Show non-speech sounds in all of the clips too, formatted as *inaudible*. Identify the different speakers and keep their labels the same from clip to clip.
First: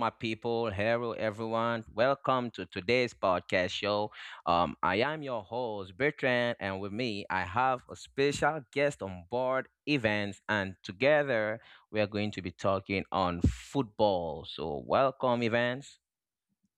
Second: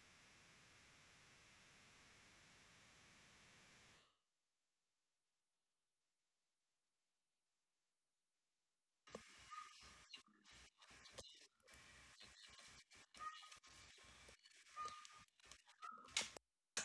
Speaker 1: My people. Hello, everyone. Welcome to today's podcast show. I am your host, Bertrand, and with me, I have a special guest on board events, and together we are going to be talking on football. So, welcome, events.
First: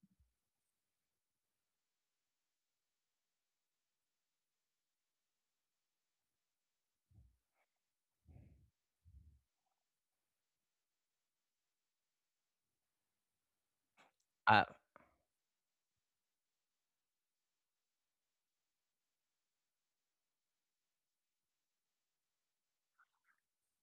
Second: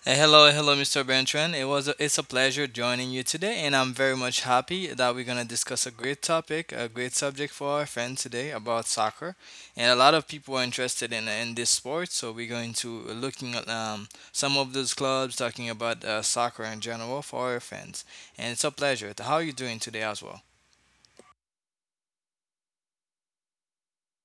Speaker 2: Hello, hello, Mr. Bertrand. It's a pleasure joining you today, and I'm very much happy that we're gonna discuss a great topic, a great subject for our friend today about soccer. And a lot of people are interested in this sport, so we're going to looking at some of
Speaker 1: Uh,
Speaker 2: those clubs, talking about soccer in general for our friends. And it's a pleasure. How are you doing today as well?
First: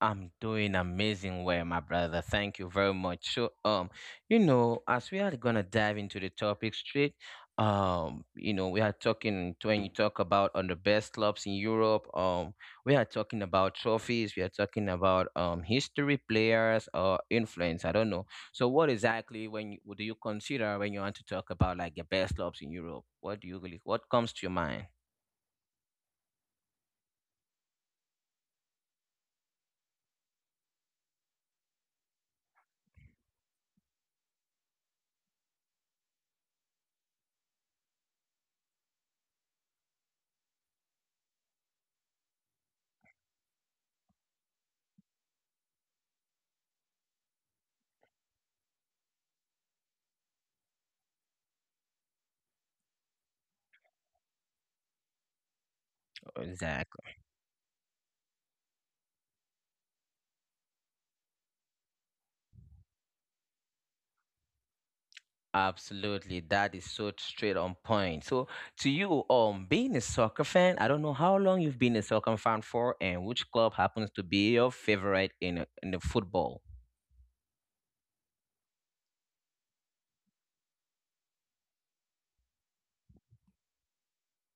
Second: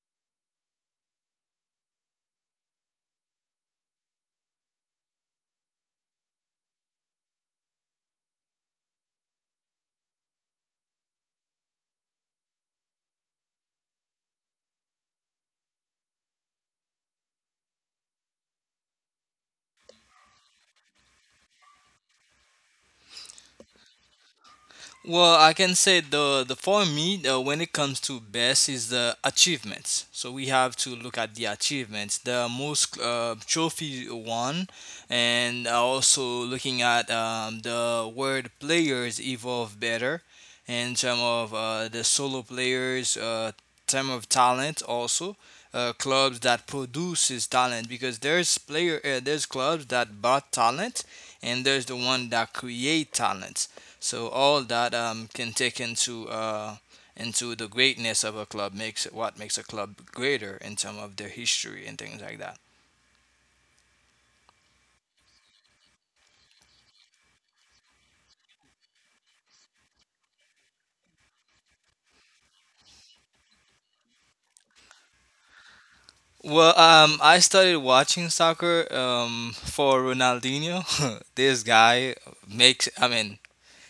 Speaker 1: I'm doing amazing well, my brother. Thank you very much. As we are gonna dive into the topic straight, you know, we are talking when you talk about on the best clubs in Europe. We are talking about trophies. We are talking about history, players, or influence. I don't know. So, what exactly what do you consider when you want to talk about like the best clubs in Europe? What do you really? What comes to your mind?
Speaker 2: Well, I can say the for me when it comes to best is the achievements. So we have to look at the achievements, the most trophy won, and also looking at the word players evolve better, in terms of the solo players, term of talent also. Clubs that produces talent because there's player there's clubs that bought talent and there's the one that create talent so all that can take
Speaker 1: Exactly.
Speaker 2: into the greatness of a club makes what makes a club greater in terms of their history and things like that.
Speaker 1: Absolutely, that is so straight on point. So, to you, being a soccer fan, I don't know how long you've been a soccer fan for, and which club happens to be your favorite in the football.
Speaker 2: Well, I started watching soccer for Ronaldinho. *laughs* This guy makes, I mean,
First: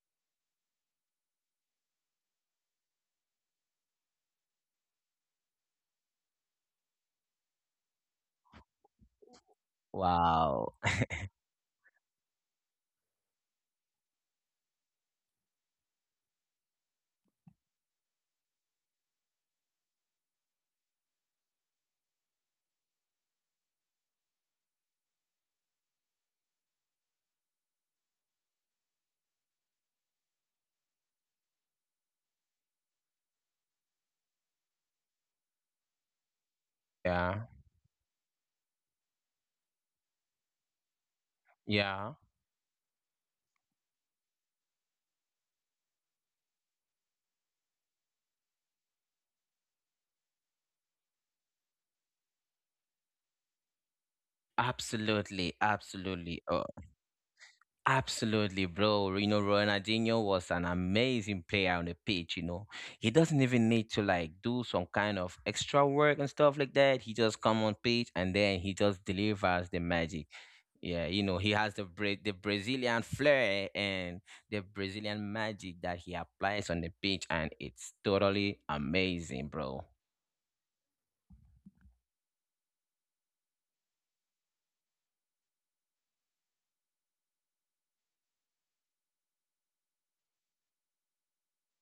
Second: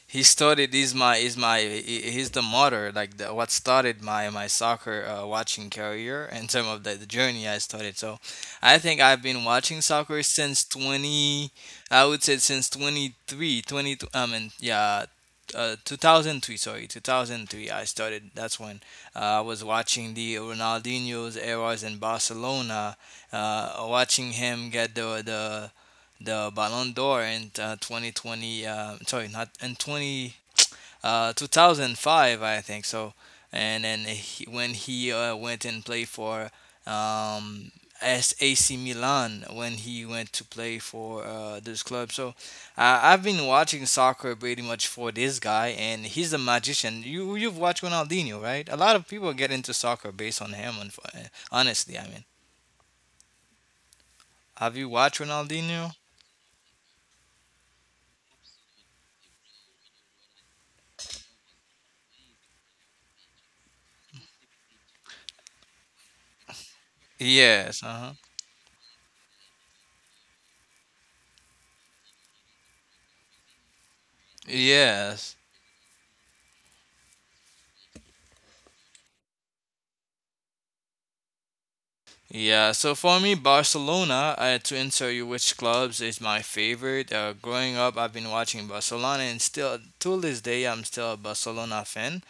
Speaker 2: he's the motor like what started my soccer watching career in terms of the journey I started. So I think I've been watching soccer since
Speaker 1: Wow.
Speaker 2: 20 I would say since 23 20 I mean yeah 2003, sorry, 2003 I started. That's when I was watching the Ronaldinho's eras in Barcelona, watching him get the Ballon d'Or in 2020. Sorry, not in 20 2005, I think so. And then when he went and played for
Speaker 1: Yeah.
Speaker 2: um, AC Milan, when he went to play for this club.
Speaker 1: Yeah.
Speaker 2: So I've been watching soccer pretty much for this guy, and he's a magician. You you've watched Ronaldinho, right? A lot of people get into soccer based on him. And honestly, I mean, have you watched
Speaker 1: Absolutely,
Speaker 2: Ronaldinho?
Speaker 1: absolutely, oh, absolutely, bro. You know, Ronaldinho was an amazing player on the pitch. You know, he doesn't even need to like do some kind of extra work and stuff like that.
Speaker 2: Yes,
Speaker 1: He
Speaker 2: Uh
Speaker 1: just
Speaker 2: huh.
Speaker 1: come on pitch and then he just delivers the magic. Yeah, you know, he has the the Brazilian flair and the
Speaker 2: Yes.
Speaker 1: Brazilian magic that he applies on the pitch, and it's totally amazing, bro.
Speaker 2: Yeah, so for me, Barcelona, to answer you which clubs is my favorite. Growing up, I've been watching Barcelona, and still, till this day, I'm still a Barcelona fan.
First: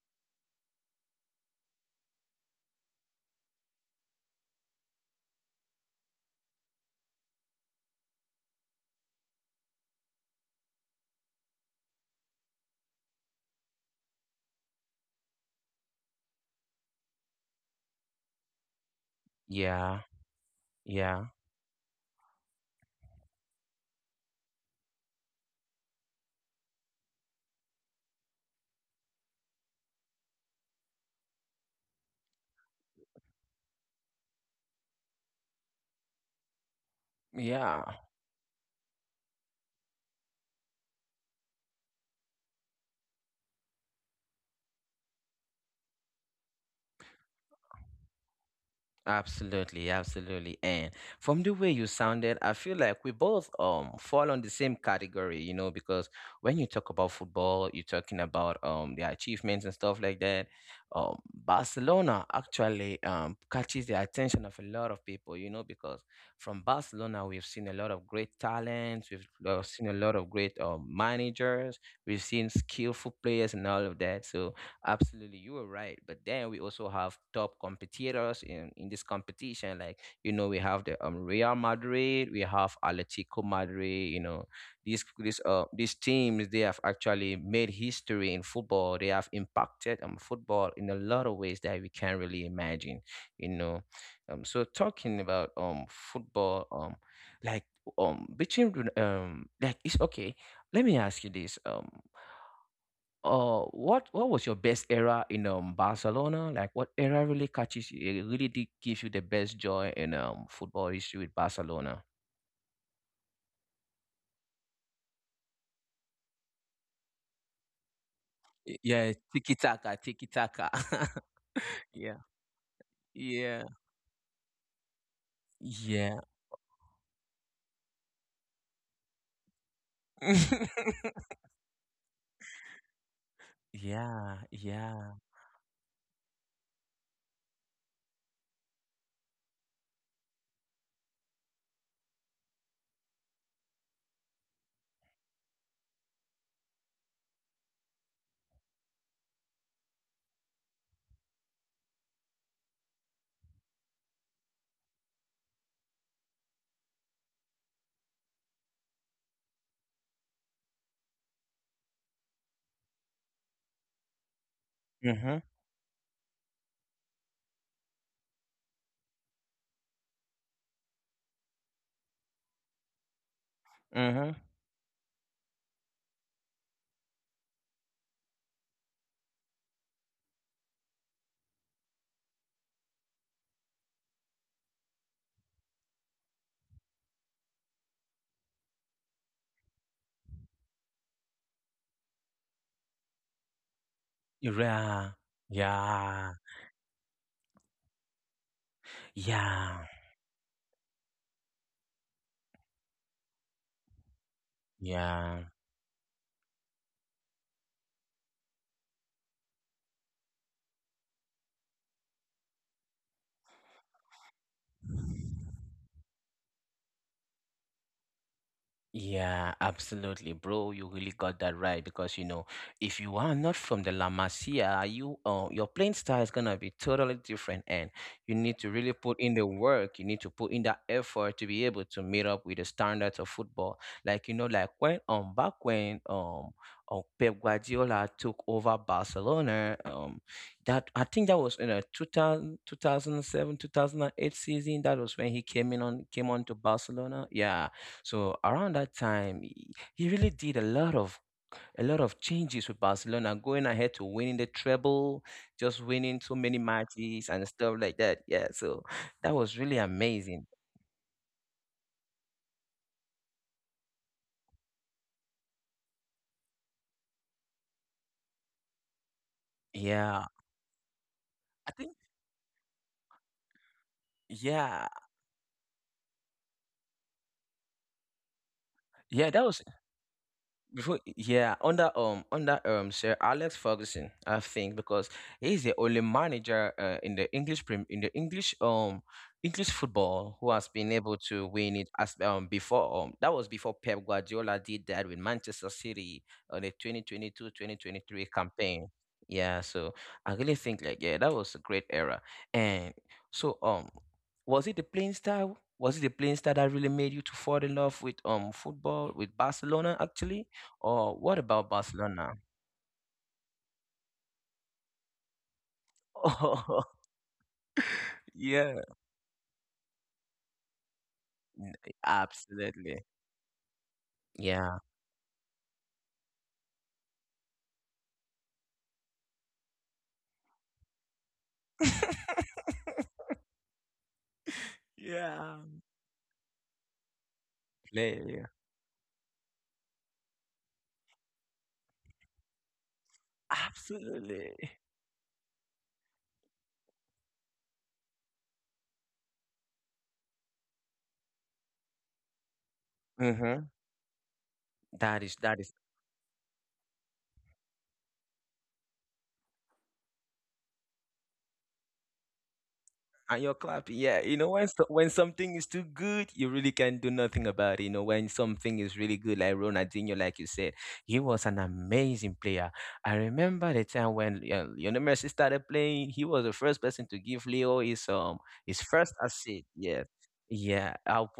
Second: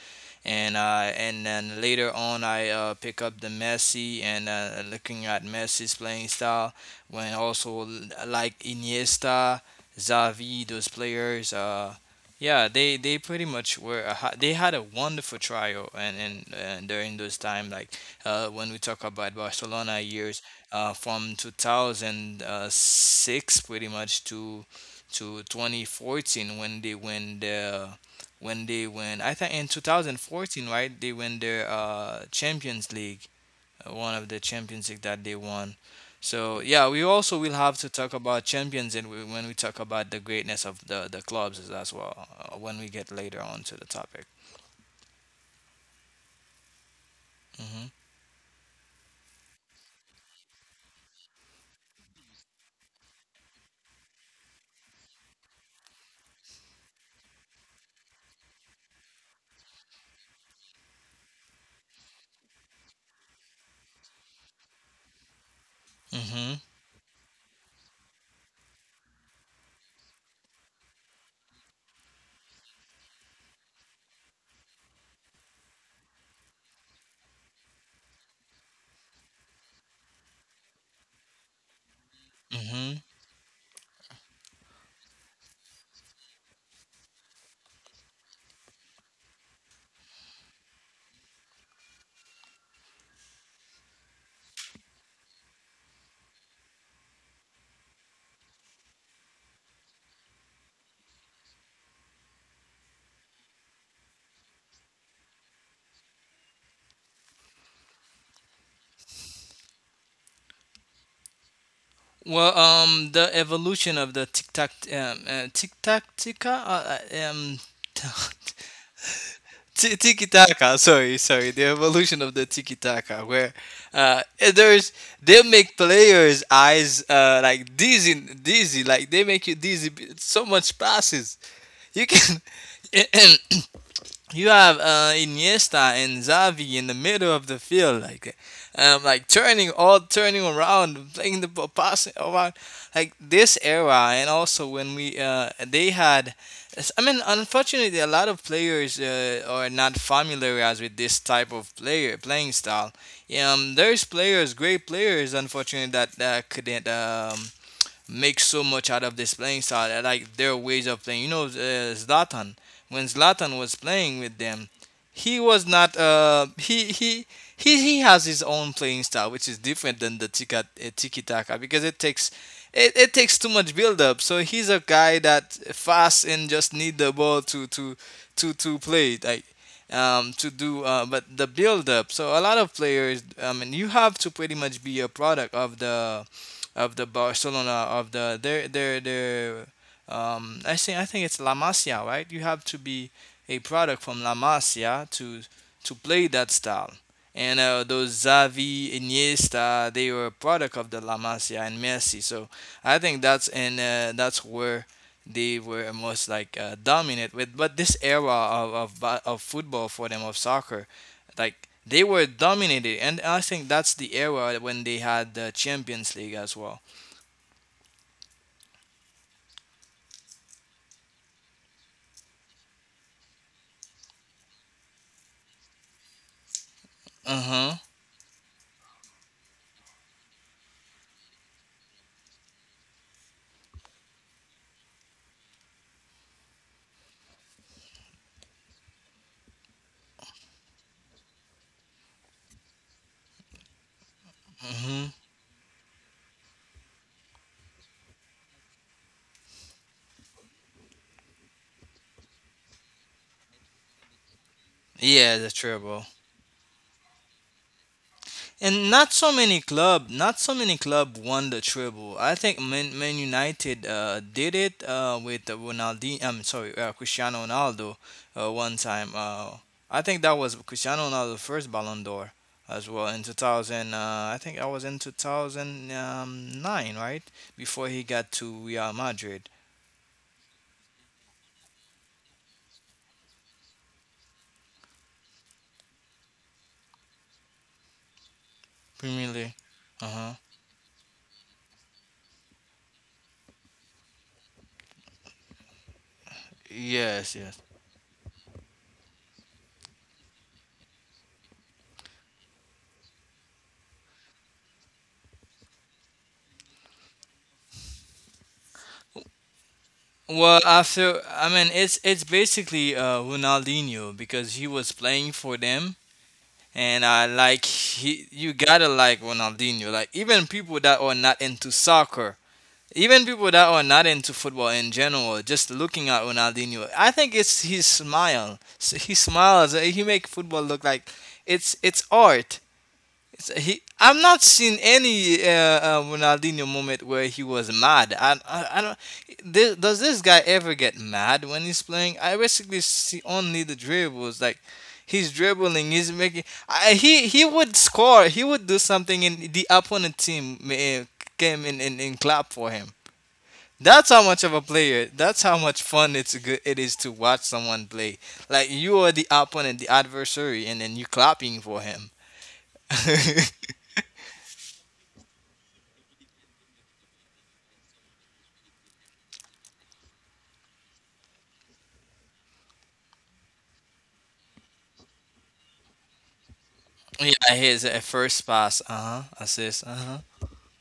Speaker 2: And then later on I pick up the Messi and looking at Messi's playing style when also like Iniesta, Xavi, those players. Yeah, they pretty much were a, they had a wonderful trial, and during those time like when we talk about Barcelona
Speaker 1: Yeah.
Speaker 2: years from
Speaker 1: Yeah.
Speaker 2: 2006 pretty much to 2014 when they win. I think in 2014, right? They win their Champions League, one of the Champions League that they won. So yeah, we also will have to
Speaker 1: Yeah.
Speaker 2: talk about champions, and when we talk about the greatness of the clubs as well when we get later on to the topic. Hmm.
Speaker 1: Absolutely, absolutely. And from the way you sounded, I feel like we both fall on the same category, you know, because when you talk about football, you're talking about the achievements and stuff like that. Barcelona actually catches the attention of a lot of people, you know, because
Speaker 2: Hmm.
Speaker 1: from Barcelona we've seen a lot of great talents, we've seen a lot of great managers, we've seen skillful players and all of that. So absolutely, you were right. But then we also have top competitors in this competition. Like, you know, we have the Real Madrid, we have
Speaker 2: Hmm.
Speaker 1: Atletico Madrid, you know, these teams, they have actually made history in football. They have impacted football in a lot of ways that we can't really imagine, you know. So talking about football, like between Ron- like it's okay. Let me ask you this. What was your best era in Barcelona? Like, what era really catches you? It really did give you the best joy in football history with Barcelona.
Speaker 2: Well, the evolution of the tic tac tica um. *laughs*
Speaker 1: Yeah, tiki taka, tiki
Speaker 2: Tiki
Speaker 1: taka.
Speaker 2: Taka,
Speaker 1: *laughs*
Speaker 2: sorry, sorry, the
Speaker 1: Yeah,
Speaker 2: evolution of the Tiki Taka,
Speaker 1: yeah,
Speaker 2: where uh, there's they make
Speaker 1: yeah,
Speaker 2: players' eyes like dizzy, dizzy, like they make you dizzy. So
Speaker 1: *laughs*
Speaker 2: much passes you can,
Speaker 1: yeah,
Speaker 2: *clears throat* you have
Speaker 1: yeah,
Speaker 2: Iniesta and Xavi in the middle of the field, like turning around, playing the ball, passing around, like this era. And also when we they had, I mean, unfortunately, a lot of players are not familiarized with this type of player playing style. There's players, great players, unfortunately, that couldn't make so much out of this playing style. I like their ways of playing. You know, Zlatan. When Zlatan was playing with them,
Speaker 1: mm-hmm,
Speaker 2: he was not. He has his own playing style, which is different than the tiki taka because it, it takes too much
Speaker 1: mm-hmm,
Speaker 2: build up. So he's a guy that fast and just need the ball to play like, to do but the build up. So a lot of players, I mean, you have to pretty much be a product of the Barcelona of the their I think it's La Masia, right? You have to be a product from La
Speaker 1: yeah,
Speaker 2: Masia
Speaker 1: yeah,
Speaker 2: to play that style. And those Xavi,
Speaker 1: yeah,
Speaker 2: Iniesta, they were a product of the La Masia and Messi. So I think that's and that's where
Speaker 1: yeah.
Speaker 2: they were most like dominant with. But this era of, of football for them, of soccer, like they were dominated, and I think that's the era when they had the Champions League as well.
Speaker 1: Yeah, absolutely, bro. You really got that right because you know, if you are not from the La Masia, your playing style is gonna be totally different, and
Speaker 2: Uh-huh.
Speaker 1: you need to really put in the work. You need to put in that effort to be able to meet up with the standards of football. Like you know, like when back when Pep Guardiola took over Barcelona, that I think that was in a 2002 thousand and 2008 season. That was when he
Speaker 2: Hmm.
Speaker 1: came on to Barcelona. Yeah, so around that time, he really did a lot of changes with Barcelona, going ahead to winning the treble, just
Speaker 2: Yeah, the
Speaker 1: winning so
Speaker 2: treble.
Speaker 1: many matches and stuff like that. Yeah, so that
Speaker 2: And
Speaker 1: was really amazing.
Speaker 2: not so many club won the treble. I think Man United did it with Cristiano Ronaldo one time.
Speaker 1: Yeah,
Speaker 2: I think that was Cristiano
Speaker 1: I think
Speaker 2: Ronaldo's first Ballon d'Or as well in 2000.
Speaker 1: yeah,
Speaker 2: I think I was in 2009, right? Before he got to
Speaker 1: yeah, that
Speaker 2: Real
Speaker 1: was
Speaker 2: Madrid.
Speaker 1: before, yeah, under under Sir Alex Ferguson, I think, because he's the only manager in the English prim in the English English
Speaker 2: Premier League.
Speaker 1: football who
Speaker 2: Uh
Speaker 1: has
Speaker 2: huh.
Speaker 1: been able to win it as before that was before Pep Guardiola did that with Manchester City on the 2022 twenty
Speaker 2: Yes,
Speaker 1: twenty
Speaker 2: yes.
Speaker 1: three campaign. Yeah, so I really think like yeah, that was a great era. And so was it the playing style? Was it the playing style that really made you to fall in love with football with Barcelona actually? Oh,
Speaker 2: Well,
Speaker 1: what about
Speaker 2: after I mean,
Speaker 1: Barcelona? *laughs*
Speaker 2: it's basically Ronaldinho because he was playing for them,
Speaker 1: Oh,
Speaker 2: and I like
Speaker 1: yeah,
Speaker 2: he, you gotta like Ronaldinho. Like, even people that are
Speaker 1: n-
Speaker 2: not into soccer,
Speaker 1: absolutely.
Speaker 2: even people that are not
Speaker 1: Yeah.
Speaker 2: into football in general, just looking at Ronaldinho, I think it's his smile. He smiles. He make football look like
Speaker 1: *laughs*
Speaker 2: it's art. I'm not seeing
Speaker 1: Yeah.
Speaker 2: any Ronaldinho moment where he was
Speaker 1: Play.
Speaker 2: mad. I don't. This, does this guy ever get mad when he's playing? I basically see only the
Speaker 1: Absolutely.
Speaker 2: dribbles. Like, he's dribbling, he's making. I, he would score. He would do something, and the opponent team came in and clap for him.
Speaker 1: Mm-hmm.
Speaker 2: That's how much of a
Speaker 1: That is, that
Speaker 2: player.
Speaker 1: is.
Speaker 2: That's how much fun it's good. It is to watch someone play. Like, you are the opponent, the adversary, and then you clapping for him.
Speaker 1: And you're clapping. Yeah,
Speaker 2: *laughs*
Speaker 1: you know when something is too good, you really can do nothing about it. You know when something is really good, like Ronaldinho, like you said, he was an amazing player. I remember the time when Lionel Messi started playing. He was the first person to give Leo
Speaker 2: Yeah, his
Speaker 1: his
Speaker 2: first
Speaker 1: first
Speaker 2: pass.
Speaker 1: assist.
Speaker 2: Uh huh.
Speaker 1: Yeah,
Speaker 2: Assist. Uh huh.
Speaker 1: yeah. I'll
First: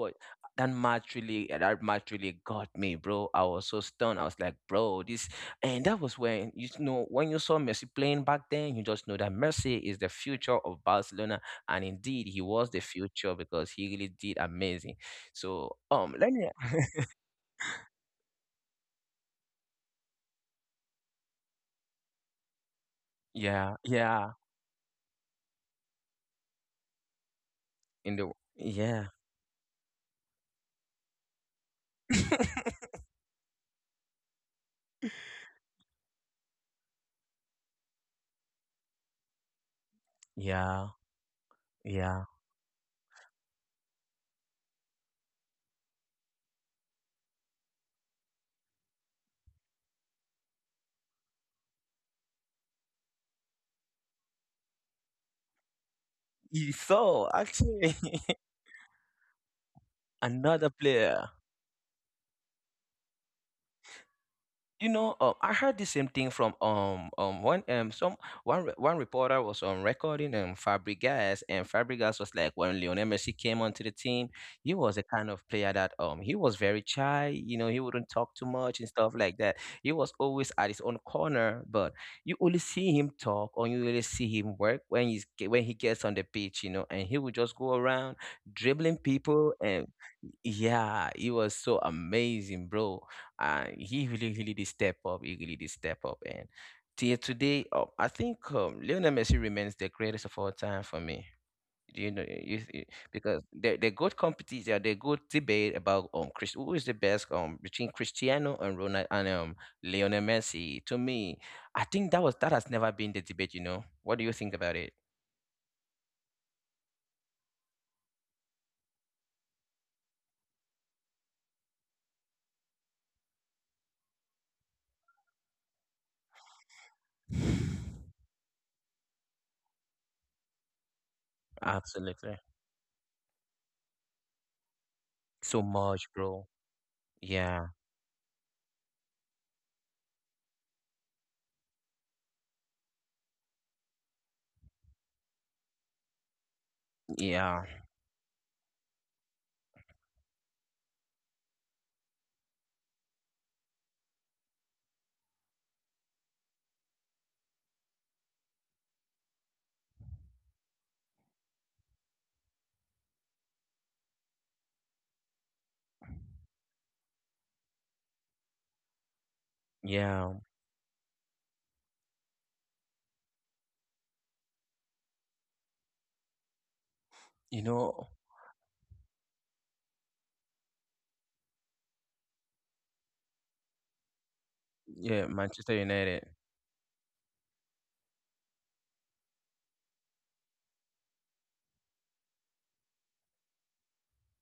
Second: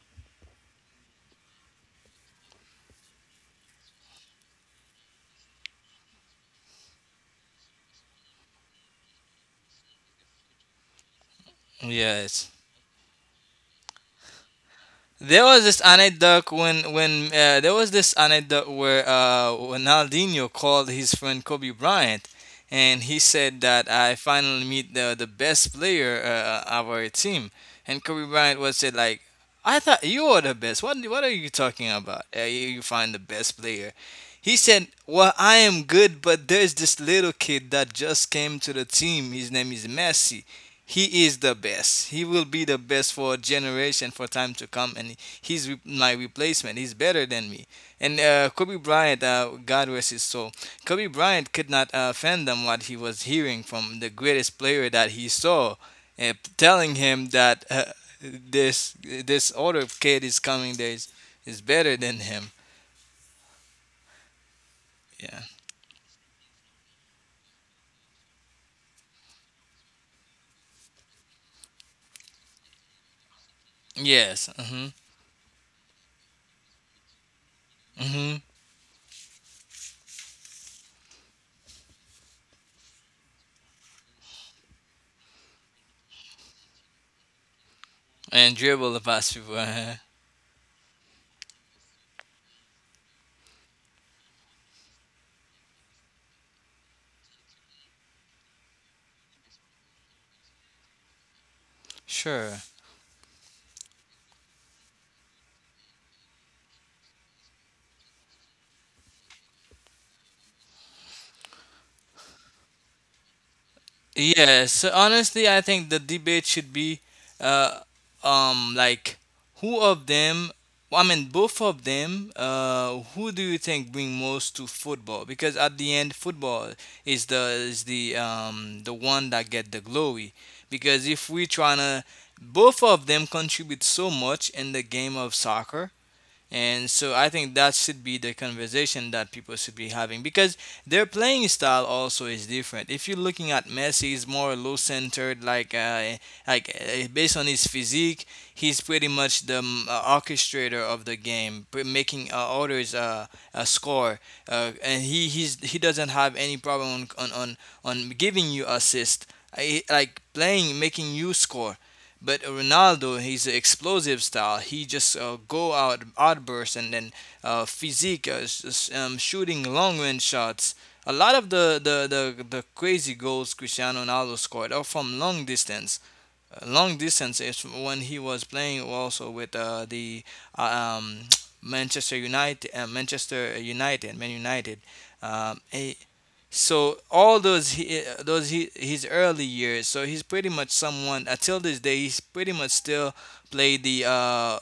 Speaker 1: that match really got me, bro. I was so stunned. I was like, bro, this and that was when you know when you saw Messi playing back then, you just know that Messi is the future of Barcelona, and indeed he
Speaker 2: Yes.
Speaker 1: was the future because he really did amazing.
Speaker 2: There was
Speaker 1: So
Speaker 2: this
Speaker 1: let me
Speaker 2: anecdote where Ronaldinho called his friend Kobe Bryant, and he said
Speaker 1: yeah
Speaker 2: that I
Speaker 1: yeah
Speaker 2: finally meet the best player of our team, and
Speaker 1: in
Speaker 2: Kobe
Speaker 1: the
Speaker 2: Bryant was said
Speaker 1: yeah
Speaker 2: like, I thought you were the best. What are you talking about?
Speaker 1: *laughs*
Speaker 2: You find the best player. He said, "Well, I am good, but there's this little kid that just came to the team. His name is Messi.
Speaker 1: yeah
Speaker 2: He is the best.
Speaker 1: yeah.
Speaker 2: He will be the best for a generation for time to come, and my replacement. He's better than me." And Kobe Bryant, God rest his soul, Kobe Bryant could not fathom what he was hearing from the greatest player that he saw, and telling
Speaker 1: So
Speaker 2: him that
Speaker 1: actually *laughs*
Speaker 2: this other kid is
Speaker 1: another
Speaker 2: coming
Speaker 1: player.
Speaker 2: is better than him.
Speaker 1: You know,
Speaker 2: Yeah.
Speaker 1: I heard the same thing from one some one re- one reporter was on recording Fabregas, and Fabregas was like, when Lionel Messi came onto the team,
Speaker 2: Yes.
Speaker 1: he
Speaker 2: Mhm.
Speaker 1: was a kind of player that he was very shy, you know, he wouldn't talk
Speaker 2: Mhm.
Speaker 1: too much and stuff like that. He was always at his own corner, but you only see him talk or you only see him work when he gets on the pitch, you know, and he would just go around
Speaker 2: And dribble the
Speaker 1: dribbling
Speaker 2: basketball.
Speaker 1: people,
Speaker 2: Uh.
Speaker 1: and yeah, it was so amazing, bro. And he really, really did step up. He really did step up. And till today, oh, I think Lionel Messi remains the greatest of all time for me. Do you know,
Speaker 2: Sure.
Speaker 1: you- because the good competition, the good debate about who is the best between Cristiano and Ronaldo and Lionel Messi. To me, I think that was that has never been the debate. You know, what do you think
Speaker 2: Yes,
Speaker 1: about
Speaker 2: so
Speaker 1: it?
Speaker 2: honestly, I think the debate should be, uh, like, who of them, I mean, both of them, who do you think bring most to football? Because at the end, football is
Speaker 1: *laughs*
Speaker 2: the one that get the glory. Because if we tryna,
Speaker 1: Absolutely,
Speaker 2: both of them contribute so much in the game of
Speaker 1: so
Speaker 2: soccer,
Speaker 1: much, bro.
Speaker 2: and so I think that
Speaker 1: Yeah,
Speaker 2: should be the conversation that people should be having because their playing style also is different. If you're looking at Messi, he's more low-centered, like based on his
Speaker 1: yeah,
Speaker 2: physique, he's pretty much the orchestrator of the game, making orders, score, and he doesn't have any problem on giving you assist, like playing, making you score. But Ronaldo, he's an explosive style. He just go out outburst, and then physique, shooting long range
Speaker 1: yeah.
Speaker 2: shots. A lot of the crazy goals Cristiano Ronaldo scored are from long distance. Long distance is
Speaker 1: You
Speaker 2: when he
Speaker 1: know,
Speaker 2: was playing also with the uh, um, *tsk* Man United.
Speaker 1: yeah,
Speaker 2: Um,
Speaker 1: Manchester
Speaker 2: he,
Speaker 1: United.
Speaker 2: so all those he, eh, those he, his early years. So he's pretty much someone until this day. He's pretty much still play the,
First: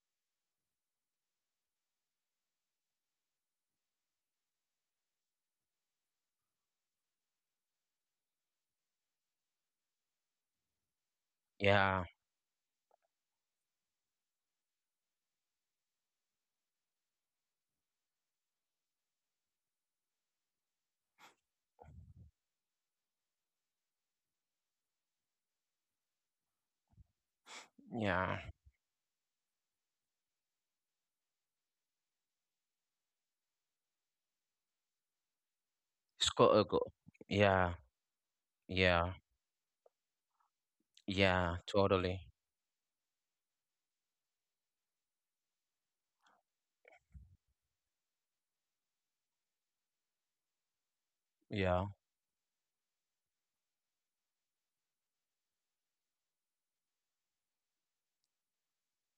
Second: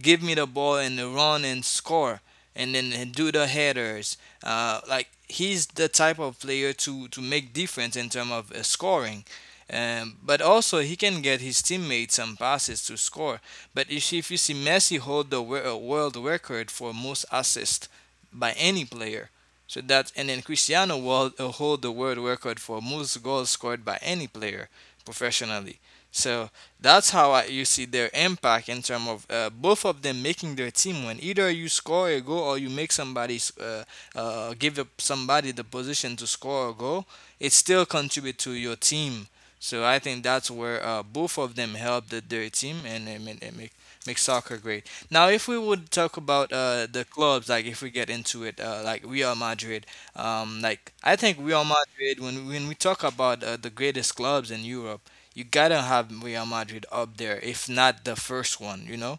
Speaker 2: give me the ball and the run and score, and then and do the headers. Like he's the type of player to make difference in terms of scoring. But also he can get his
Speaker 1: Yeah,
Speaker 2: teammates some passes to score. But if you see Messi hold the world record for most assists by any player, so that and then Cristiano will hold the world record for most goals scored by any player professionally. So that's how you see their
Speaker 1: yeah.
Speaker 2: impact in terms of both of them making their team win. Either you score a goal or you make give up somebody the position to
Speaker 1: Score
Speaker 2: score a
Speaker 1: a goal.
Speaker 2: goal. It
Speaker 1: Yeah,
Speaker 2: still contribute to your
Speaker 1: yeah,
Speaker 2: team. So I think that's where both of
Speaker 1: yeah,
Speaker 2: them help
Speaker 1: totally.
Speaker 2: their team and make make soccer great. Now, if we would talk about the clubs, like if we get into it, like Real Madrid, like I think Real
Speaker 1: Yeah,
Speaker 2: Madrid, when we talk about the greatest clubs in Europe, you gotta have Real Madrid up there, if not the first one. You know,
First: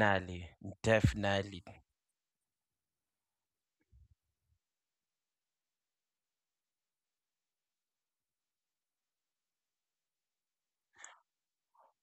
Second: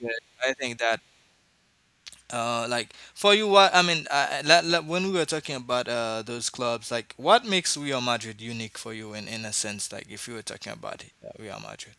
Speaker 2: yeah. I think that
Speaker 1: definitely.
Speaker 2: like for you, what I mean, when we were talking about those clubs, like what makes Real Madrid unique for you in a sense, like if you were talking about it, Real Madrid.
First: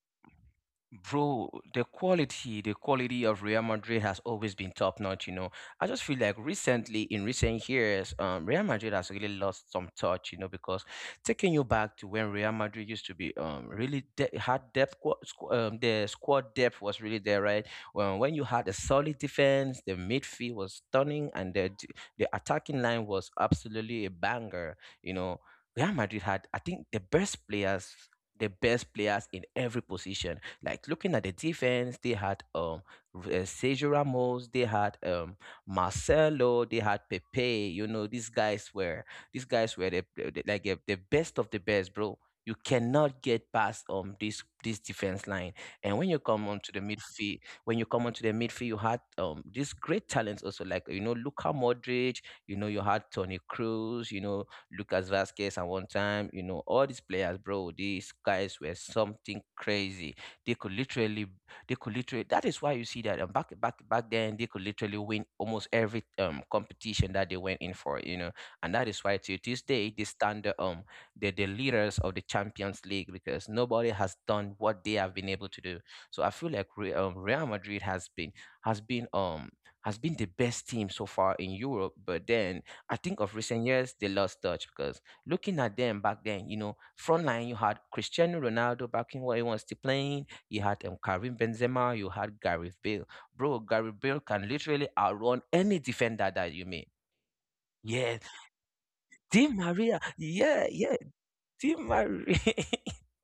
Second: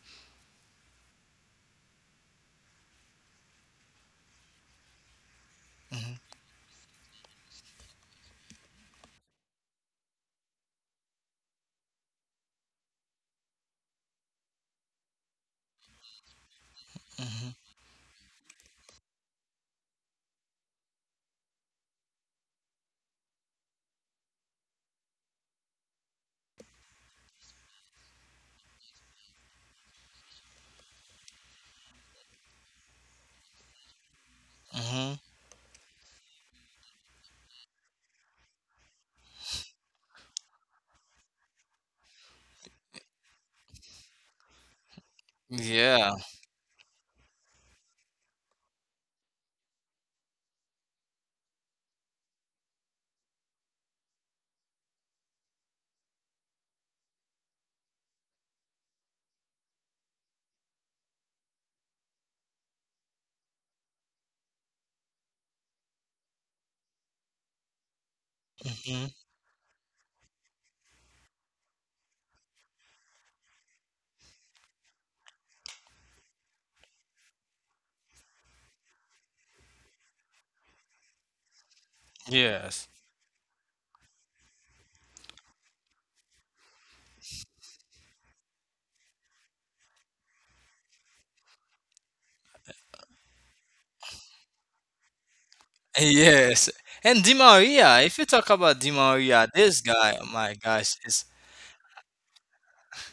Speaker 1: Bro, the quality of Real Madrid has always been top notch, you know. I just
Speaker 2: hmm
Speaker 1: feel like recently, in recent years, Real Madrid has really lost some touch, you know, because taking you back to when Real Madrid used to be had depth, the squad depth was really there,
Speaker 2: hmm
Speaker 1: right? When you had a solid defense, the midfield was stunning, and the attacking line was absolutely a banger, you know. Real Madrid had, I think, the best players, the best players in every position, like looking at the defense, they had Sergio Ramos, they had
Speaker 2: hmm
Speaker 1: Marcelo, they had Pepe. You know, these guys were, these guys were the, the best of the best, bro. You cannot get past this this defense line. And when you
Speaker 2: Yeah.
Speaker 1: come onto the midfield, when you come onto the midfield, you had these great talents also, like you know, Luka Modric, you know you had Tony Cruz, you know, Lucas Vasquez at one time, you know, all these players, bro. These guys were something crazy. They could literally, they could literally. That is why you see that back then they could literally win almost every competition that they went in for. You know, and that is why
Speaker 2: hmm
Speaker 1: to this day they stand the leaders of the Champions League, because nobody has done what they have been able to do. So I feel like Real Madrid has been, has been has been the best team so far in Europe. But then I
Speaker 2: Yes.
Speaker 1: think of recent years they lost touch because looking at them back then, you know, front line you had Cristiano Ronaldo back in what he was still playing. You had Karim Benzema, you had Gareth Bale. Bro, Gareth Bale can literally outrun any defender that you
Speaker 2: Yes.
Speaker 1: meet.
Speaker 2: And Di Maria,
Speaker 1: Yeah,
Speaker 2: if you talk about Di
Speaker 1: Di
Speaker 2: Maria, this
Speaker 1: Maria.
Speaker 2: guy, oh my
Speaker 1: Yeah, yeah,
Speaker 2: gosh, is
Speaker 1: Di Maria.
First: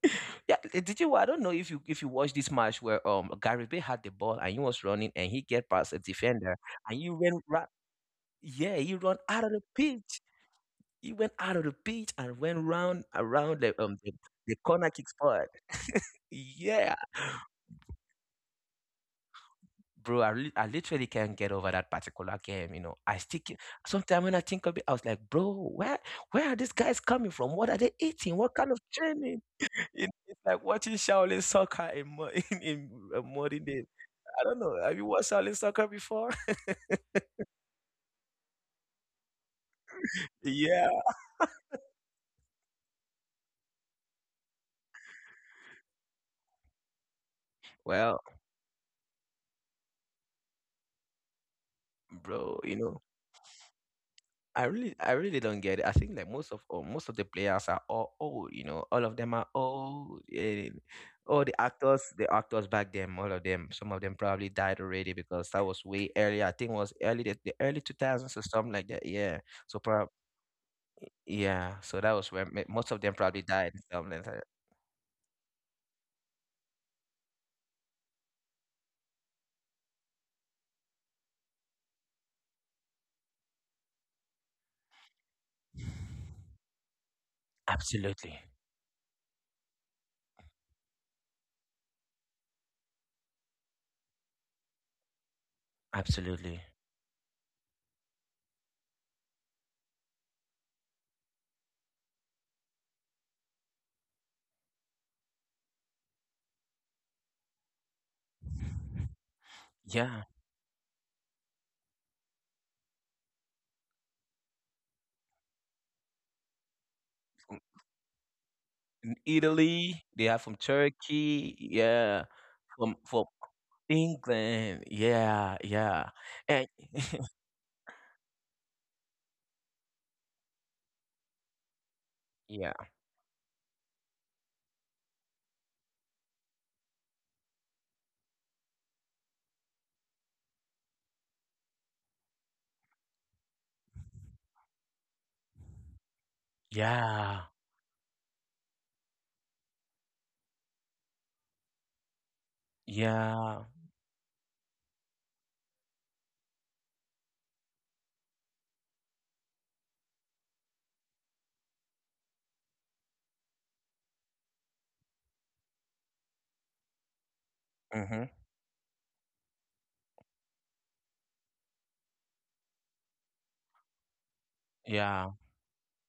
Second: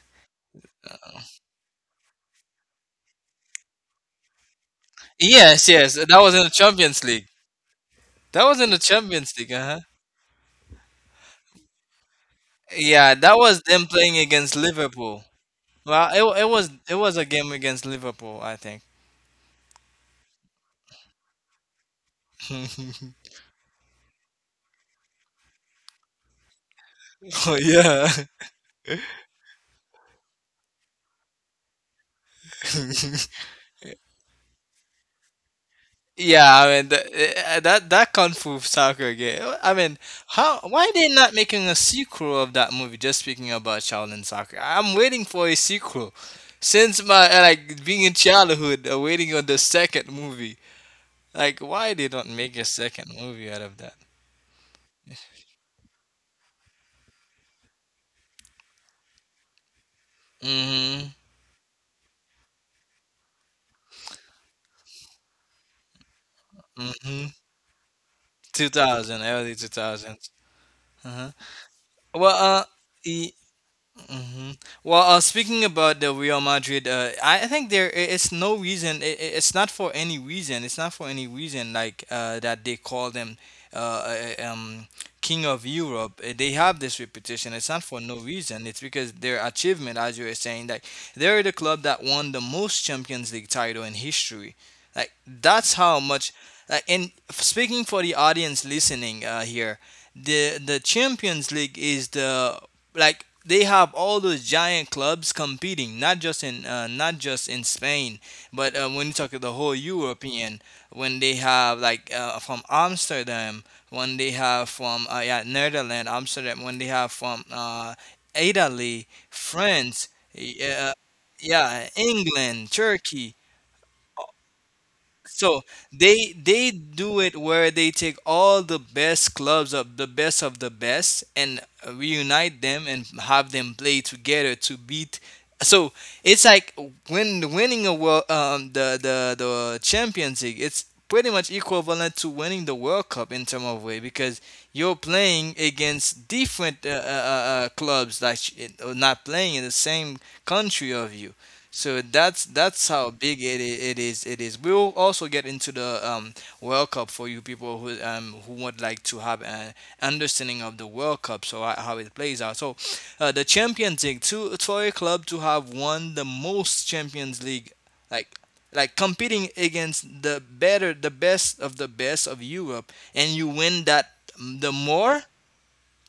Speaker 1: *laughs* Yeah, eh, did you? I don't know if you watched this match where Gareth Bale had the ball and he was running and he get
Speaker 2: yes,
Speaker 1: past
Speaker 2: yes,
Speaker 1: a
Speaker 2: that was in the
Speaker 1: defender, and
Speaker 2: Champions League. That was in
Speaker 1: yeah,
Speaker 2: the
Speaker 1: he run
Speaker 2: Champions
Speaker 1: out
Speaker 2: League,
Speaker 1: of the
Speaker 2: uh-huh.
Speaker 1: pitch. He went out of the pitch and went round
Speaker 2: Yeah, that
Speaker 1: around
Speaker 2: was
Speaker 1: the
Speaker 2: them playing against
Speaker 1: the corner kick
Speaker 2: Liverpool.
Speaker 1: spot.
Speaker 2: Well, it was it
Speaker 1: Yeah,
Speaker 2: was a game against Liverpool, I think.
Speaker 1: bro, I literally can't get over that particular game. You know, I
Speaker 2: *laughs*
Speaker 1: stick. Sometimes when I think of it, I was like, bro, where are these guys coming
Speaker 2: Oh
Speaker 1: from? What are they
Speaker 2: yeah.
Speaker 1: eating? What kind of training? *laughs* It's like watching Shaolin soccer *laughs* in
Speaker 2: *laughs*
Speaker 1: modern day. I don't know. Have you watched Shaolin soccer before? *laughs*
Speaker 2: Yeah, I mean that that Kung Fu Soccer game. I mean, how why
Speaker 1: Yeah.
Speaker 2: they not making a sequel of that movie? Just speaking about Shaolin Soccer, I'm waiting for a sequel since my like being in
Speaker 1: Well,
Speaker 2: childhood, waiting on the second movie. Like, why they don't make a
Speaker 1: bro, you
Speaker 2: second
Speaker 1: know.
Speaker 2: movie out of that?
Speaker 1: I really don't get it. I think like most of the players are all old. You know, all of them are old. And
Speaker 2: Mm-hmm.
Speaker 1: all the actors back then, all of them, some of them probably died already because that was way early. I think it was
Speaker 2: Mm-hmm.
Speaker 1: the early 2000s or
Speaker 2: Two
Speaker 1: something like that.
Speaker 2: thousand,
Speaker 1: Yeah.
Speaker 2: early two
Speaker 1: So probably
Speaker 2: thousands. Uh-huh.
Speaker 1: yeah. So that
Speaker 2: Well,
Speaker 1: was where
Speaker 2: uh,
Speaker 1: most of them
Speaker 2: y-
Speaker 1: probably died, and something like
Speaker 2: hmm
Speaker 1: that.
Speaker 2: Well, speaking about the Real Madrid, I think it's no reason. It's not for any reason. It's not for any reason like that they call them uh, uh, um, King of Europe. They have this reputation. It's not for no
Speaker 1: Absolutely,
Speaker 2: reason. It's because their achievement, as you were saying, like they're the club that won the most Champions League title in history. Like that's how much.
Speaker 1: absolutely.
Speaker 2: And speaking for the audience listening here, the Champions League is the like they have all those giant clubs competing, not just in not just in Spain, but when you talk to the whole
Speaker 1: Yeah.
Speaker 2: European, when they have like from Amsterdam, when they have from yeah Netherlands, Amsterdam, when they have from Italy,
Speaker 1: In
Speaker 2: France,
Speaker 1: Italy, they are
Speaker 2: y-
Speaker 1: from
Speaker 2: uh,
Speaker 1: Turkey.
Speaker 2: yeah
Speaker 1: Yeah.
Speaker 2: England,
Speaker 1: From
Speaker 2: Turkey.
Speaker 1: England,
Speaker 2: So
Speaker 1: yeah, yeah,
Speaker 2: they
Speaker 1: and
Speaker 2: do
Speaker 1: *laughs*
Speaker 2: it where they take all the best clubs of the best and reunite
Speaker 1: Yeah.
Speaker 2: them and have them play together to beat. So it's like when winning a world the Champions League. It's pretty much equivalent to winning the World Cup in term of way because you're playing against different
Speaker 1: Yeah.
Speaker 2: clubs that not playing in the same country of you. So that's how big
Speaker 1: Yeah.
Speaker 2: it is. It is. We'll also get into the World Cup for you people who would like to have an understanding of the World Cup, so how it plays out. So the Champions League, to for a club to have won the most Champions League, like
Speaker 1: Mm-hmm.
Speaker 2: like competing against the best of Europe, and you win that the more
Speaker 1: Yeah.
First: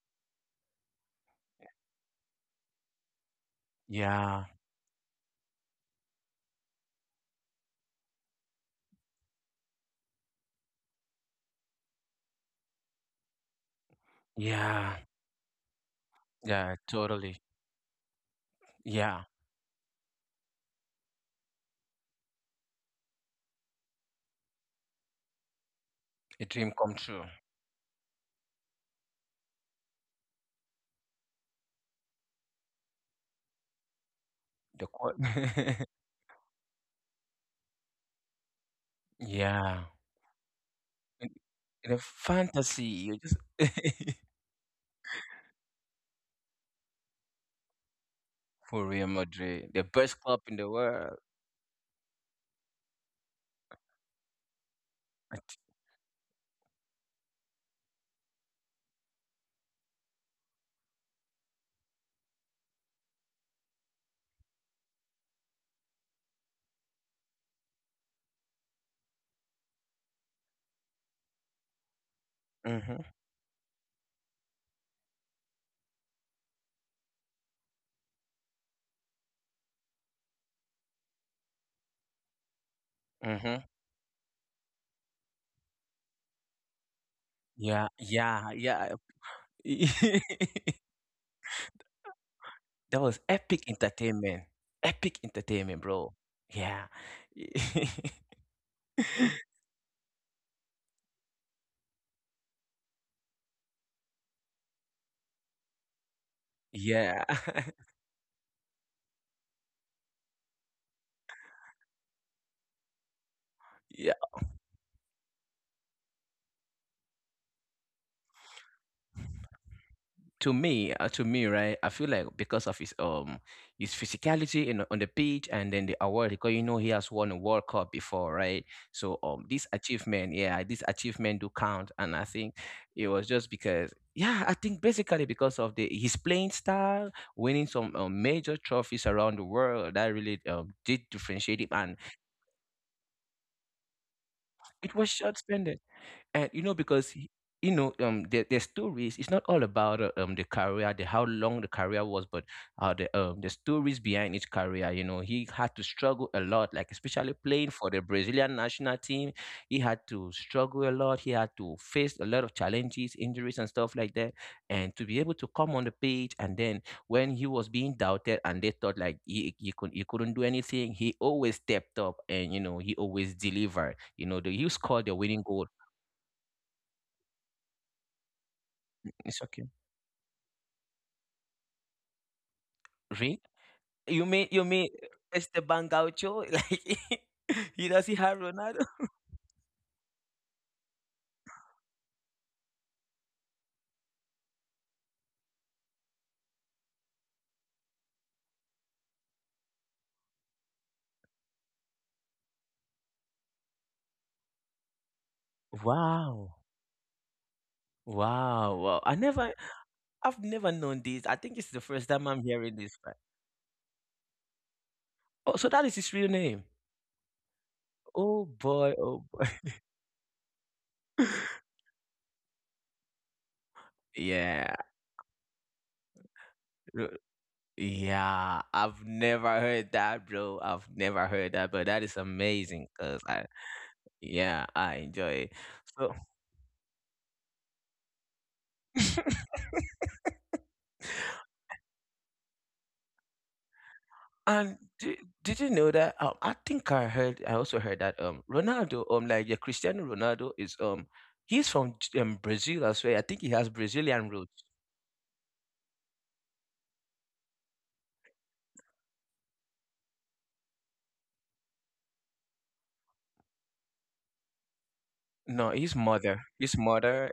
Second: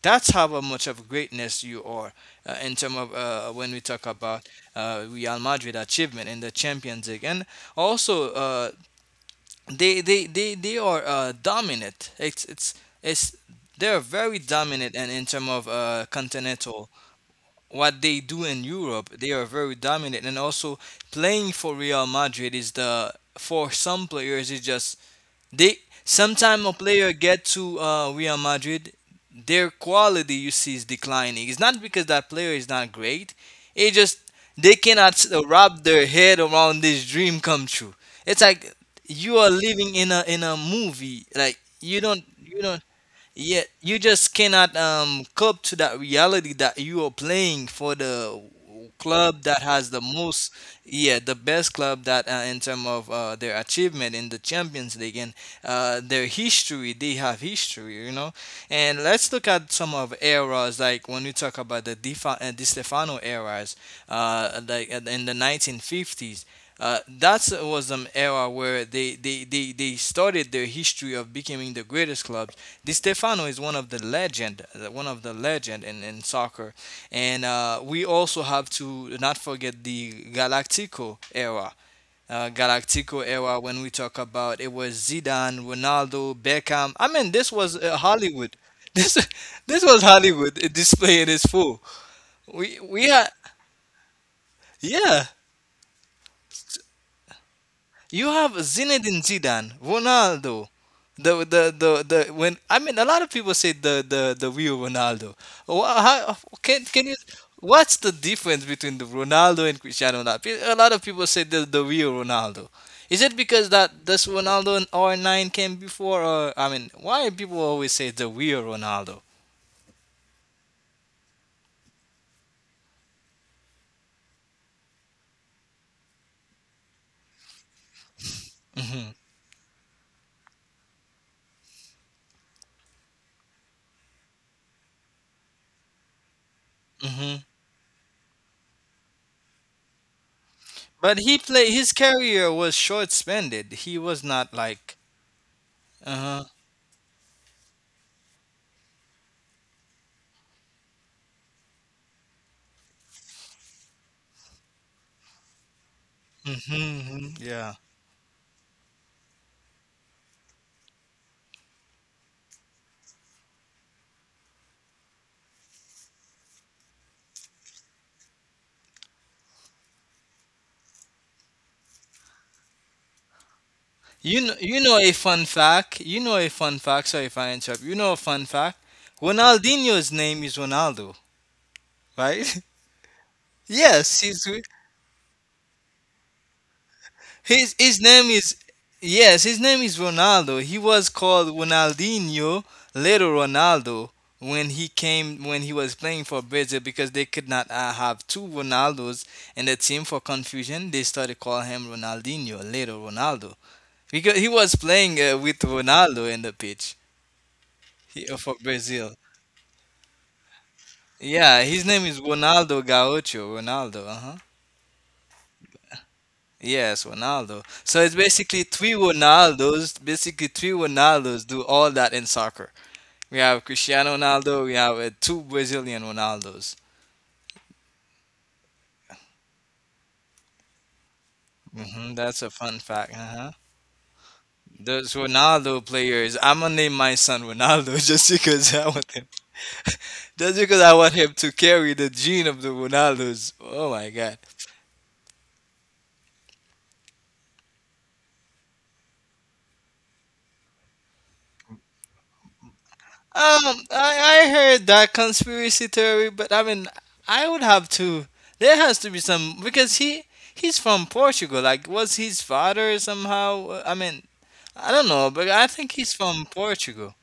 Speaker 2: that's how much of greatness you are in terms of when we talk
Speaker 1: Yeah.
Speaker 2: about Real Madrid achievement in the Champions League, and also they are dominant. It's They're very dominant
Speaker 1: Yeah.
Speaker 2: and in terms of
Speaker 1: Yeah.
Speaker 2: continental
Speaker 1: Totally.
Speaker 2: what they do in Europe.
Speaker 1: Yeah.
Speaker 2: They are very dominant, and also playing for Real Madrid is the for some players is just they
Speaker 1: A
Speaker 2: sometime
Speaker 1: dream
Speaker 2: a
Speaker 1: come
Speaker 2: player
Speaker 1: true.
Speaker 2: get to Real Madrid, their quality you see is declining. It's not because that player is not great. It just they
Speaker 1: The court. *laughs*
Speaker 2: cannot wrap their head around this dream come true. It's like you are
Speaker 1: Yeah.
Speaker 2: living in a movie.
Speaker 1: And-
Speaker 2: Like
Speaker 1: and the
Speaker 2: you
Speaker 1: fantasy.
Speaker 2: don't
Speaker 1: You just
Speaker 2: yeah, you
Speaker 1: *laughs*
Speaker 2: just cannot cope to that reality that you are playing for the
Speaker 1: for Real
Speaker 2: club that
Speaker 1: Madrid, the
Speaker 2: has the
Speaker 1: best club in
Speaker 2: most,
Speaker 1: the world.
Speaker 2: yeah, the best club that in terms of their achievement in the Champions League and their history, they have history, you know. And let's look at some of eras like when we talk about the Di Stefano eras, in the 1950s. That was an era where they started their history of becoming the greatest clubs. Di
Speaker 1: Mhm,
Speaker 2: Stefano is one of the legend, one of the legend in soccer. And we also have to not forget the Galactico era. Galactico
Speaker 1: mhm.
Speaker 2: era when we talk about it was Zidane, Ronaldo, Beckham. I mean, this was
Speaker 1: Yeah, yeah,
Speaker 2: Hollywood.
Speaker 1: yeah.
Speaker 2: *laughs* This this was Hollywood
Speaker 1: *laughs*
Speaker 2: display in its full.
Speaker 1: That
Speaker 2: We
Speaker 1: was
Speaker 2: had
Speaker 1: epic entertainment. Epic
Speaker 2: yeah
Speaker 1: entertainment, bro. Yeah. *laughs*
Speaker 2: You have Zinedine Zidane, Ronaldo. The, the the the When I mean a lot of people say the real Ronaldo. Wha- How, can
Speaker 1: Yeah.
Speaker 2: you? What's the difference between the Ronaldo and Cristiano Ronaldo? A lot of people say the real Ronaldo. Is it because that
Speaker 1: *laughs*
Speaker 2: this Ronaldo and R nine came before, or I mean, why people always say the real Ronaldo?
Speaker 1: To me, right? I feel like because of his physicality in on the pitch, and then the award because you know he has won a World Cup before, right? So this achievement do count, and I think it was just because. Yeah, I think basically because of the his playing style,
Speaker 2: hmm
Speaker 1: winning some major trophies around the world, that really did
Speaker 2: But he
Speaker 1: differentiate him,
Speaker 2: played.
Speaker 1: and
Speaker 2: His career was short spended. He was not
Speaker 1: it was
Speaker 2: like.
Speaker 1: short spending.
Speaker 2: Uh
Speaker 1: And
Speaker 2: huh.
Speaker 1: you know because you know their stories, it's not all about the how long the career was, but the stories behind each career. You know he had to struggle a lot, like, especially playing for
Speaker 2: Yeah.
Speaker 1: the Brazilian national team. He had to struggle a lot, he had to face a lot of challenges, injuries and stuff like that, and to be able to come on the pitch, and then when he was being doubted and they thought like he couldn't do anything, he always stepped up, and you know he always delivered. He scored
Speaker 2: You
Speaker 1: the
Speaker 2: know a
Speaker 1: winning goal.
Speaker 2: fun fact. You know a fun fact. Sorry if I interrupt. You know a fun fact.
Speaker 1: It's okay.
Speaker 2: Ronaldinho's name is Ronaldo, right?
Speaker 1: Really?
Speaker 2: *laughs*
Speaker 1: You
Speaker 2: Yes,
Speaker 1: mean you mean Esteban Gaucho? *laughs* Like, he does not
Speaker 2: his
Speaker 1: have
Speaker 2: name is
Speaker 1: Ronaldo?
Speaker 2: yes, his name is Ronaldo. He was called Ronaldinho, Little Ronaldo, when he came when he was playing for Brazil because they could not have two Ronaldos in the team for confusion. They started calling him Ronaldinho, Little Ronaldo, because he was playing with Ronaldo
Speaker 1: Wow.
Speaker 2: in the pitch for
Speaker 1: Wow, wow. I
Speaker 2: Brazil.
Speaker 1: never I've never known this. I think it's
Speaker 2: Yeah,
Speaker 1: the
Speaker 2: his
Speaker 1: first
Speaker 2: name
Speaker 1: time
Speaker 2: is
Speaker 1: I'm hearing this
Speaker 2: Ronaldo
Speaker 1: fact.
Speaker 2: Gaúcho. Ronaldo, uh-huh.
Speaker 1: Oh, so that is his real name.
Speaker 2: Yes, Ronaldo. So it's
Speaker 1: Oh boy, oh boy. *laughs*
Speaker 2: Basically three Ronaldos do all that in soccer. We have Cristiano
Speaker 1: Yeah.
Speaker 2: Ronaldo, we have two Brazilian Ronaldos.
Speaker 1: r- Yeah, I've never heard that, bro. I've never heard that, but that is
Speaker 2: That's a
Speaker 1: amazing
Speaker 2: fun
Speaker 1: cuz
Speaker 2: fact,
Speaker 1: I
Speaker 2: uh-huh.
Speaker 1: yeah, I
Speaker 2: Those
Speaker 1: enjoy it.
Speaker 2: Ronaldo
Speaker 1: So
Speaker 2: players, I'm gonna name my son Ronaldo *laughs* just because I want
Speaker 1: *laughs*
Speaker 2: him, *laughs* just because I want him to carry the gene of the Ronaldos. Oh my God.
Speaker 1: And did you know that? I think I heard. I also heard that Ronaldo, yeah, Cristiano Ronaldo is he's from Brazil as well. I think he has Brazilian
Speaker 2: I
Speaker 1: roots.
Speaker 2: heard that conspiracy theory, but I mean, I would have to. There has to be some because he's from Portugal. Like, was his father somehow? I mean, I don't know, but
Speaker 1: No,
Speaker 2: I
Speaker 1: his
Speaker 2: think he's
Speaker 1: mother,
Speaker 2: from
Speaker 1: his
Speaker 2: Portugal.
Speaker 1: mother,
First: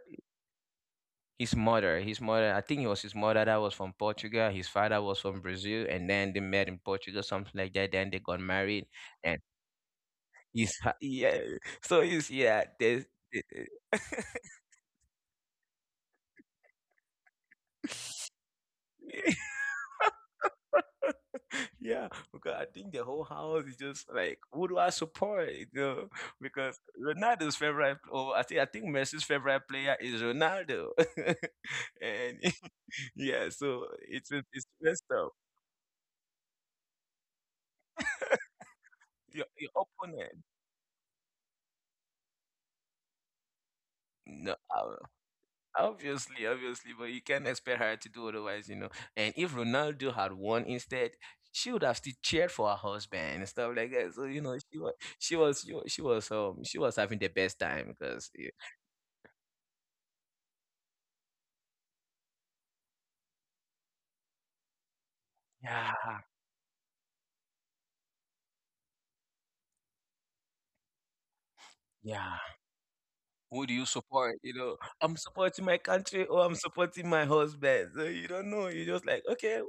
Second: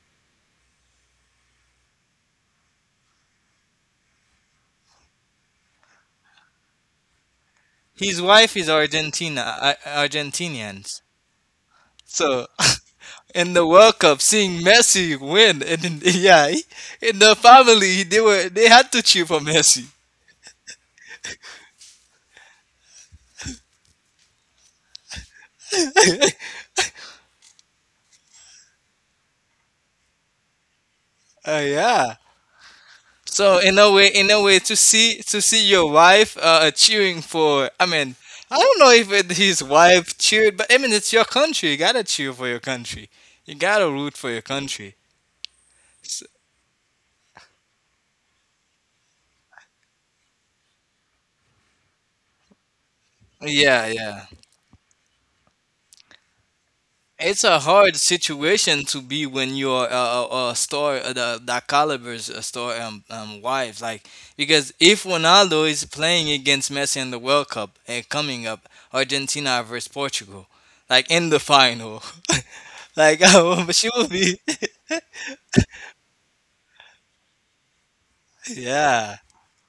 Speaker 1: his mother, his mother. I think it was his mother that was from Portugal. His father was from Brazil, and then they met in Portugal, something like that. Then
Speaker 2: His
Speaker 1: they got
Speaker 2: wife is
Speaker 1: married, and
Speaker 2: Argentina,
Speaker 1: he's
Speaker 2: Argentinians.
Speaker 1: *laughs* yeah. So he's
Speaker 2: So
Speaker 1: yeah. There's
Speaker 2: *laughs* in the World Cup, seeing Messi win, and yeah, in the family they had to cheer for
Speaker 1: *laughs*
Speaker 2: Messi.
Speaker 1: Yeah, because I think the whole house is just like, who do I support? You know,
Speaker 2: *laughs*
Speaker 1: *laughs* because Ronaldo's favorite, or I think Messi's favorite player is Ronaldo. *laughs*
Speaker 2: Yeah.
Speaker 1: And *laughs* yeah,
Speaker 2: So
Speaker 1: so
Speaker 2: in
Speaker 1: it's
Speaker 2: a
Speaker 1: it's
Speaker 2: way,
Speaker 1: it's messed up.
Speaker 2: to see your wife cheering for, I mean, I don't know if it,
Speaker 1: Your
Speaker 2: his
Speaker 1: your
Speaker 2: wife
Speaker 1: opponent.
Speaker 2: cheered, but I mean, it's your country. You gotta cheer for your country. You gotta root for your
Speaker 1: No,
Speaker 2: country.
Speaker 1: ob-
Speaker 2: S-
Speaker 1: obviously, obviously, but you can't expect her to do otherwise, you know. And if Ronaldo had won instead, she would have still cheered for her husband and stuff
Speaker 2: yeah,
Speaker 1: like that. So
Speaker 2: yeah.
Speaker 1: you know, she was having the
Speaker 2: It's
Speaker 1: best
Speaker 2: a
Speaker 1: time
Speaker 2: hard
Speaker 1: because
Speaker 2: situation to be when you're a star, that caliber's a star wife. Like because if Ronaldo is
Speaker 1: yeah,
Speaker 2: playing against Messi in the World Cup and coming up, Argentina versus Portugal, like in the final,
Speaker 1: yeah.
Speaker 2: *laughs* like *laughs*
Speaker 1: Who
Speaker 2: oh,
Speaker 1: do you
Speaker 2: she will
Speaker 1: support?
Speaker 2: be,
Speaker 1: You know, I'm supporting my country or I'm supporting my husband. So you don't
Speaker 2: *laughs*
Speaker 1: know. You're just
Speaker 2: yeah,
Speaker 1: like, okay,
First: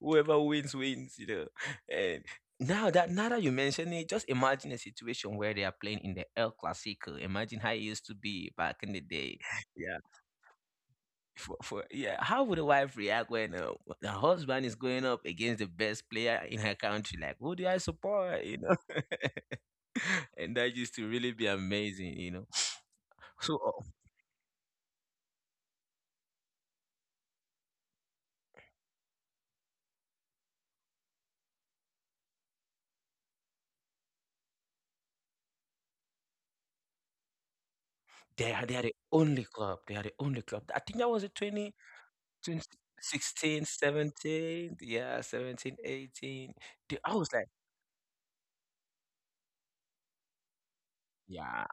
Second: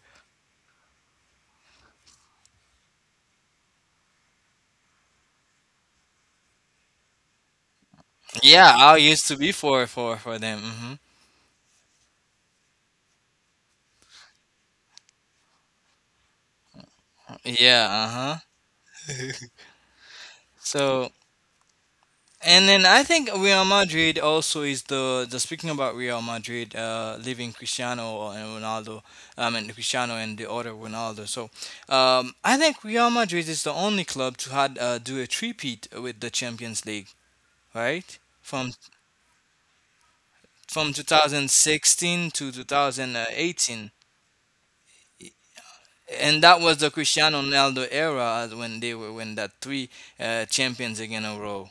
Speaker 1: whoever wins, wins, you know. *laughs* And now that you mention it, just imagine a situation where they are playing in the El Clasico. Imagine how it used to be
Speaker 2: yeah.
Speaker 1: back in
Speaker 2: I
Speaker 1: the
Speaker 2: used to
Speaker 1: day.
Speaker 2: be
Speaker 1: *laughs*
Speaker 2: for
Speaker 1: Yeah.
Speaker 2: for for them.
Speaker 1: How would a wife react when the husband is going up against the best player in her country? Like, who do I
Speaker 2: Yeah, uh
Speaker 1: support? You know,
Speaker 2: huh.
Speaker 1: *laughs* and
Speaker 2: *laughs*
Speaker 1: that used to
Speaker 2: So
Speaker 1: really be amazing. You know,
Speaker 2: and then I think
Speaker 1: so
Speaker 2: Real Madrid also is the speaking about Real Madrid, leaving Cristiano and Ronaldo, and Cristiano and the other Ronaldo. So, I think Real Madrid is the only club to had do a three-peat with the Champions League, right?
Speaker 1: They
Speaker 2: From
Speaker 1: are. they are the only club. They are the only club. I
Speaker 2: from
Speaker 1: think that was in
Speaker 2: 2016 to
Speaker 1: 2016,
Speaker 2: 2018,
Speaker 1: 17. Yeah, 17,
Speaker 2: and
Speaker 1: 18.
Speaker 2: that was the
Speaker 1: They, I was
Speaker 2: Cristiano
Speaker 1: like,
Speaker 2: Ronaldo era as when they were when that three champions again in a
Speaker 1: yeah,
Speaker 2: row.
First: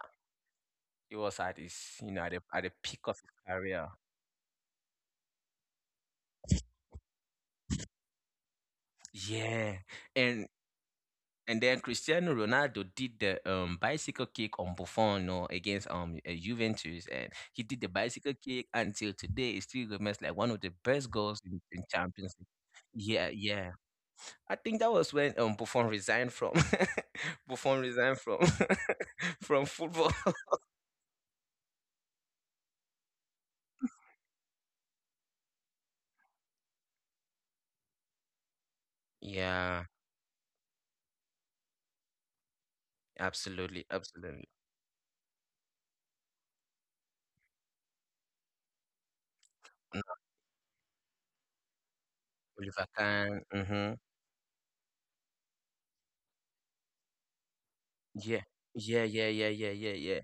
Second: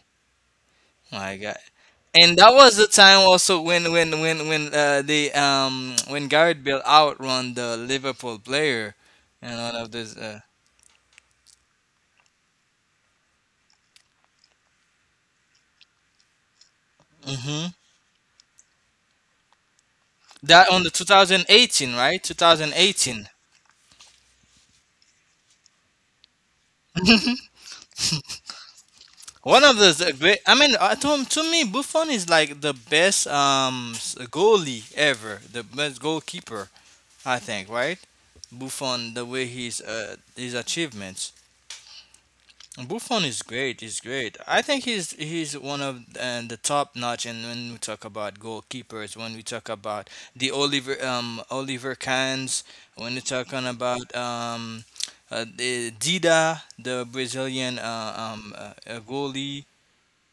Speaker 1: it
Speaker 2: My
Speaker 1: was at
Speaker 2: God,
Speaker 1: his, you know, at
Speaker 2: and
Speaker 1: the,
Speaker 2: that
Speaker 1: at the
Speaker 2: was the
Speaker 1: peak of
Speaker 2: time
Speaker 1: his
Speaker 2: also
Speaker 1: career.
Speaker 2: when Gareth Bale outrun the Liverpool player and one
Speaker 1: Yeah,
Speaker 2: of those
Speaker 1: and and then Cristiano Ronaldo did the bicycle kick on Buffon, you know, against Juventus, and he
Speaker 2: hmm
Speaker 1: did the bicycle kick until today. It still remains like one of the
Speaker 2: that on the
Speaker 1: best goals in
Speaker 2: 2018 right
Speaker 1: Champions League.
Speaker 2: 2018
Speaker 1: Yeah, yeah. I think that was when Buffon resigned from *laughs* Buffon resigned from *laughs* from
Speaker 2: one of those
Speaker 1: football.
Speaker 2: great
Speaker 1: *laughs*
Speaker 2: I mean to me Buffon is like the best goalie ever the best goalkeeper I think right Buffon the way he's
Speaker 1: Yeah,
Speaker 2: his achievements Buffon is great.
Speaker 1: absolutely,
Speaker 2: He's great.
Speaker 1: absolutely.
Speaker 2: I think he's one of the top notch. And when we talk about goalkeepers, when we talk about
Speaker 1: Mm,
Speaker 2: the Oliver Kahns,
Speaker 1: Oliver
Speaker 2: when we're
Speaker 1: Kahn.
Speaker 2: talking
Speaker 1: Mm-hmm.
Speaker 2: about the Dida, the Brazilian
Speaker 1: Yeah, yeah, yeah, yeah,
Speaker 2: goalie,
Speaker 1: yeah, yeah, yeah.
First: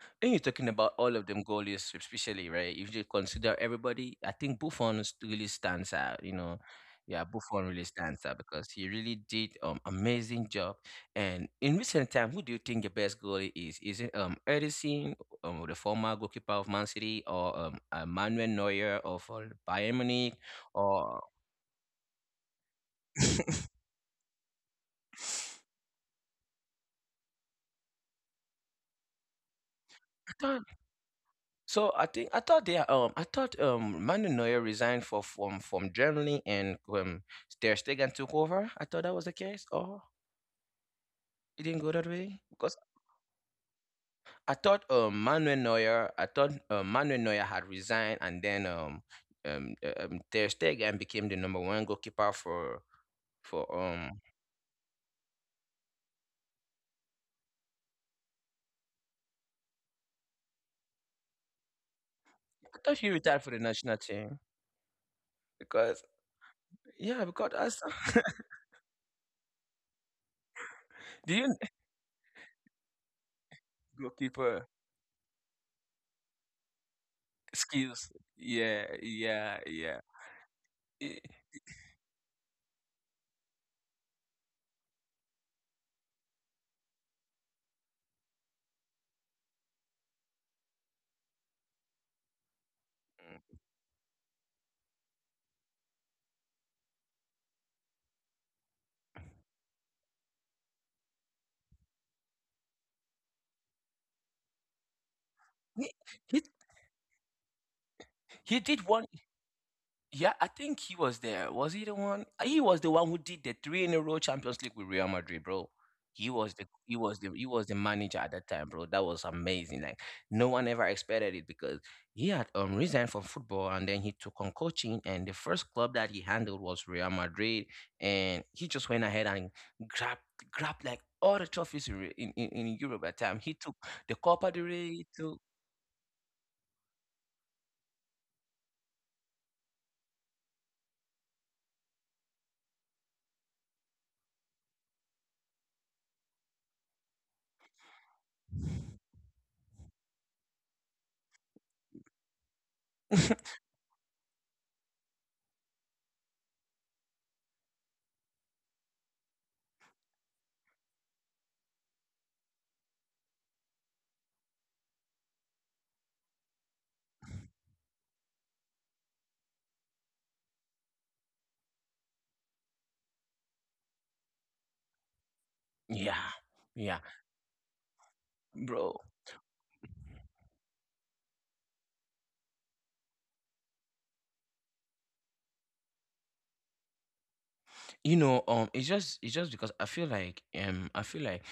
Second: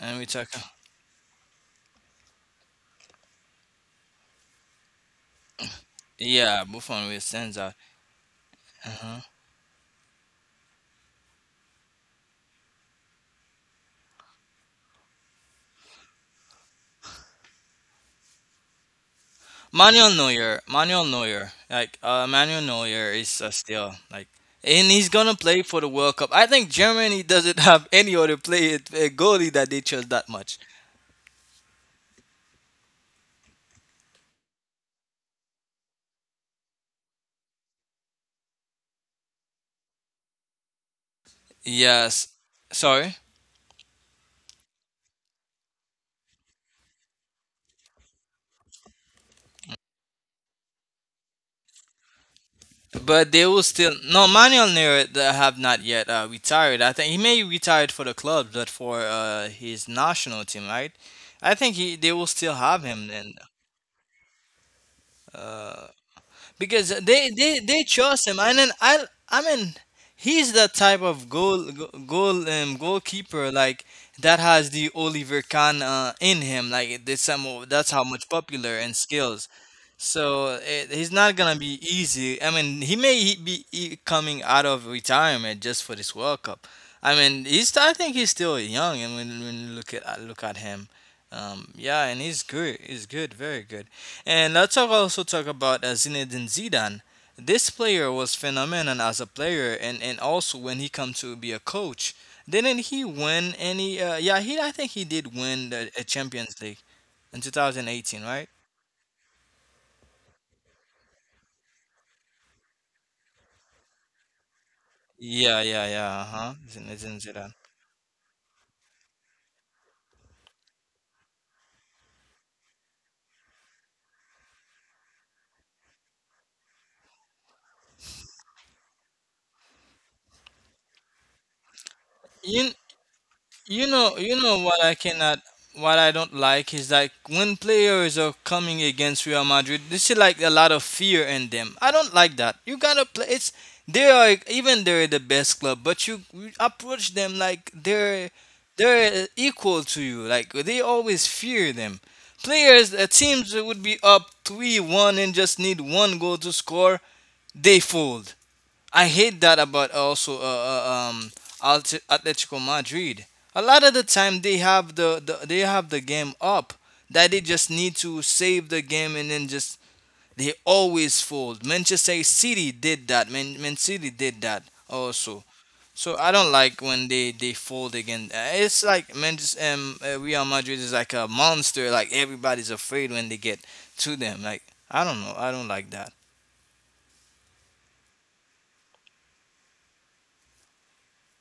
Speaker 2: and we
Speaker 1: And you're
Speaker 2: talk
Speaker 1: talking about all of them goalies, especially, right? If you consider everybody, I think Buffon really stands out, you know.
Speaker 2: yeah Buffon really
Speaker 1: Yeah,
Speaker 2: stands
Speaker 1: Buffon
Speaker 2: out.
Speaker 1: really stands out because he really did amazing job. And in recent time, who do you think the best goalie is? Is it Edison, the former goalkeeper of Man City, or Manuel Neuer of Bayern
Speaker 2: Manuel
Speaker 1: Munich,
Speaker 2: Neuer, Manuel
Speaker 1: or
Speaker 2: Neuer, like Manuel Neuer is
Speaker 1: *laughs*
Speaker 2: still like, and he's gonna play for the World Cup. I think Germany doesn't *laughs* have any other play a goalie that they trust that much.
Speaker 1: I So I think I thought Manu Neuer resigned for from Germany and Ter Stegen took over. I thought that was the case. Oh, it didn't go that
Speaker 2: Yes,
Speaker 1: way because
Speaker 2: sorry,
Speaker 1: I thought Manuel Neuer had resigned, and then Ter Stegen became the number one goalkeeper for
Speaker 2: but they will
Speaker 1: for
Speaker 2: still
Speaker 1: um
Speaker 2: no Manuel Neuer that have not yet retired. I think he may retired for the club, but for his national team, right? I think he they will still
Speaker 1: I
Speaker 2: have
Speaker 1: thought
Speaker 2: him
Speaker 1: he
Speaker 2: then.
Speaker 1: retired for the national team because
Speaker 2: Because
Speaker 1: yeah,
Speaker 2: they
Speaker 1: because
Speaker 2: they
Speaker 1: that's
Speaker 2: they
Speaker 1: *laughs*
Speaker 2: chose him, and then I mean he's the type of
Speaker 1: do you,
Speaker 2: goalkeeper like that
Speaker 1: goalkeeper,
Speaker 2: has the Oliver Kahn in him. Like that's how
Speaker 1: skills,
Speaker 2: much popular
Speaker 1: yeah,
Speaker 2: and skills.
Speaker 1: yeah, yeah.
Speaker 2: So it, he's
Speaker 1: He,
Speaker 2: not gonna be easy. I mean, he may he- be e- coming out of retirement just for this World Cup. I mean, he's I think he's still young. And when you look at him, yeah, and he's good. He's good, very good. And let's also talk about Zinedine Zidane. This player was phenomenal as a player, and also when he come to be a coach. Didn't he win any? Yeah, he I think he did win the, a
Speaker 1: he
Speaker 2: Champions League in 2018, right?
Speaker 1: He did one. Yeah, I think he was there. Was he the one? He was the one who did the three in a row Champions League with Real Madrid,
Speaker 2: Yeah,
Speaker 1: bro.
Speaker 2: yeah, yeah. Uh-huh. It's in
Speaker 1: He
Speaker 2: Zidane.
Speaker 1: was the manager at that time, bro. That was amazing. Like, no one ever expected it, because he had resigned from football, and then he took on coaching. And the first club that he handled was Real Madrid, and he just went ahead and grabbed grabbed like all the trophies in Re-
Speaker 2: You,
Speaker 1: in Europe at that time. He took the
Speaker 2: you
Speaker 1: Copa
Speaker 2: know
Speaker 1: del
Speaker 2: what
Speaker 1: Rey,
Speaker 2: I
Speaker 1: he took,
Speaker 2: cannot, what I don't like is like when players are coming against Real Madrid, this is like a lot of fear in them. I don't like that. You gotta play. It's they are even they're the best club, but you approach them like they're equal to you. Like they always fear them. Players, teams that would be up 3-1 and just need one goal to score. They fold. I hate that about also Alt- Atletico Madrid. A lot of the time they have the they have the game up that they just need to save the game and then just they always fold. Manchester City did that. Man City did that also.
Speaker 1: yeah,
Speaker 2: So I don't like
Speaker 1: yeah,
Speaker 2: when they fold again. It's
Speaker 1: bro.
Speaker 2: like Manchester Real Madrid is like a monster. Like everybody's afraid when they get to them. Like I don't know. I don't like that.
Speaker 1: You know, it's just because I feel like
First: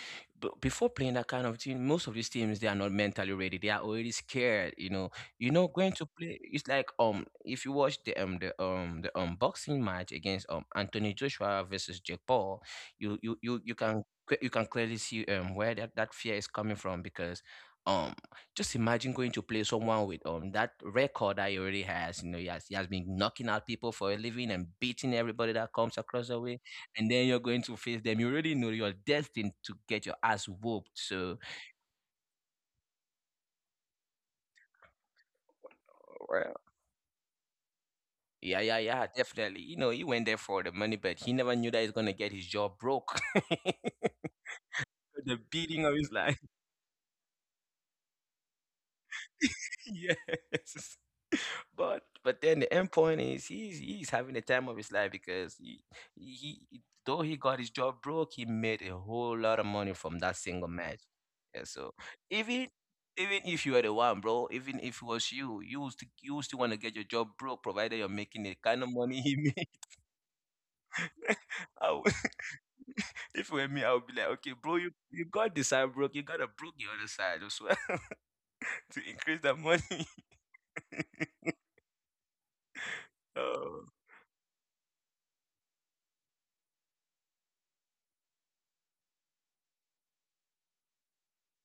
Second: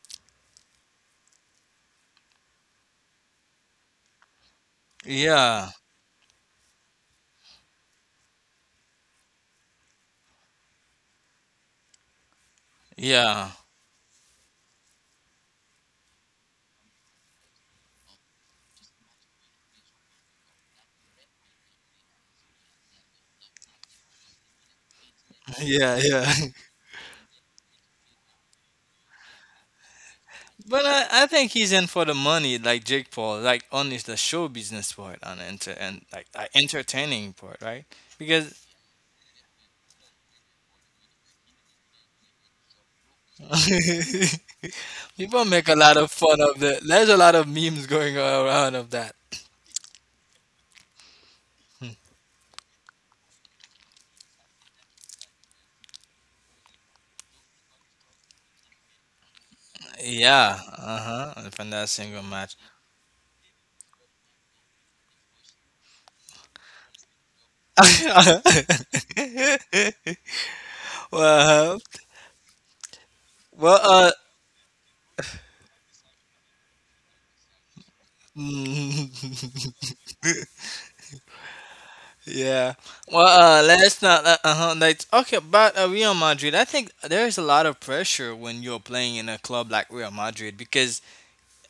Speaker 1: before playing that kind of team, most of these teams they are not mentally ready, they are already scared, you know. You
Speaker 2: Yeah.
Speaker 1: know, going to play, it's like, if you watch the boxing match against Anthony Joshua versus Jake Paul, you you
Speaker 2: Yeah.
Speaker 1: you, you can you can clearly see where that fear is coming from. Because um just imagine going to play someone with that record that he already has. You know, he has been knocking out people for a living and beating everybody
Speaker 2: *laughs*
Speaker 1: that
Speaker 2: Yeah.
Speaker 1: comes across
Speaker 2: Yeah.
Speaker 1: the way. And then you're going to face them. You already know you're destined to get your ass
Speaker 2: But
Speaker 1: whooped.
Speaker 2: I
Speaker 1: So
Speaker 2: think he's in for the money, like Jake Paul, like only the show business part and enter and like
Speaker 1: well,
Speaker 2: entertaining part, right? Because
Speaker 1: yeah, yeah, yeah, definitely. You know, he went there for the money, but he never knew that he's gonna get his jaw broke. *laughs*
Speaker 2: *laughs*
Speaker 1: The
Speaker 2: people make a
Speaker 1: beating
Speaker 2: lot
Speaker 1: of
Speaker 2: of
Speaker 1: his
Speaker 2: fun
Speaker 1: life.
Speaker 2: of the. There's a lot of memes going around of that.
Speaker 1: Yes. *laughs* But then the end point is he's having the time of his life because though he got his job broke, he made a whole lot of money from that
Speaker 2: Yeah,
Speaker 1: single match.
Speaker 2: uh huh.
Speaker 1: Yeah,
Speaker 2: From that
Speaker 1: so
Speaker 2: single match.
Speaker 1: even even if you are the one, bro, even if it was you, you would still, want to get your job broke, provided you're making the kind of money he made.
Speaker 2: *laughs* well, uh,
Speaker 1: *laughs* I would, *laughs* if it were me, I
Speaker 2: well,
Speaker 1: would be like, okay, bro, you got this side broke, you gotta broke the other side as well *laughs* to increase
Speaker 2: uh.
Speaker 1: that money.
Speaker 2: *laughs*
Speaker 1: *laughs*
Speaker 2: Yeah. Well,
Speaker 1: Oh.
Speaker 2: let's not. Uh huh. Like, okay, about Real Madrid, I think there is a lot of pressure when you're playing in a club like Real Madrid because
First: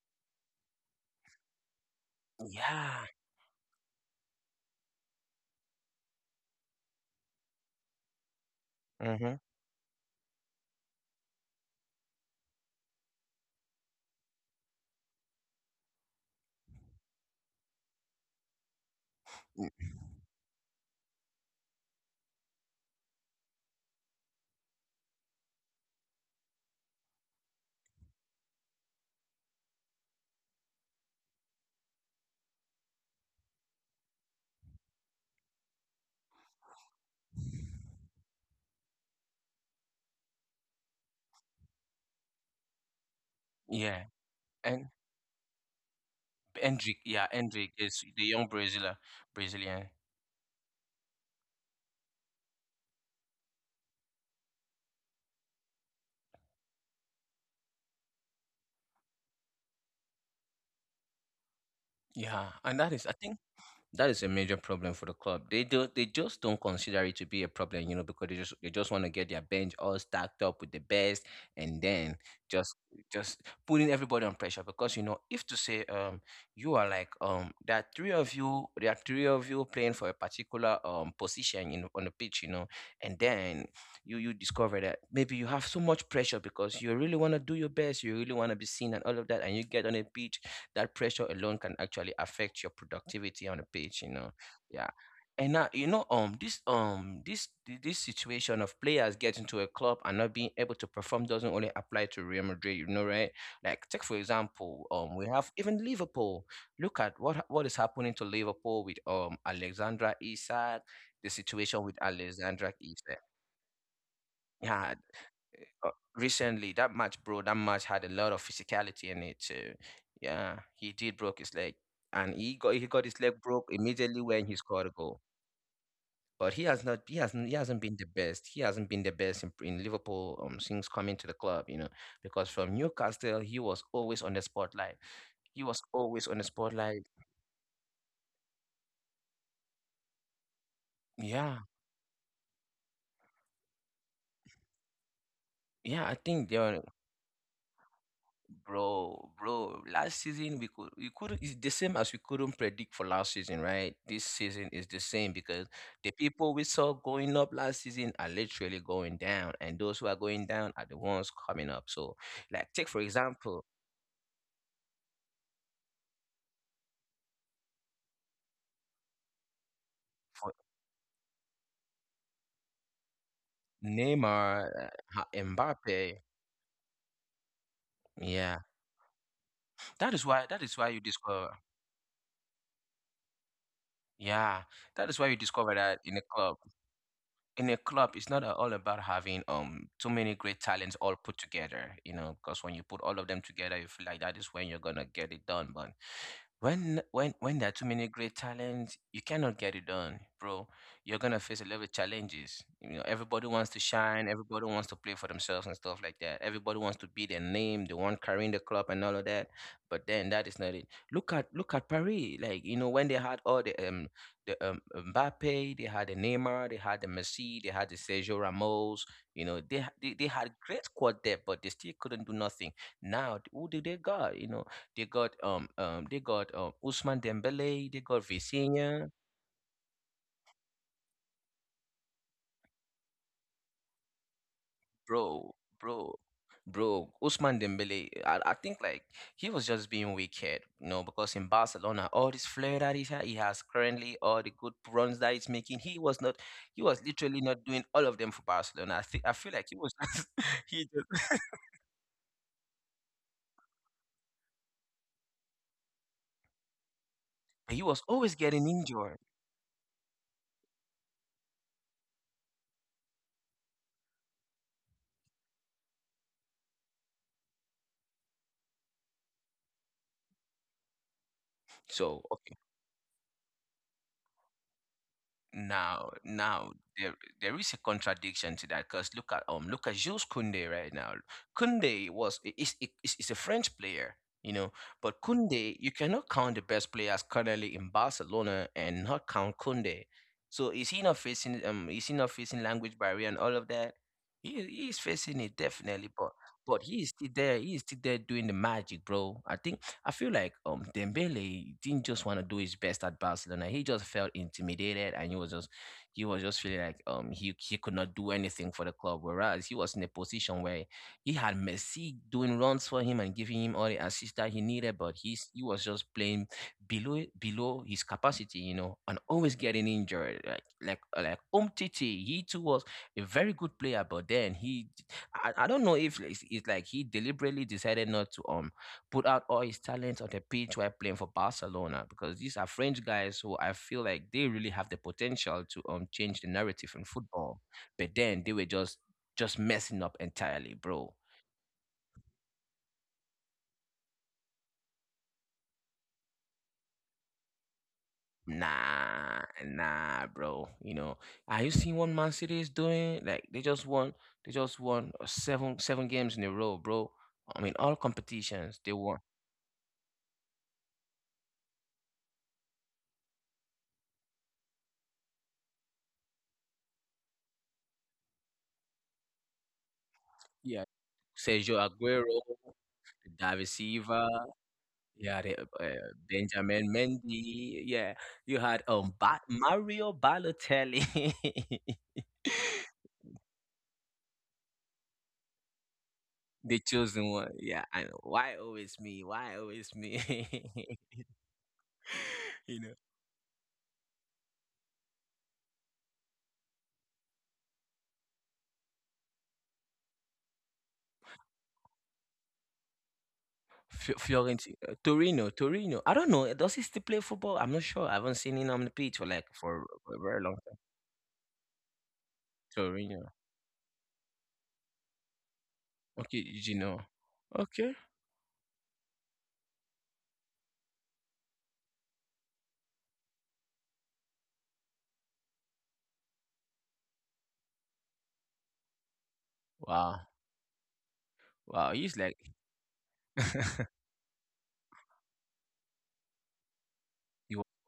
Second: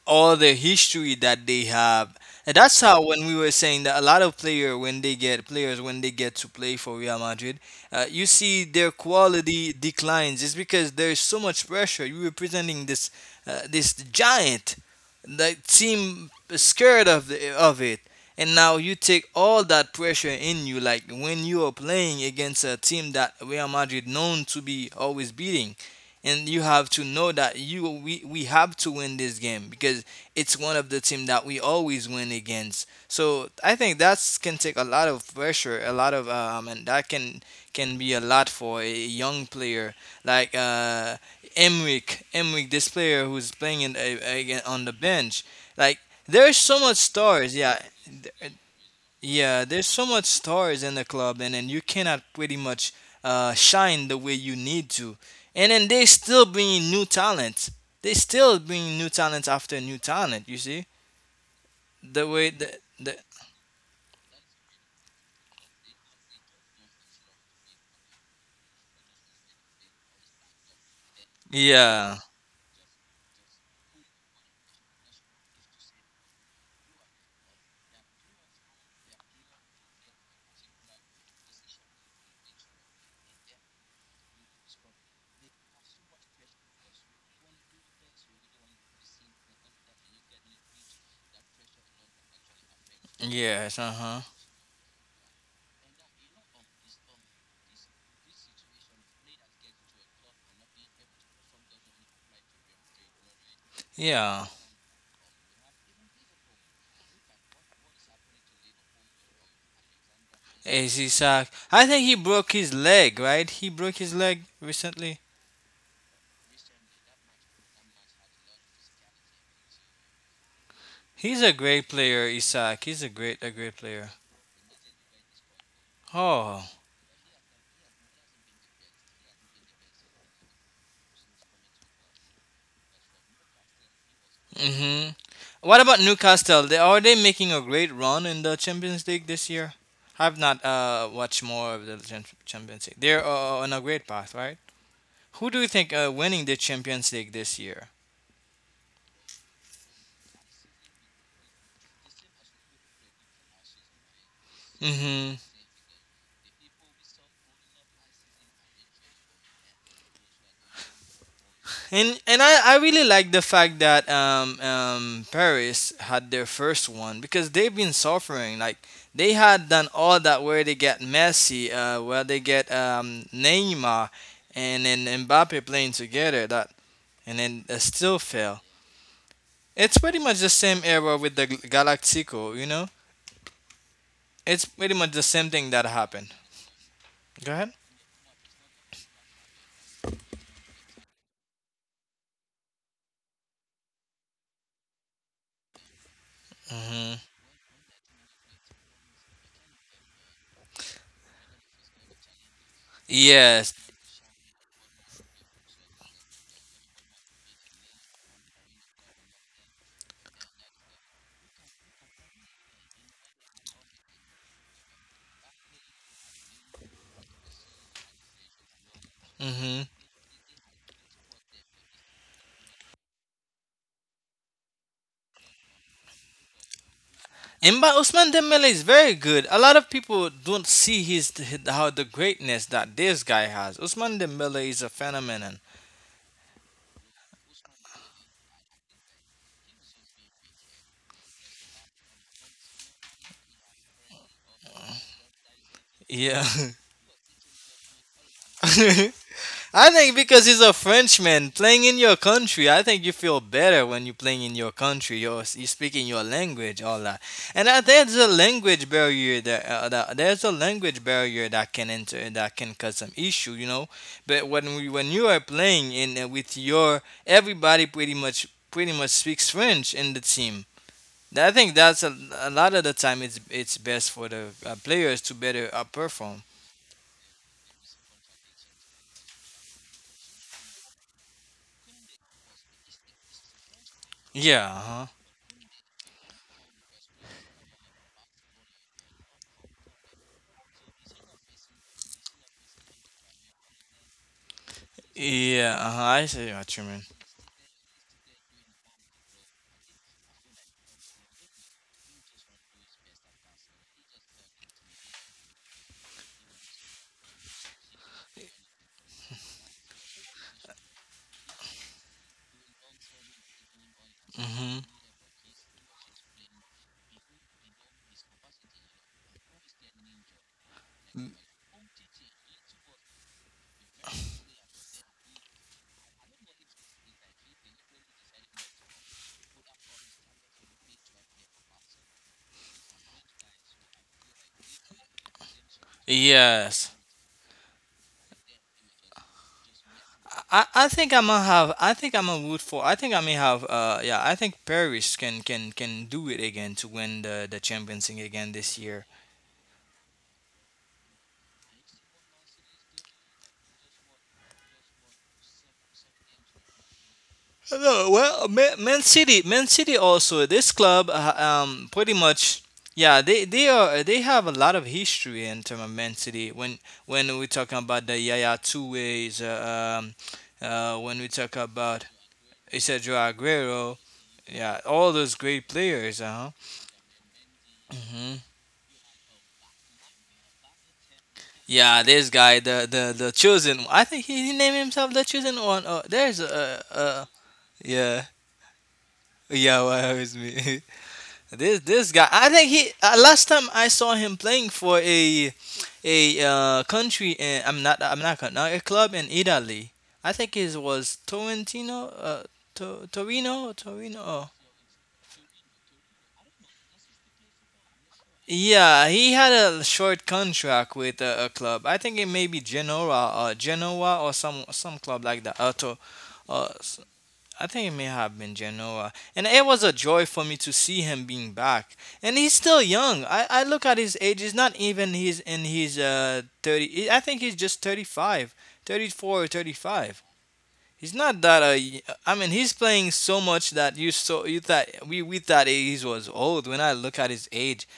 Speaker 2: all the history that they have. And that's how
Speaker 1: Yeah,
Speaker 2: when we were saying that a lot of players when they get to play for Real Madrid, you see their
Speaker 1: mm-hmm.
Speaker 2: quality declines. It's because there's so much pressure. You're representing this this giant, the team scared of of it. And now you take all
Speaker 1: Mm,
Speaker 2: that pressure in you, like when you are playing against a team that Real Madrid known to be always beating and you have to know that we have to win this game because it's one of the team that we always win against. So I think that's can take a lot of pressure, a lot of and that can be a lot for a young player like Emric. Emric, this player who's playing in,
Speaker 1: yeah,
Speaker 2: again on
Speaker 1: and
Speaker 2: the bench, like there's so much
Speaker 1: Hendrick, yeah,
Speaker 2: stars.
Speaker 1: Hendrick
Speaker 2: Yeah,
Speaker 1: is the young Brazilian,
Speaker 2: yeah, there's
Speaker 1: Brazilian.
Speaker 2: so much stars in the club, and then you cannot pretty much shine the way you need to. And then they still bring new talent. They still bring new talent after new talent. You see the way
Speaker 1: Yeah, and that
Speaker 2: the
Speaker 1: is, I think, that is a major problem for the club. They just don't consider it to be a problem, you know, because they just want to get their bench all stacked up with the best, and
Speaker 2: yeah
Speaker 1: then just just putting everybody on pressure, because you know, if to say you are there are three of you there are three of you playing for a particular position in on the pitch, you know. And then you discover that maybe you have so much pressure because you really want to do your best, you really want to be seen and all of that, and you get on a pitch, that pressure alone can actually affect your productivity on
Speaker 2: yes
Speaker 1: the
Speaker 2: uh huh
Speaker 1: page, you know. Yeah. And now, you know, this this situation of players getting to a club and not being able to perform doesn't only apply to Real Madrid, you know, right? Like, take for
Speaker 2: yeah.
Speaker 1: example, we have even Liverpool. Look at what is happening to Liverpool with Alexandra Isak,
Speaker 2: Is
Speaker 1: the
Speaker 2: Isak? I
Speaker 1: situation
Speaker 2: think
Speaker 1: with
Speaker 2: he broke his
Speaker 1: Alexandra
Speaker 2: leg,
Speaker 1: Isak.
Speaker 2: right? He broke his leg
Speaker 1: Yeah.
Speaker 2: recently.
Speaker 1: Recently that match, bro, that match had a lot of physicality in it too. Yeah, he did
Speaker 2: He's
Speaker 1: broke
Speaker 2: a
Speaker 1: his leg,
Speaker 2: great player,
Speaker 1: and he
Speaker 2: Isak.
Speaker 1: got he
Speaker 2: He's a
Speaker 1: got his leg broke
Speaker 2: great player.
Speaker 1: immediately when he scored a goal. But
Speaker 2: Oh
Speaker 1: he hasn't been the best. He hasn't been the best in Liverpool, since coming to the club, you know, because from Newcastle he was always on the spotlight.
Speaker 2: hmm
Speaker 1: He
Speaker 2: What
Speaker 1: was
Speaker 2: about
Speaker 1: always on the
Speaker 2: Newcastle? They are
Speaker 1: spotlight.
Speaker 2: they making a great run in the Champions League this year? I've not watched more
Speaker 1: Yeah,
Speaker 2: of the Champions League. They're on a great path, right? Who do you think
Speaker 1: yeah. I
Speaker 2: winning the
Speaker 1: think there
Speaker 2: Champions League this year?
Speaker 1: Bro, bro, last season we couldn't, it's the same as we couldn't predict for last season, right? This season is the
Speaker 2: Mm-hmm.
Speaker 1: same because the people we saw going up last season are literally going down, and those who are going down are the ones coming up.
Speaker 2: And
Speaker 1: So,
Speaker 2: I
Speaker 1: like,
Speaker 2: really
Speaker 1: take for
Speaker 2: like the fact
Speaker 1: example,
Speaker 2: that Paris had their first one because they've been suffering. Like they had done all that where
Speaker 1: for
Speaker 2: they get Messi, where they get Neymar,
Speaker 1: Neymar,
Speaker 2: and then Mbappe playing
Speaker 1: Mbappe,
Speaker 2: together. That and then still fail.
Speaker 1: yeah.
Speaker 2: It's pretty much the
Speaker 1: That is
Speaker 2: same
Speaker 1: why you
Speaker 2: error with the
Speaker 1: discover
Speaker 2: Galactico, you know? It's
Speaker 1: yeah,
Speaker 2: pretty much
Speaker 1: that
Speaker 2: the
Speaker 1: is why you
Speaker 2: same thing that
Speaker 1: discover that in a
Speaker 2: happened.
Speaker 1: club,
Speaker 2: Go ahead.
Speaker 1: it's not all about having too many great talents all put together, you know, because when you put all of them together you feel like that is when you're gonna get it done. But when
Speaker 2: Hmm.
Speaker 1: when when there are too many great talents you cannot get it done, bro. You're gonna face a lot of challenges, you know. Everybody
Speaker 2: Yes.
Speaker 1: wants to shine, everybody wants to play for themselves and stuff like that, everybody wants to be their name, the one carrying the club and all of that. But then that is not it. Look at Paris, like, you know, when they had all the Mbappe, they had the Neymar, they had the Messi, they had the Sergio Ramos, you know,
Speaker 2: Hmm.
Speaker 1: they had great squad depth, but they still couldn't do nothing. Now, who did they got, you know? They got Usman
Speaker 2: And
Speaker 1: Dembele,
Speaker 2: but
Speaker 1: they got
Speaker 2: Usman Dembele is
Speaker 1: Vicinha.
Speaker 2: very good. A lot of people don't see his how the greatness that this guy has. Usman Dembele is a
Speaker 1: Bro,
Speaker 2: phenomenon.
Speaker 1: bro, bro. Usman Dembele, I think, like, he was just being wicked, you know, because in Barcelona, all this flair that he had, he has currently, all the good runs that he's making,
Speaker 2: Yeah.
Speaker 1: he was literally not doing all of them for
Speaker 2: *laughs*
Speaker 1: Barcelona. I think I feel like
Speaker 2: I think because he's
Speaker 1: *laughs*
Speaker 2: a
Speaker 1: he just,
Speaker 2: Frenchman playing in your country, I think you feel better when you're playing in your country. You're speaking your language, all that. And I,
Speaker 1: he was
Speaker 2: there's a
Speaker 1: always getting
Speaker 2: language
Speaker 1: injured.
Speaker 2: barrier that, that there's a language barrier that can enter that can cause some issue, you know. But when you are playing in with your everybody pretty much speaks French in the team. I think that's
Speaker 1: So,
Speaker 2: a
Speaker 1: okay.
Speaker 2: lot of the time it's best for the players to better
Speaker 1: Now,
Speaker 2: perform.
Speaker 1: now there is a contradiction to that because look at Jules Koundé right now. Koundé was I- is a French player, you
Speaker 2: Yeah,
Speaker 1: know,
Speaker 2: uh-huh.
Speaker 1: but Koundé, you cannot count the best players currently in Barcelona and not count Koundé. So, is he not facing language barrier and all of that? He is facing it
Speaker 2: Yeah, uh-huh.
Speaker 1: definitely,
Speaker 2: I
Speaker 1: but
Speaker 2: see what you mean.
Speaker 1: he is still there. He is still there doing the magic, bro. I think I feel like Dembele didn't just want to do his best at Barcelona. He just felt intimidated and he was just feeling like, he could not do anything for the club. Whereas he was in a position where he had Messi doing runs for him and giving him all the assists that he
Speaker 2: Hmm.
Speaker 1: needed, but he was just playing below his capacity, you know, and always getting injured. Like Umtiti, he too was a very good player, but then he I don't know if, like, it's like he deliberately decided not to put out all his talent on the pitch while playing for Barcelona, because these are French guys who, I feel like, they really have the potential to change the
Speaker 2: Yes.
Speaker 1: narrative in football. But then they were just messing up entirely,
Speaker 2: I think
Speaker 1: bro.
Speaker 2: I'm gonna root for I think I may have yeah I think Paris can do it again to win the Champions League again this year.
Speaker 1: Nah, nah, bro. You know, are you seeing what Man City is doing? Like, they just won seven games in a row, bro. I mean, all
Speaker 2: Hello, well
Speaker 1: competitions they won.
Speaker 2: Man City also this club pretty much yeah they are they have a lot of history in terms of Man City when we're talking about the Yaya Touré's
Speaker 1: Yeah,
Speaker 2: when we talk
Speaker 1: Sergio
Speaker 2: about
Speaker 1: Aguero,
Speaker 2: Isidro
Speaker 1: David
Speaker 2: Aguero
Speaker 1: Silva.
Speaker 2: yeah all those
Speaker 1: Yeah,
Speaker 2: great players uh
Speaker 1: Benjamin Mendy.
Speaker 2: huh.
Speaker 1: Yeah, you had Mario Balotelli,
Speaker 2: Yeah, this
Speaker 1: *laughs*
Speaker 2: guy, the chosen. I think he named himself the chosen one. Oh, there's a
Speaker 1: the chosen one. Yeah, I
Speaker 2: yeah
Speaker 1: know. Why always me? Why
Speaker 2: yeah
Speaker 1: always
Speaker 2: why is me.
Speaker 1: me? *laughs*
Speaker 2: *laughs* This guy. I think
Speaker 1: You
Speaker 2: he
Speaker 1: know,
Speaker 2: last time I saw him playing for a country. In, I'm not con- no, a club in Italy. I think it was Torrentino, Torino, Torino. Oh.
Speaker 1: Fiorentina, Torino, Torino. I don't know. Does he still play football? I'm not sure. I haven't seen him on the
Speaker 2: Yeah,
Speaker 1: pitch
Speaker 2: he
Speaker 1: for,
Speaker 2: had
Speaker 1: like,
Speaker 2: a
Speaker 1: for
Speaker 2: short
Speaker 1: a very long time.
Speaker 2: contract with a club. I think it may be Genoa
Speaker 1: Torino.
Speaker 2: or Genoa or some club like that.
Speaker 1: Okay,
Speaker 2: Uh,
Speaker 1: you know.
Speaker 2: I think it
Speaker 1: Okay.
Speaker 2: may have been Genoa. And it was a joy for me to see him being back. And he's still young. I look at his age, he's not even he's in his 30. I think he's just 35, 34 or 35.
Speaker 1: Wow.
Speaker 2: He's not that
Speaker 1: Wow. He's
Speaker 2: I
Speaker 1: like,
Speaker 2: mean he's playing so much that you
Speaker 1: *laughs*
Speaker 2: so you thought we thought he was old when I look at his
Speaker 1: he was.
Speaker 2: age.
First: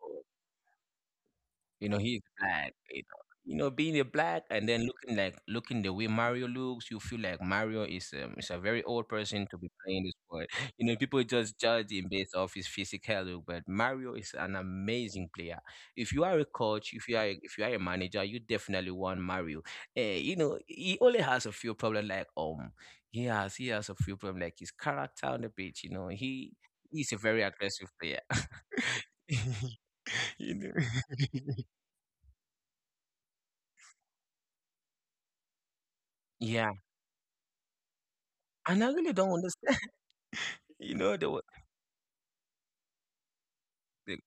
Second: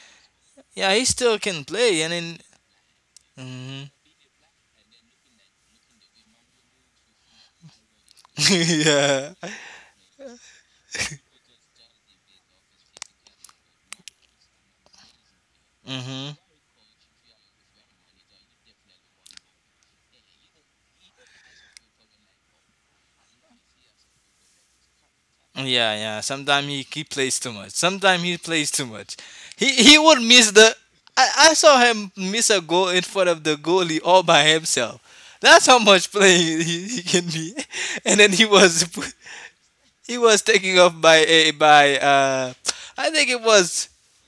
Speaker 2: Yeah, he still can
Speaker 1: You know,
Speaker 2: play and
Speaker 1: he's
Speaker 2: then
Speaker 1: black. You know,
Speaker 2: hmm
Speaker 1: being a black and then looking the way Mario looks, you feel like Mario is um,
Speaker 2: *laughs*
Speaker 1: is a very old
Speaker 2: yeah.
Speaker 1: person to be playing this sport. *laughs* You know, people just judge him based off his physical look, but Mario is an amazing player. If you
Speaker 2: Hmm.
Speaker 1: are a coach, if you are a manager, you definitely want Mario. You know, he has a few problems like his character on the pitch. You
Speaker 2: Yeah,
Speaker 1: know,
Speaker 2: yeah. Sometimes he
Speaker 1: he's a
Speaker 2: plays
Speaker 1: very
Speaker 2: too much.
Speaker 1: aggressive player.
Speaker 2: Sometimes he plays too
Speaker 1: *laughs*
Speaker 2: much. He would
Speaker 1: *laughs* You
Speaker 2: miss
Speaker 1: know.
Speaker 2: the. I
Speaker 1: *laughs*
Speaker 2: saw him miss a goal in front of the goalie all by himself. That's how much playing
Speaker 1: Yeah,
Speaker 2: he can be. *laughs* And then he
Speaker 1: and
Speaker 2: was
Speaker 1: I really don't understand. *laughs*
Speaker 2: *laughs* he was taken
Speaker 1: You
Speaker 2: off
Speaker 1: know,
Speaker 2: by
Speaker 1: the,
Speaker 2: a by I think it was
Speaker 1: the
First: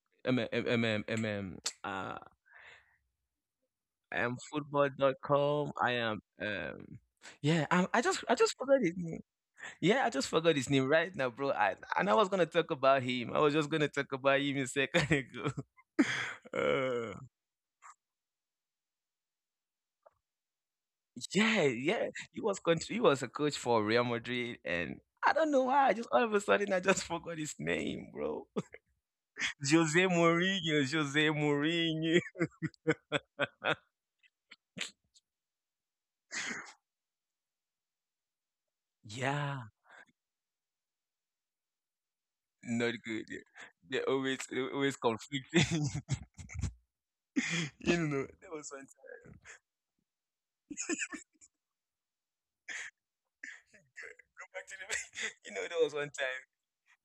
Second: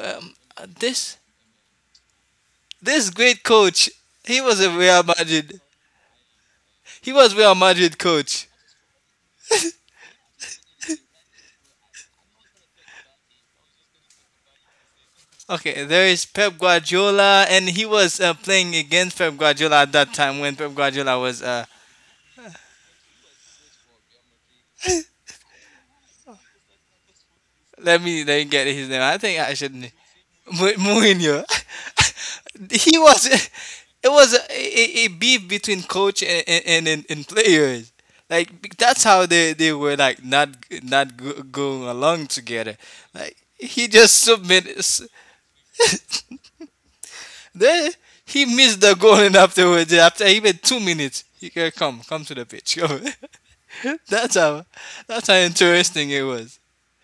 Speaker 2: um,
Speaker 1: MM, MM,
Speaker 2: this
Speaker 1: MM, *tsk* uh,
Speaker 2: this great coach.
Speaker 1: I am
Speaker 2: He was a Real Madrid.
Speaker 1: football.com.
Speaker 2: He was Real
Speaker 1: Yeah,
Speaker 2: Madrid
Speaker 1: I
Speaker 2: coach.
Speaker 1: just forgot his name. Yeah, I just forgot his name right now, bro. And I was gonna talk about him. I was just gonna talk about him a second *laughs* ago.
Speaker 2: Okay, there is Pep
Speaker 1: Uh,
Speaker 2: Guardiola, and he was playing against Pep Guardiola at that time when Pep Guardiola was.
Speaker 1: yeah, yeah, he was a coach for Real Madrid, and I don't know why. I just, all of a sudden, I just forgot his name,
Speaker 2: Let
Speaker 1: bro.
Speaker 2: me
Speaker 1: *laughs*
Speaker 2: get his name. I think I should.
Speaker 1: Jose Mourinho, Jose
Speaker 2: Mourinho.
Speaker 1: Mourinho.
Speaker 2: *laughs* he was. It was a, a beef between coach and and players. Like that's how
Speaker 1: Yeah.
Speaker 2: they were like not going along together.
Speaker 1: Not good.
Speaker 2: Like
Speaker 1: Yeah.
Speaker 2: he
Speaker 1: They're
Speaker 2: just
Speaker 1: always they're
Speaker 2: submitted.
Speaker 1: always
Speaker 2: S-
Speaker 1: conflicting. *laughs*
Speaker 2: There,
Speaker 1: You know,
Speaker 2: he
Speaker 1: there was one
Speaker 2: missed the goal,
Speaker 1: time.
Speaker 2: and afterwards, after even 2 minutes, he can come come to the pitch. *laughs* Come. That's
Speaker 1: Go back
Speaker 2: how
Speaker 1: to the. *laughs*
Speaker 2: that's how
Speaker 1: You know, there was
Speaker 2: interesting
Speaker 1: one
Speaker 2: it
Speaker 1: time.
Speaker 2: was.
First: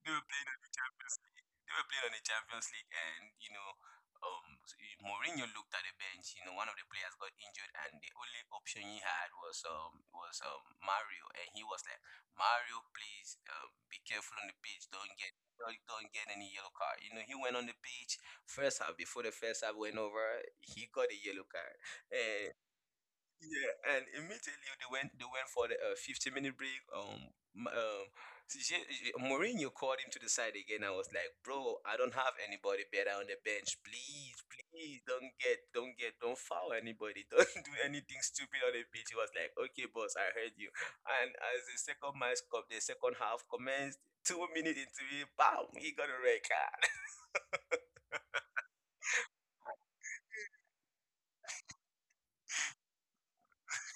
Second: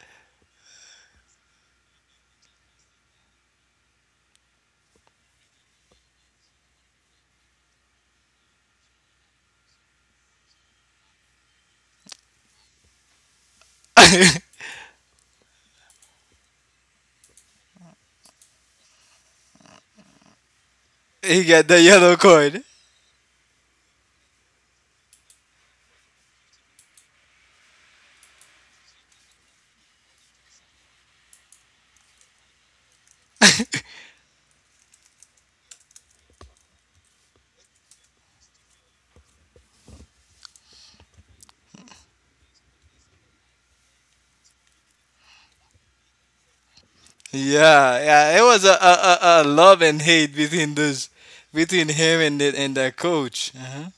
Speaker 1: They were playing on the Champions League. They were playing on the Champions League, and you know, Mourinho looked at the bench. You know, one of the players got injured, and the only option he had was Mario, and he was like, Mario, please, be careful on
Speaker 2: *laughs*
Speaker 1: the pitch. Don't get any yellow card. You know, he went on the pitch first half, before the first half went over. He got a
Speaker 2: he
Speaker 1: yellow
Speaker 2: got
Speaker 1: card,
Speaker 2: the yellow
Speaker 1: and,
Speaker 2: card.
Speaker 1: yeah, and immediately they went for the 15-minute break. Mourinho called him to the side again. I was like, bro, I don't have anybody better on the bench. Please, please don't foul anybody. *laughs* Don't do anything stupid on the pitch. He was like, okay, boss, I heard you. And as the second match cup, the second half commenced. 2 minutes into it, bam, he got a red card.
Speaker 2: Yeah, yeah. It was a, a love and hate between those between him and and the coach. Uh-huh.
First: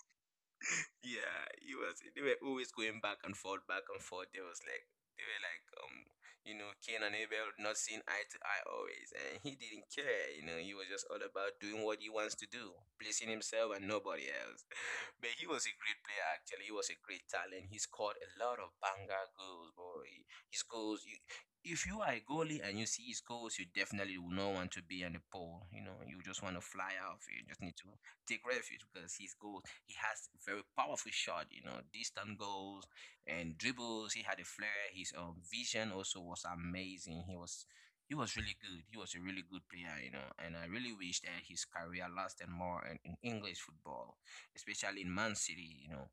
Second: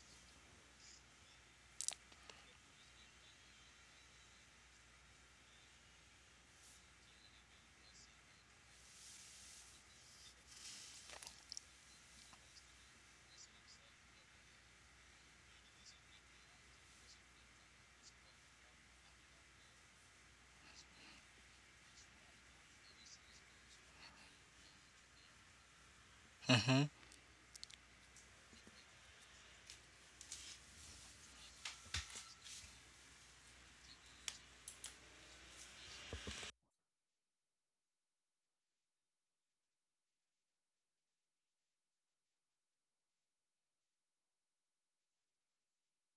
Speaker 1: Yeah, he was. They were always going back and forth, back and forth. They were like, you know, Cain and Abel not seeing eye to eye always, and he didn't care. You know, he was just all about doing what he wants to do, pleasing himself and nobody else. *laughs* But he was a great player. Actually, he was a great talent. He scored a lot of banger goals, boy. His goals. If you are a goalie and you see his goals, you definitely will not want to be on the pole. You know, you just want to
Speaker 2: Mhm.
Speaker 1: fly off. You just need to take refuge because his goals he has very powerful shot, you know, distant goals and dribbles. He had a flair. His vision also was amazing. He was really good. He was a really good player, you know. And I really wish that his career lasted more in English football, especially in Man City, you know.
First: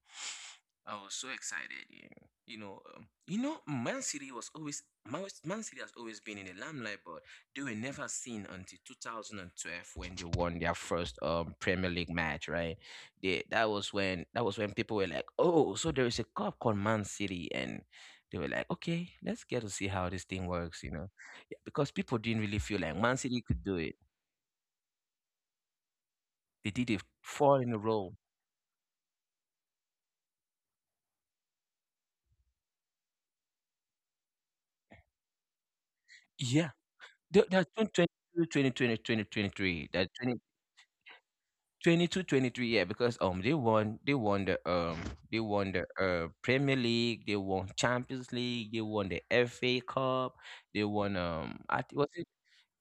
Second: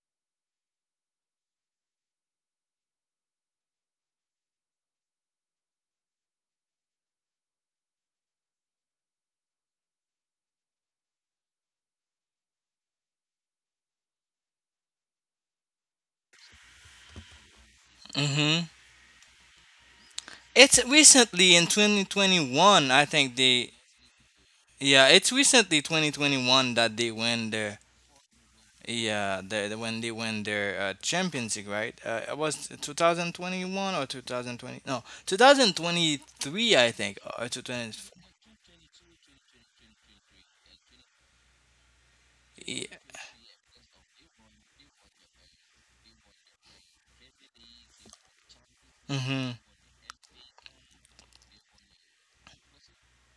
Speaker 1: I was so excited, you know. You know, you know, Man City has always been in the limelight, but they were never seen until 2012, when they won their first Premier League match, right? Yeah, that was when people were like, "Oh, so there is a cup called Man City," and
Speaker 2: Mhm.
Speaker 1: they were like, "Okay, let's get to see how this
Speaker 2: It's
Speaker 1: thing works," you know.
Speaker 2: recently in
Speaker 1: Yeah, because people didn't
Speaker 2: 2021,
Speaker 1: really
Speaker 2: I
Speaker 1: feel
Speaker 2: think
Speaker 1: like Man
Speaker 2: they
Speaker 1: City could do it.
Speaker 2: yeah, it's recently 2021 that they
Speaker 1: They did
Speaker 2: win
Speaker 1: it
Speaker 2: their
Speaker 1: four in a row.
Speaker 2: yeah, when they win their Champions League, right? It was 2021 or 2020? No, 2023, I think,
Speaker 1: Yeah,
Speaker 2: or
Speaker 1: they,
Speaker 2: 2020.
Speaker 1: they're 2022, 2020, 2023. 23. They're 20, 22,
Speaker 2: Yeah.
Speaker 1: 23. Yeah, because they won they won the Premier League, they won Champions League, they
Speaker 2: Mhm.
Speaker 1: won the FA Cup, they won I thi- was it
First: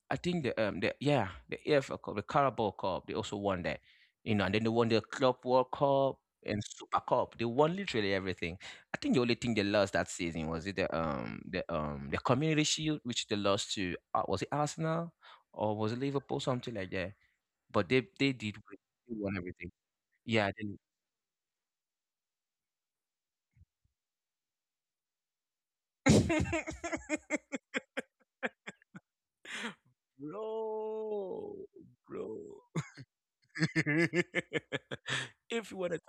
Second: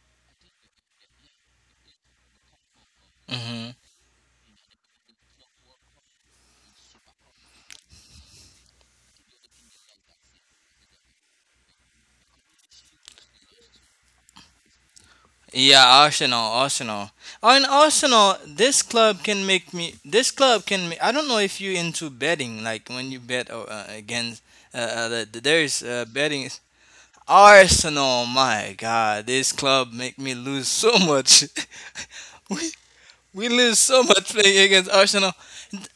Speaker 1: I think the yeah the AFL Cup, the Carabao Cup, they also won
Speaker 2: Mhm.
Speaker 1: that, you know, and then they won the Club World Cup and Super Cup. They won literally everything. I think the only thing they lost that season was it the Community Shield, which they lost to was it Arsenal or was
Speaker 2: Yeah,
Speaker 1: it Liverpool,
Speaker 2: Arsenal,
Speaker 1: something like that.
Speaker 2: Arsenal. On
Speaker 1: But they
Speaker 2: Arsenal,
Speaker 1: did win,
Speaker 2: this
Speaker 1: they
Speaker 2: club
Speaker 1: won
Speaker 2: can
Speaker 1: everything.
Speaker 2: make me. This
Speaker 1: Yeah, they,
Speaker 2: club can. Ma- I don't know if you into betting, like when you bet against. The, there's betting.
Speaker 1: *laughs*
Speaker 2: Arsenal, my God, this club make me lose so
Speaker 1: bro,
Speaker 2: much.
Speaker 1: bro.
Speaker 2: *laughs* we we lose so much playing
Speaker 1: *laughs*
Speaker 2: against Arsenal.
Speaker 1: if you want to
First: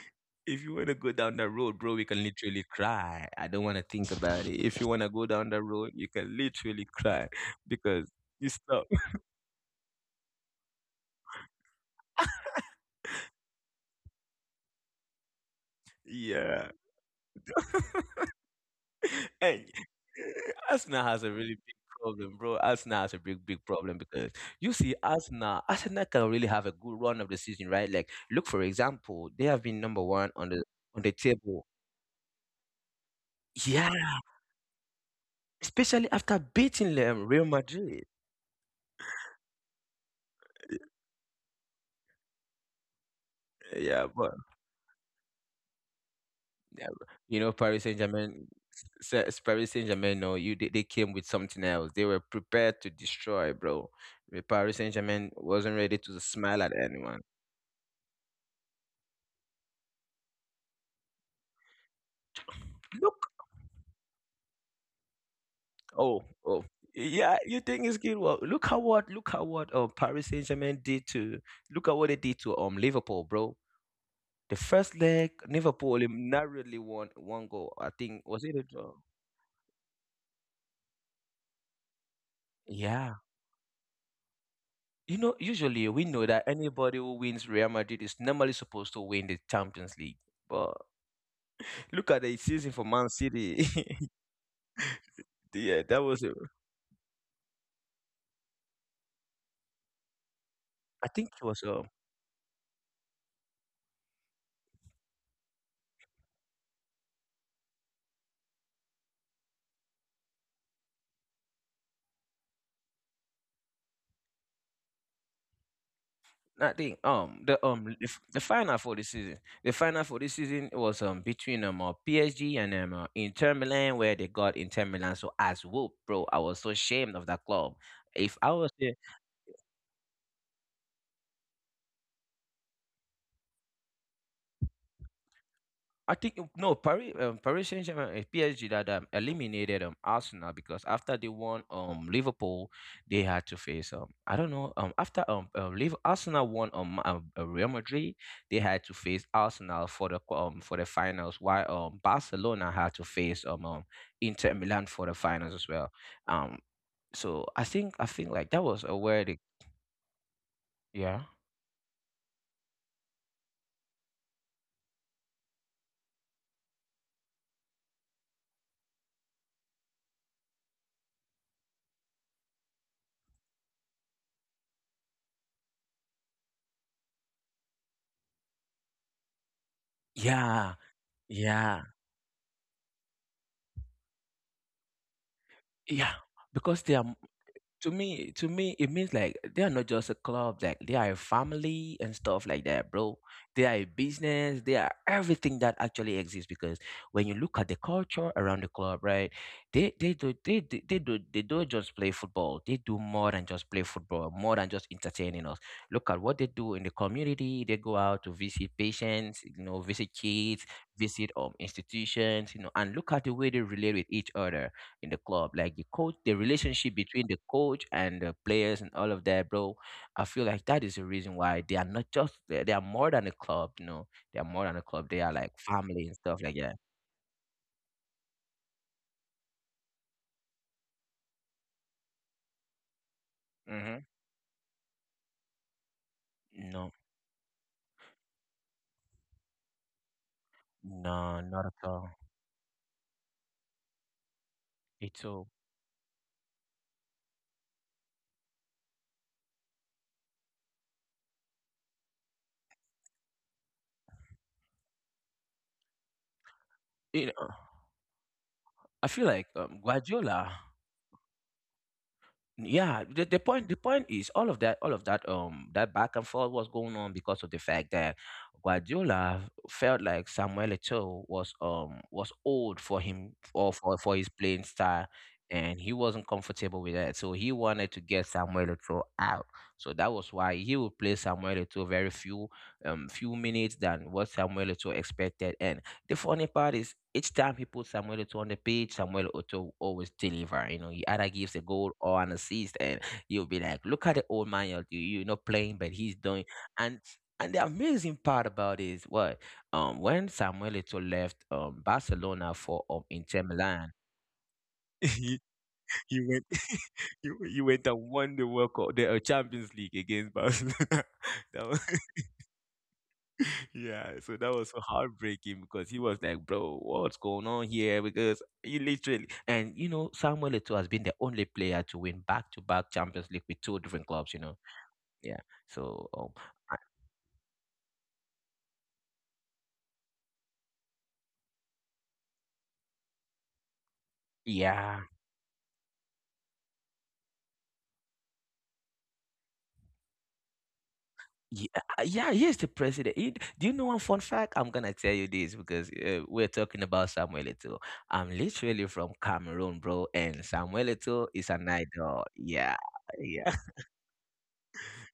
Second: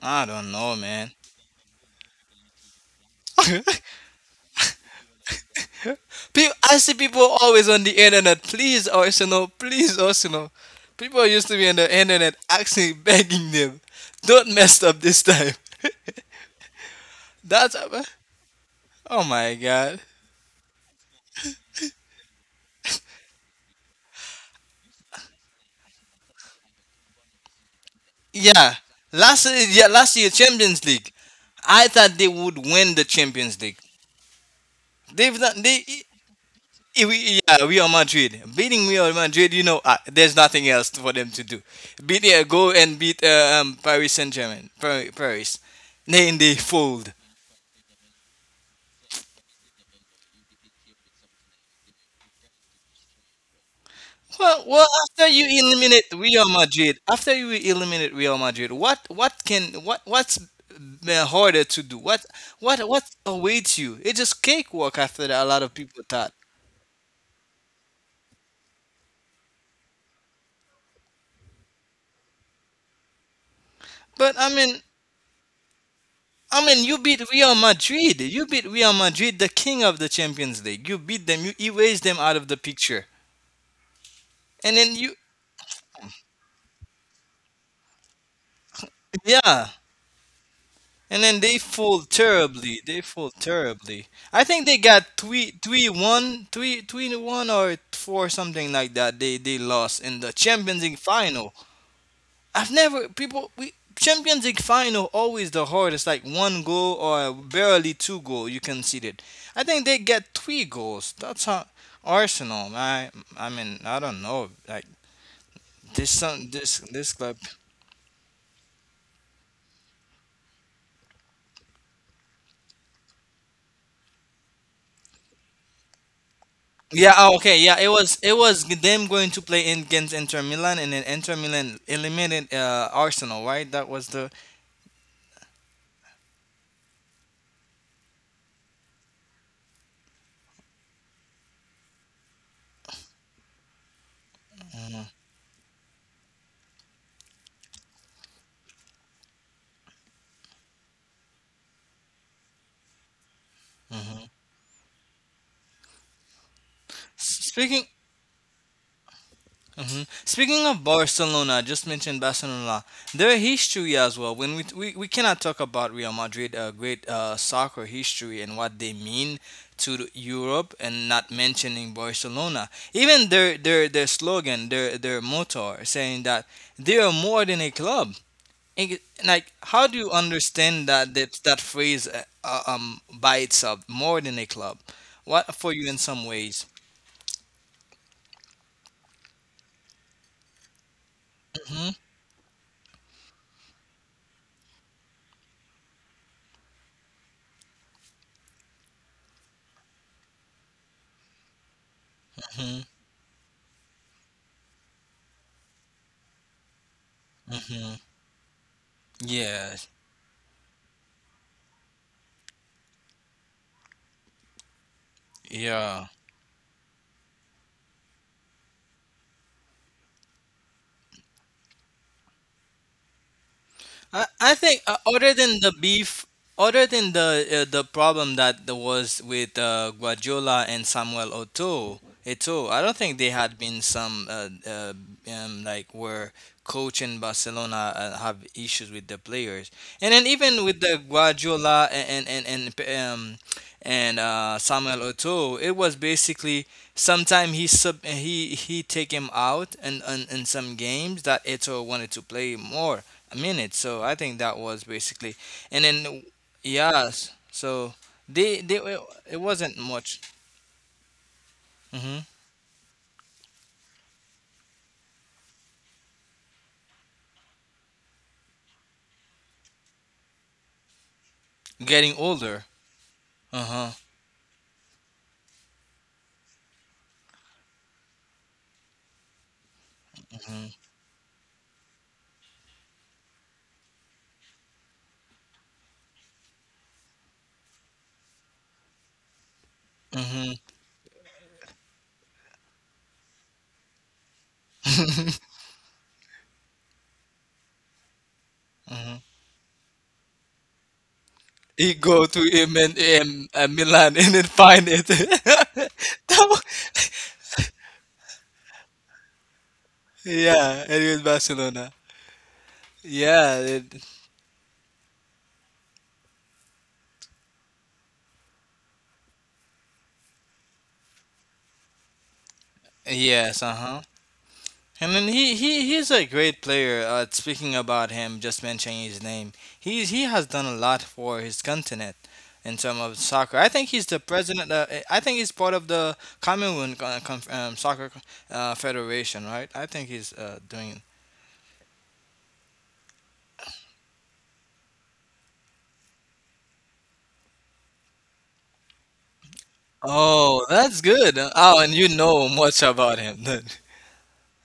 Speaker 2: I don't
Speaker 1: if
Speaker 2: know,
Speaker 1: you want to
Speaker 2: man.
Speaker 1: go down that road, bro, we can literally cry. I don't want to
Speaker 2: *laughs*
Speaker 1: think about it. If you want to go down that road, you can
Speaker 2: I
Speaker 1: literally
Speaker 2: see people
Speaker 1: cry
Speaker 2: always on the
Speaker 1: because
Speaker 2: internet.
Speaker 1: you stop.
Speaker 2: Please,
Speaker 1: *laughs*
Speaker 2: Arsenal. Please, Arsenal. People used to be on the internet asking, *laughs* begging them, don't mess up this time.
Speaker 1: Yeah.
Speaker 2: *laughs* That's oh
Speaker 1: *laughs*
Speaker 2: my
Speaker 1: And *laughs*
Speaker 2: god.
Speaker 1: Arsenal has a really big problem, bro. Arsenal has a big, big problem because you see, Arsenal can really have a good run of the season, right? Like, look for
Speaker 2: Yeah,
Speaker 1: example, they
Speaker 2: last
Speaker 1: have been
Speaker 2: yeah
Speaker 1: number
Speaker 2: last
Speaker 1: one
Speaker 2: year Champions
Speaker 1: on the
Speaker 2: League.
Speaker 1: table.
Speaker 2: I thought they would win the Champions League.
Speaker 1: Yeah,
Speaker 2: They've not they.
Speaker 1: especially
Speaker 2: I-
Speaker 1: after beating them, Real
Speaker 2: Yeah,
Speaker 1: Madrid.
Speaker 2: Real Madrid. You know, there's nothing else for them to do. Beat yeah, go and beat
Speaker 1: Yeah, but
Speaker 2: Paris Saint Germain. Paris. Paris. Then they
Speaker 1: Yeah, you
Speaker 2: fold.
Speaker 1: know, Paris Saint Germain. No, you they came with something else. They were prepared to destroy, bro. The Paris Saint
Speaker 2: Well,
Speaker 1: Germain wasn't ready to smile at anyone.
Speaker 2: After you eliminate Real Madrid, what's harder to do? What what
Speaker 1: Look,
Speaker 2: what awaits you? It's just cakewalk after that. A lot of
Speaker 1: oh,
Speaker 2: people thought,
Speaker 1: oh, yeah. You think it's good? Well, Paris Saint Germain did to, look at what they did to Liverpool, bro. The
Speaker 2: but I
Speaker 1: first
Speaker 2: mean,
Speaker 1: leg, Liverpool narrowly
Speaker 2: I
Speaker 1: won
Speaker 2: mean, you
Speaker 1: one
Speaker 2: beat
Speaker 1: goal.
Speaker 2: Real
Speaker 1: I think was
Speaker 2: Madrid.
Speaker 1: it a
Speaker 2: You
Speaker 1: draw?
Speaker 2: beat Real Madrid, the king of the Champions League. You beat them. You erase them out of the
Speaker 1: Yeah,
Speaker 2: picture, and
Speaker 1: you
Speaker 2: then
Speaker 1: know,
Speaker 2: you,
Speaker 1: usually we know that anybody who wins Real Madrid is normally supposed to win the Champions
Speaker 2: yeah,
Speaker 1: League. But
Speaker 2: and then they
Speaker 1: look at
Speaker 2: fall
Speaker 1: the season for Man
Speaker 2: terribly. They fall
Speaker 1: City.
Speaker 2: terribly. I think they got
Speaker 1: *laughs* yeah, that was. A-
Speaker 2: three, three to one or four something like that. They lost in the
Speaker 1: I
Speaker 2: Champions
Speaker 1: think
Speaker 2: League
Speaker 1: it was.
Speaker 2: final. I've never people we Champions League final always the hardest. Like one goal or barely two goal you conceded. I think they get three goals. That's how Arsenal. I mean I don't know. Like this
Speaker 1: I
Speaker 2: some
Speaker 1: think
Speaker 2: this this club
Speaker 1: the final for the season. The final for this season was between PSG and Inter Milan, where they got Inter Milan. So as well, bro, I was so ashamed of that
Speaker 2: Yeah.
Speaker 1: club.
Speaker 2: Oh, okay. Yeah.
Speaker 1: If I was
Speaker 2: It was them going to play in against Inter Milan, and then Inter Milan eliminated Arsenal. Right. That was the.
Speaker 1: I think no Paris Paris Saint Germain, PSG, that eliminated Arsenal because after they won Liverpool, they had to face I don't know after Liv- Arsenal won Real Madrid. They had to face Arsenal for the for the finals, while Barcelona had to face Inter
Speaker 2: Mhm.
Speaker 1: Milan for the finals as well. um so I
Speaker 2: Speaking.
Speaker 1: think like that was a where they
Speaker 2: Mhm. Speaking of
Speaker 1: yeah,
Speaker 2: Barcelona, I just mentioned Barcelona. Their history as well. We cannot talk about Real Madrid, great soccer history and what they mean to the Europe, and not mentioning Barcelona. Even their slogan, their motto, saying that they are more than a club. And, like, how do you
Speaker 1: yeah,
Speaker 2: understand that
Speaker 1: yeah,
Speaker 2: that, that phrase by itself, more than a club? What
Speaker 1: yeah,
Speaker 2: for you in some
Speaker 1: because they are.
Speaker 2: ways?
Speaker 1: To me, to me it means like they are not just a club, like they are a family and
Speaker 2: hmm
Speaker 1: stuff like that, bro. They are a business, they are everything that actually exists because when you look at the culture around the club, right, they don't just play football, they do
Speaker 2: hmm
Speaker 1: more than just play football, more than just entertaining us. Look at what they do in the community. They go out to
Speaker 2: hmm
Speaker 1: visit patients, you know, visit
Speaker 2: Yeah.
Speaker 1: kids, visit institutions, you know, and look at the way they relate with each other in the club. Like the coach, the
Speaker 2: Yeah.
Speaker 1: relationship between the coach and the players and all of that, bro. I feel like that is the reason why they are not just they are more than a club. You know, they are more than
Speaker 2: I,
Speaker 1: a
Speaker 2: I
Speaker 1: club. They are
Speaker 2: think
Speaker 1: like
Speaker 2: other
Speaker 1: family
Speaker 2: than
Speaker 1: and
Speaker 2: the
Speaker 1: stuff like that.
Speaker 2: beef, other than the problem that there was with Guardiola and Samuel Eto'o, I don't think they
Speaker 1: Hmm.
Speaker 2: had been some like where
Speaker 1: No,
Speaker 2: coach in Barcelona have issues with the players, and then even with
Speaker 1: no,
Speaker 2: the
Speaker 1: not at all.
Speaker 2: Guardiola and
Speaker 1: It's all.
Speaker 2: Samuel Eto'o, it was basically sometime he sub he take him out and in some games that Eto'o wanted to play more minutes. So I think that was basically, and then
Speaker 1: You know,
Speaker 2: yes, so
Speaker 1: I feel like
Speaker 2: it wasn't
Speaker 1: Guardiola.
Speaker 2: much. hmm
Speaker 1: Yeah the point is all of that, all of that that back and forth was going on because of the fact that Guardiola felt like Samuel Eto'o was
Speaker 2: Getting
Speaker 1: old for
Speaker 2: older.
Speaker 1: him or
Speaker 2: Uh
Speaker 1: for
Speaker 2: huh.
Speaker 1: his playing style, and he wasn't comfortable with that, so he wanted to get Samuel Eto'o out. So that was why he would play Samuel Eto'o very few minutes than what Samuel Eto'o expected. And the funny part is each time he puts Samuel Eto'o on the pitch, Samuel Eto'o always deliver. You
Speaker 2: Mm-hmm.
Speaker 1: know, he either gives a goal or an assist, and you'll be like, "Look at the old man! You're not playing, but he's doing." And and the amazing part about it is what when Samuel Eto'o left
Speaker 2: He
Speaker 1: Barcelona
Speaker 2: go to
Speaker 1: for
Speaker 2: him and
Speaker 1: Inter Milan,
Speaker 2: Milan *laughs* and then
Speaker 1: *laughs*
Speaker 2: find it.
Speaker 1: he, he went
Speaker 2: *laughs* That wa-
Speaker 1: *laughs* he went and won the World Cup, the Champions League against Barcelona.
Speaker 2: yeah, and it
Speaker 1: *laughs*
Speaker 2: was
Speaker 1: that was
Speaker 2: Barcelona. Yeah.
Speaker 1: Yeah, so that was so heartbreaking because he was like, bro, what's going on here? Because he literally, and you know, Samuel Eto'o has been the only player to win back to back Champions League with two
Speaker 2: Yes.
Speaker 1: different
Speaker 2: Uh
Speaker 1: clubs,
Speaker 2: huh.
Speaker 1: you know. Yeah.
Speaker 2: And then
Speaker 1: So,
Speaker 2: he's a
Speaker 1: I-
Speaker 2: great player. Speaking about him, just mentioning his name, he has done a lot for his continent in terms of soccer. I think he's the
Speaker 1: yeah.
Speaker 2: president. I think he's part of the Commonwealth Soccer Federation, right? I think he's doing.
Speaker 1: Yeah, yeah, he's the president. Do you know one fun fact? I'm gonna tell you this because we're talking about Samuel Eto'o. I'm literally from Cameroon, bro, and Samuel
Speaker 2: Oh,
Speaker 1: Eto'o is
Speaker 2: that's
Speaker 1: an
Speaker 2: good.
Speaker 1: idol.
Speaker 2: Oh, and you
Speaker 1: Yeah,
Speaker 2: know much
Speaker 1: yeah.
Speaker 2: about him then.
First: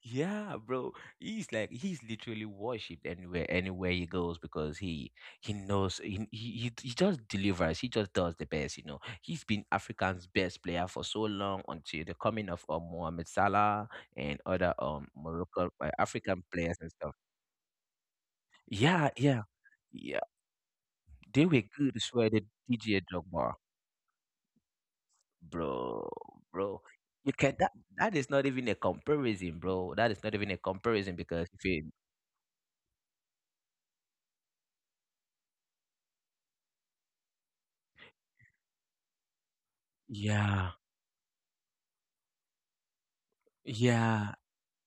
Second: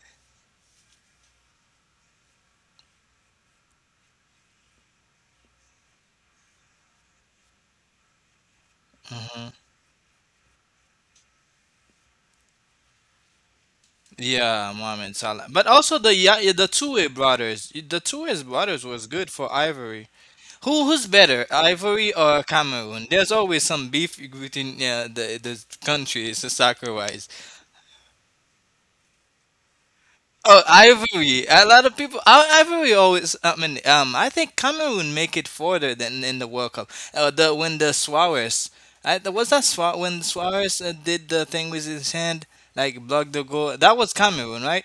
Speaker 1: Yeah, bro. He's literally worshipped anywhere, anywhere he goes because he knows he just delivers. He just does the best, you know. He's
Speaker 2: Mhm.
Speaker 1: been Africa's best player for so long until the coming of Mohamed Salah and
Speaker 2: Yeah,
Speaker 1: other
Speaker 2: Mohamed Salah. But
Speaker 1: Moroccan
Speaker 2: also
Speaker 1: African
Speaker 2: the
Speaker 1: players and
Speaker 2: Toure
Speaker 1: stuff.
Speaker 2: brothers. The Toure brothers was
Speaker 1: Yeah,
Speaker 2: good
Speaker 1: yeah,
Speaker 2: for Ivory.
Speaker 1: yeah.
Speaker 2: Who's
Speaker 1: They
Speaker 2: better,
Speaker 1: were good as
Speaker 2: Ivory
Speaker 1: well.
Speaker 2: or
Speaker 1: The DJ
Speaker 2: Cameroon? There's
Speaker 1: Drogba,
Speaker 2: always some beef between yeah, the
Speaker 1: bro,
Speaker 2: countries
Speaker 1: bro.
Speaker 2: soccer wise.
Speaker 1: You can that That is not even a comparison, bro. That is not even a
Speaker 2: Oh,
Speaker 1: comparison
Speaker 2: Ivory.
Speaker 1: because if
Speaker 2: A lot
Speaker 1: you
Speaker 2: of people. I- Ivory always. I think Cameroon make it further than in the World Cup. The when the Suarez. I, the- was that Suarez when
Speaker 1: yeah.
Speaker 2: Suarez did the thing with his hand, like blocked the goal? That was
Speaker 1: Yeah,
Speaker 2: Cameroon, right?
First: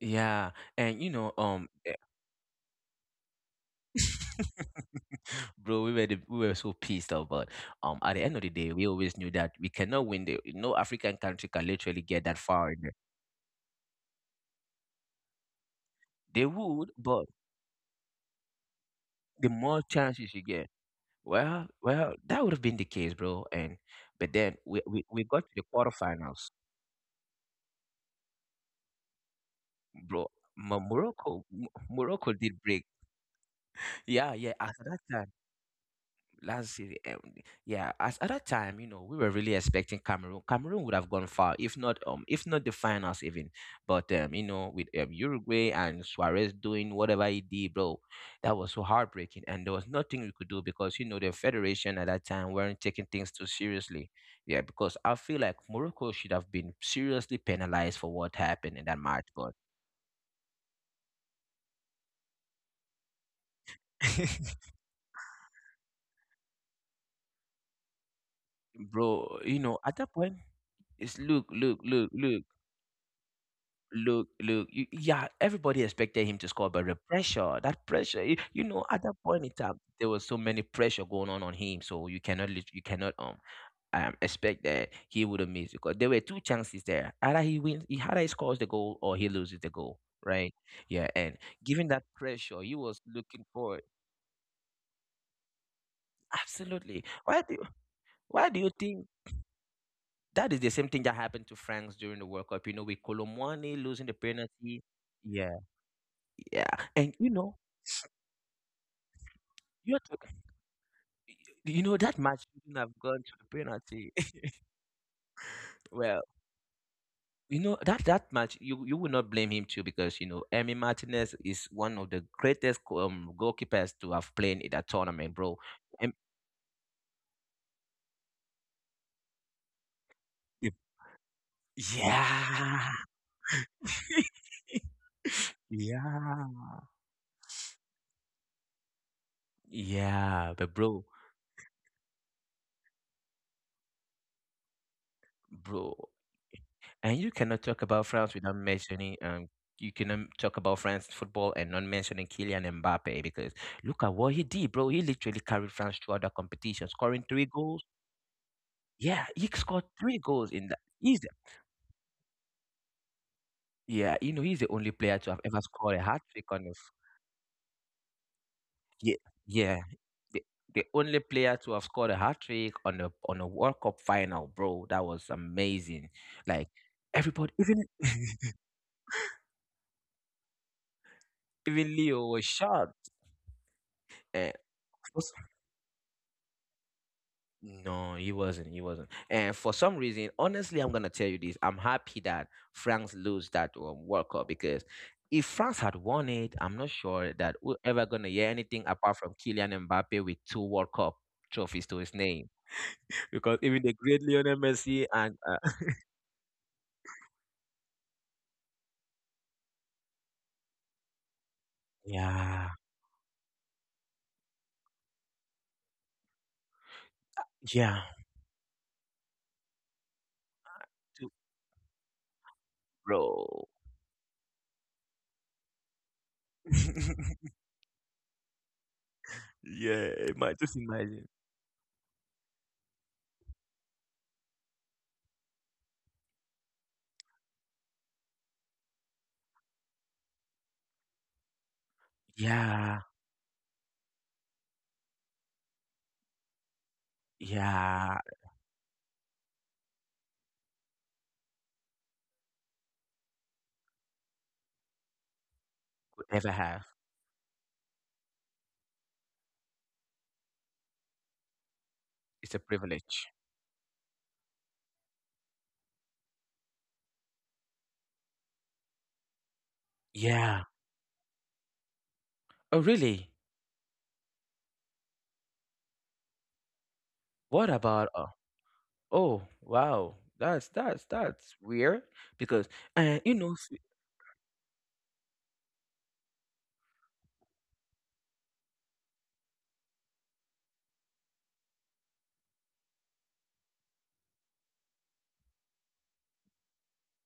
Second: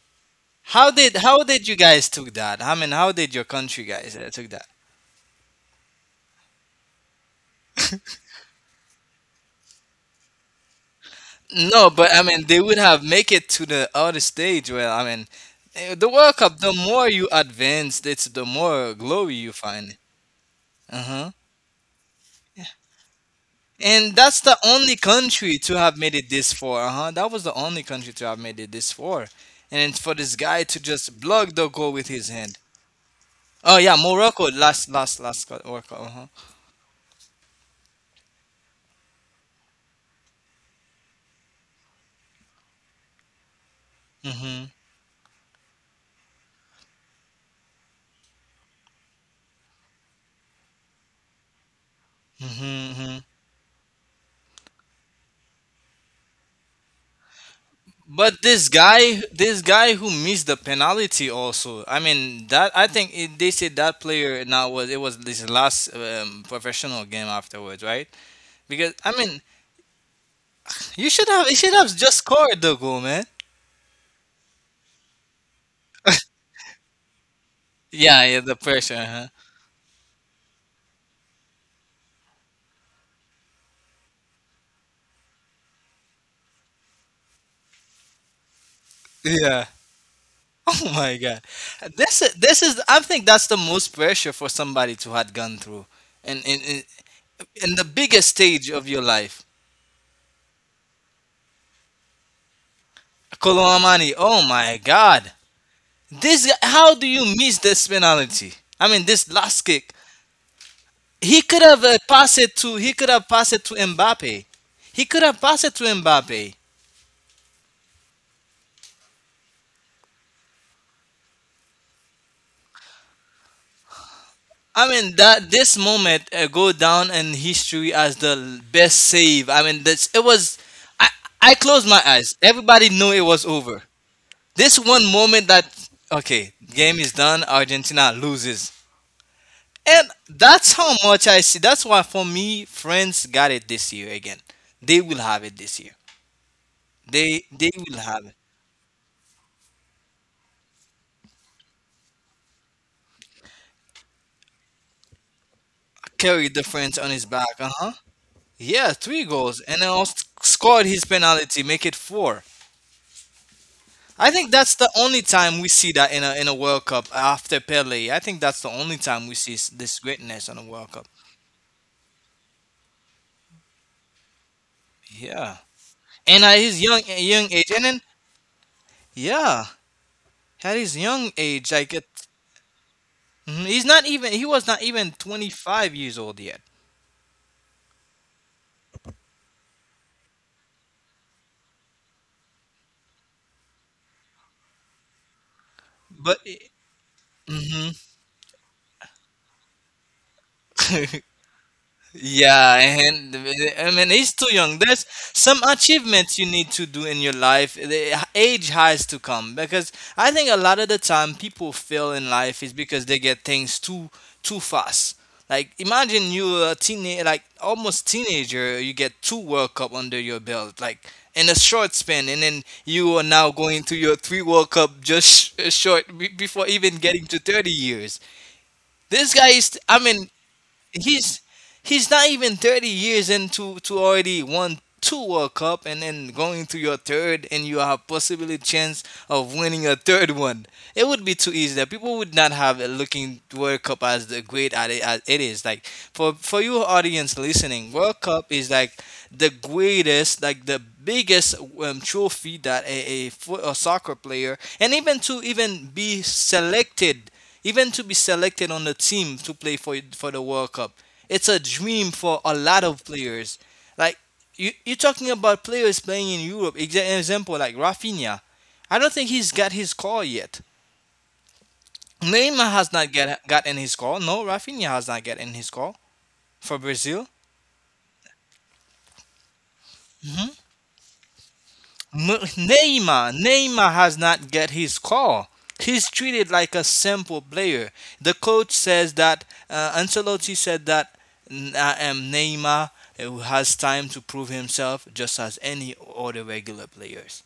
Speaker 1: yeah,
Speaker 2: How
Speaker 1: and you
Speaker 2: did
Speaker 1: know,
Speaker 2: how did you guys took that? I mean, how did your country guys took that?
Speaker 1: *laughs* bro, we were so pissed off, but at the end of the day, we always knew that we cannot win. The No African country can
Speaker 2: No,
Speaker 1: literally
Speaker 2: but
Speaker 1: get
Speaker 2: I
Speaker 1: that
Speaker 2: mean, they
Speaker 1: far
Speaker 2: would
Speaker 1: in there.
Speaker 2: have make it to the other stage where I mean, the World
Speaker 1: They
Speaker 2: Cup. The
Speaker 1: would,
Speaker 2: more
Speaker 1: but
Speaker 2: you advance, it's the more glory
Speaker 1: the
Speaker 2: you
Speaker 1: more
Speaker 2: find.
Speaker 1: chances you get,
Speaker 2: Uh huh.
Speaker 1: well, that would have been the case, bro. And
Speaker 2: And
Speaker 1: but
Speaker 2: that's
Speaker 1: then
Speaker 2: the only
Speaker 1: we got to the
Speaker 2: country to have made it
Speaker 1: quarterfinals,
Speaker 2: this far. Uh huh. That was the only country to have made it this far. And then for
Speaker 1: bro.
Speaker 2: this guy to just
Speaker 1: Morocco,
Speaker 2: block the goal with his
Speaker 1: Morocco did
Speaker 2: hand.
Speaker 1: break.
Speaker 2: Oh yeah,
Speaker 1: Yeah,
Speaker 2: Morocco.
Speaker 1: yeah. At
Speaker 2: Last,
Speaker 1: that
Speaker 2: last,
Speaker 1: time.
Speaker 2: last World Cup. Uh huh.
Speaker 1: Let's see. Yeah, as at that time, you know, we were really expecting Cameroon. Cameroon would have gone far, if not the finals even. But you
Speaker 2: Mhm.
Speaker 1: know, with Uruguay and Suarez doing whatever he did, bro, that was so heartbreaking, and there was nothing we could do because you know the federation at that time weren't taking
Speaker 2: Mhm.
Speaker 1: things too seriously. Yeah, because I feel like Morocco should have been seriously penalized for what
Speaker 2: But
Speaker 1: happened in that match, but
Speaker 2: this guy who missed the penalty also. I mean, that I think they said that player
Speaker 1: *laughs*
Speaker 2: now was this last professional game afterwards, right? Because I
Speaker 1: bro,
Speaker 2: mean,
Speaker 1: you know, at that point, it's
Speaker 2: you should have just
Speaker 1: look.
Speaker 2: scored the goal, man.
Speaker 1: Yeah, everybody expected him
Speaker 2: *laughs*
Speaker 1: to score, but the pressure, that pressure,
Speaker 2: Yeah,
Speaker 1: you,
Speaker 2: yeah, the
Speaker 1: you know, at
Speaker 2: pressure,
Speaker 1: that
Speaker 2: huh?
Speaker 1: point in time, there was so many pressure going on him, so you cannot, you cannot expect that he would have missed because there were two chances there. Either he wins, he either he scores the goal or he loses
Speaker 2: Yeah.
Speaker 1: the
Speaker 2: *laughs*
Speaker 1: goal, right?
Speaker 2: Oh
Speaker 1: Yeah,
Speaker 2: my
Speaker 1: and
Speaker 2: God.
Speaker 1: given that pressure,
Speaker 2: This
Speaker 1: he
Speaker 2: is
Speaker 1: was
Speaker 2: I think
Speaker 1: looking
Speaker 2: that's the
Speaker 1: for it.
Speaker 2: most pressure for somebody to had gone through, and in, in
Speaker 1: Absolutely.
Speaker 2: in the biggest
Speaker 1: Why do you
Speaker 2: stage of your
Speaker 1: think
Speaker 2: life.
Speaker 1: that is the same thing that happened to France during the World Cup? You know, with Colomwani losing the
Speaker 2: Colomani, oh my
Speaker 1: penalty.
Speaker 2: God.
Speaker 1: Yeah,
Speaker 2: This guy,
Speaker 1: yeah,
Speaker 2: how do
Speaker 1: and you
Speaker 2: you
Speaker 1: know.
Speaker 2: miss this penalty? I mean, this last kick.
Speaker 1: You're talking You know that match shouldn't
Speaker 2: He
Speaker 1: have
Speaker 2: could
Speaker 1: gone
Speaker 2: have
Speaker 1: to
Speaker 2: passed
Speaker 1: the
Speaker 2: it to
Speaker 1: penalty.
Speaker 2: Mbappe.
Speaker 1: *laughs*
Speaker 2: He could have passed it to
Speaker 1: Well,
Speaker 2: Mbappe.
Speaker 1: you know that that match you, you will not blame him too because you know Emi Martinez is one of the greatest goalkeepers to have played in
Speaker 2: I
Speaker 1: that
Speaker 2: mean
Speaker 1: tournament,
Speaker 2: that
Speaker 1: bro.
Speaker 2: this
Speaker 1: Em-
Speaker 2: moment go down in history as the best save. I mean this it was. I I closed my eyes. Everybody
Speaker 1: yeah,
Speaker 2: knew it was over. This
Speaker 1: *laughs*
Speaker 2: one moment that Okay,
Speaker 1: yeah,
Speaker 2: game is done. Argentina loses, and
Speaker 1: yeah,
Speaker 2: that's
Speaker 1: but
Speaker 2: how
Speaker 1: bro,
Speaker 2: much I see. That's why for me, France got it this year again. They will have it this year.
Speaker 1: bro, and
Speaker 2: They
Speaker 1: you
Speaker 2: they
Speaker 1: cannot
Speaker 2: will
Speaker 1: talk about
Speaker 2: have it.
Speaker 1: France without mentioning you cannot talk about France football and not mentioning Kylian Mbappe because look at what he did, bro. He literally carried France throughout the
Speaker 2: Carried the French
Speaker 1: competition,
Speaker 2: on his
Speaker 1: scoring
Speaker 2: back.
Speaker 1: three
Speaker 2: Uh huh.
Speaker 1: goals.
Speaker 2: Yeah, three
Speaker 1: Yeah,
Speaker 2: goals,
Speaker 1: he
Speaker 2: and then
Speaker 1: scored
Speaker 2: also
Speaker 1: three goals
Speaker 2: scored
Speaker 1: in that.
Speaker 2: his penalty, make it four. I
Speaker 1: Yeah,
Speaker 2: think
Speaker 1: you know,
Speaker 2: that's
Speaker 1: he's the
Speaker 2: the
Speaker 1: only
Speaker 2: only
Speaker 1: player to
Speaker 2: time
Speaker 1: have
Speaker 2: we
Speaker 1: ever
Speaker 2: see that
Speaker 1: scored
Speaker 2: in
Speaker 1: a
Speaker 2: a
Speaker 1: hat trick
Speaker 2: World
Speaker 1: on
Speaker 2: Cup after Pele. I think that's the only time
Speaker 1: yeah,
Speaker 2: this
Speaker 1: yeah,
Speaker 2: greatness on a
Speaker 1: the,
Speaker 2: World
Speaker 1: the
Speaker 2: Cup.
Speaker 1: only player to have scored a hat trick on a World Cup final, bro. That was
Speaker 2: Yeah,
Speaker 1: amazing.
Speaker 2: and at his
Speaker 1: Like
Speaker 2: young age,
Speaker 1: everybody,
Speaker 2: and then
Speaker 1: even *laughs*
Speaker 2: yeah, at his young age,
Speaker 1: even Leo was shocked.
Speaker 2: mhm, he was not
Speaker 1: And
Speaker 2: even 25 years old yet.
Speaker 1: no, he wasn't. He wasn't. And for some reason, honestly, I'm gonna tell you this. I'm happy that France lose that World Cup because if
Speaker 2: But
Speaker 1: France had won it, I'm not
Speaker 2: mhm.
Speaker 1: sure that we're ever gonna hear anything apart from Kylian Mbappe with two
Speaker 2: *laughs*
Speaker 1: World Cup trophies to
Speaker 2: Yeah,
Speaker 1: his name. *laughs*
Speaker 2: and I mean
Speaker 1: Because
Speaker 2: he's
Speaker 1: even
Speaker 2: too
Speaker 1: the
Speaker 2: young.
Speaker 1: great
Speaker 2: There's
Speaker 1: Lionel
Speaker 2: some
Speaker 1: Messi and
Speaker 2: achievements you need to do in your life. The age has to come because I think a lot of the time people fail in life is because they
Speaker 1: yeah,
Speaker 2: get things too fast. Like imagine you're a teenage, like almost
Speaker 1: yeah,
Speaker 2: teenager, you get two World Cup under your belt, like in a
Speaker 1: two-
Speaker 2: short span, and then you are now going to your
Speaker 1: bro.
Speaker 2: three World Cup just sh- short be- before even getting to thirty
Speaker 1: *laughs* yeah,
Speaker 2: years. This guy is, I mean,
Speaker 1: just
Speaker 2: he's
Speaker 1: imagine.
Speaker 2: he's not even 30 years into to already won two World Cup and then going to your third, and you have possibly chance of winning a third one. It would be too easy. That people would not have a
Speaker 1: Yeah,
Speaker 2: looking World Cup as the great at it, as it is. Like for you audience listening, World Cup
Speaker 1: yeah,
Speaker 2: is like the greatest, like the biggest trophy that a soccer player, and even to even be
Speaker 1: could never have.
Speaker 2: selected even to be selected on the team to play for the World Cup. It's a dream for a
Speaker 1: It's
Speaker 2: lot
Speaker 1: a
Speaker 2: of
Speaker 1: privilege.
Speaker 2: players. Like you, you're talking about players playing in Europe. Example like Rafinha. I don't think he's got his call yet.
Speaker 1: Yeah.
Speaker 2: Neymar has
Speaker 1: Oh,
Speaker 2: not get
Speaker 1: really?
Speaker 2: gotten his call. No, Rafinha has not gotten his call for Brazil.
Speaker 1: What about oh, wow. That's weird because and you know
Speaker 2: Neymar has not get his call. He's treated like a simple player. The coach says that Ancelotti said that, " I am Neymar who has time to prove himself just as any other regular players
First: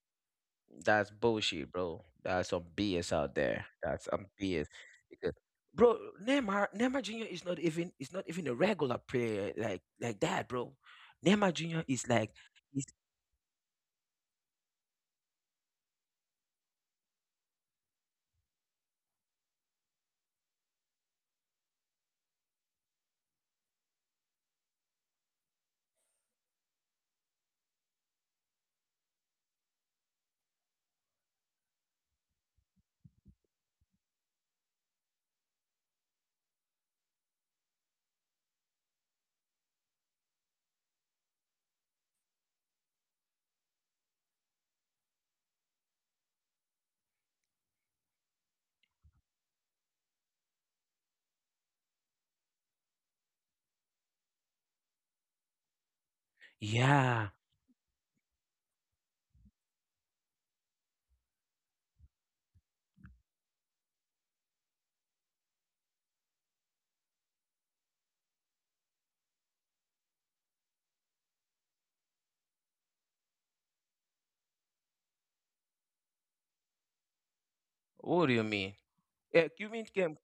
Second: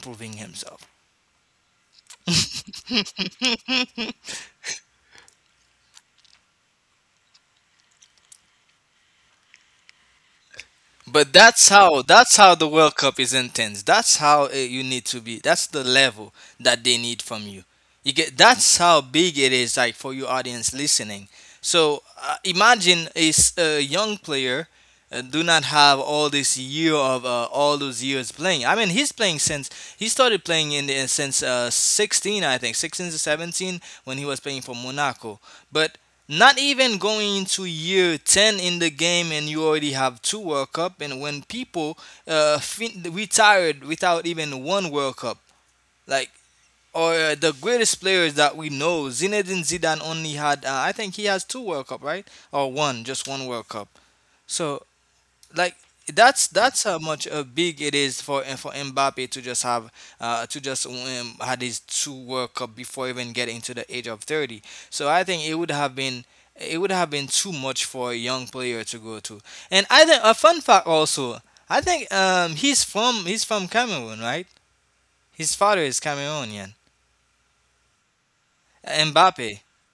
Speaker 2: proving himself.
Speaker 1: that's bullshit, bro. That's some BS out there. That's some BS. Because bro, Neymar Jr. is not even, is not even a regular player like that, bro.
Speaker 2: But
Speaker 1: Neymar
Speaker 2: that's
Speaker 1: Jr. is
Speaker 2: how
Speaker 1: like
Speaker 2: That's how the
Speaker 1: is
Speaker 2: World Cup is intense. That's how you need to be. That's the level that they need from you. You get that's how big it is, like for your audience listening. So imagine a young player do not have all this year of all those years playing. I mean, he's playing since he started playing in the, since 16, I think, 16 to 17 when he was playing for Monaco. But not even going into year 10 in the game and you already have two World Cup, and when people retired without even one World Cup, like or the greatest players that we know, Zinedine Zidane only had I think he has two World Cup, right? Or one, just one World Cup. So like that's how
Speaker 1: yeah.
Speaker 2: much big it is for Mbappe to just have to just had his two World Cup before even getting to the age of 30. So I think it would have been it would have been too much for a young player to go to. And I think a fun fact also, I think he's from Cameroon, right? His father is Cameroonian.
Speaker 1: What do you mean? Yeah,
Speaker 2: Mbappe.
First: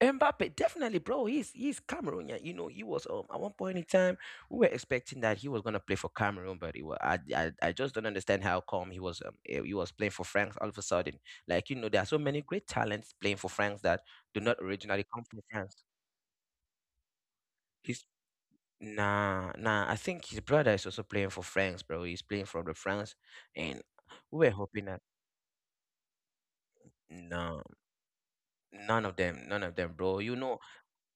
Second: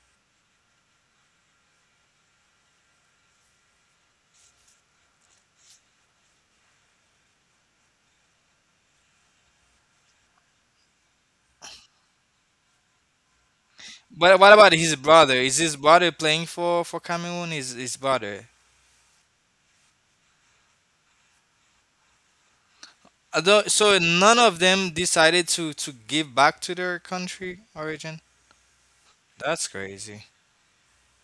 Speaker 1: Mbappe, definitely, bro. He's Cameroonian. You know, he was at one point in time we were expecting that he was gonna play for Cameroon, but he was, I just don't understand how come he was he was playing for France all of a sudden. Like you know, there are so many great talents playing for France that
Speaker 2: But
Speaker 1: do
Speaker 2: what
Speaker 1: not
Speaker 2: about his
Speaker 1: originally come
Speaker 2: brother?
Speaker 1: from
Speaker 2: Is his
Speaker 1: France.
Speaker 2: brother playing for Cameroon? His
Speaker 1: He's
Speaker 2: brother,
Speaker 1: Nah. I think his brother is also playing for France, bro. He's playing for the France,
Speaker 2: although,
Speaker 1: and
Speaker 2: so none
Speaker 1: we
Speaker 2: of
Speaker 1: were
Speaker 2: them
Speaker 1: hoping that
Speaker 2: decided to give back to their country
Speaker 1: no,
Speaker 2: origin.
Speaker 1: none of them,
Speaker 2: That's
Speaker 1: none of them,
Speaker 2: crazy.
Speaker 1: bro. You know,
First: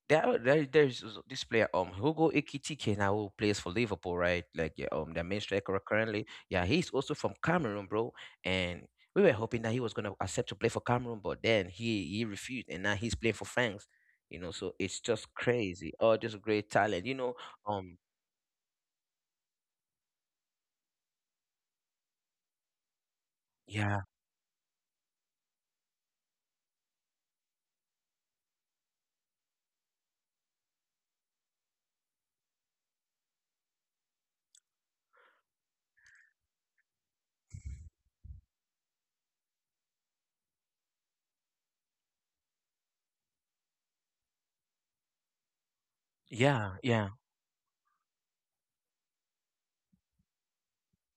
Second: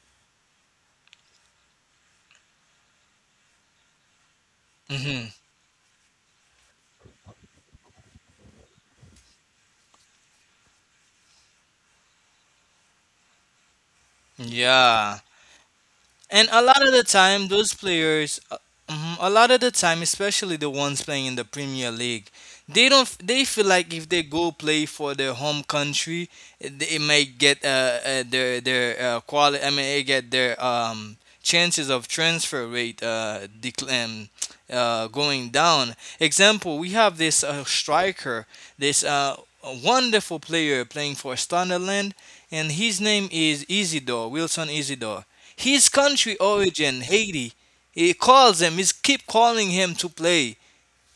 Speaker 1: There's this player, Hugo Ekitike now who plays for Liverpool, right? Like, yeah, their
Speaker 2: Hmm.
Speaker 1: main striker currently. Yeah, he's also from Cameroon, bro. And we were hoping that he was gonna accept to play for Cameroon, but then he refused, and now he's playing for France. You know, so it's
Speaker 2: Yeah,
Speaker 1: just crazy. Oh, just
Speaker 2: and a
Speaker 1: great
Speaker 2: lot of the
Speaker 1: talent. You know,
Speaker 2: time, those
Speaker 1: um,
Speaker 2: players, mhm, a lot of the time, especially the ones playing in the Premier League, they don't. They feel like
Speaker 1: yeah,
Speaker 2: if they go play for their home country, they might get their quality. I mean, they get their chances of transfer rate decline. Going down. Example: we have this striker, this wonderful player playing for Sunderland, and his name is Isidore Wilson Isidore, his country
Speaker 1: yeah,
Speaker 2: origin,
Speaker 1: yeah.
Speaker 2: Haiti. He calls him, he keep calling him to play.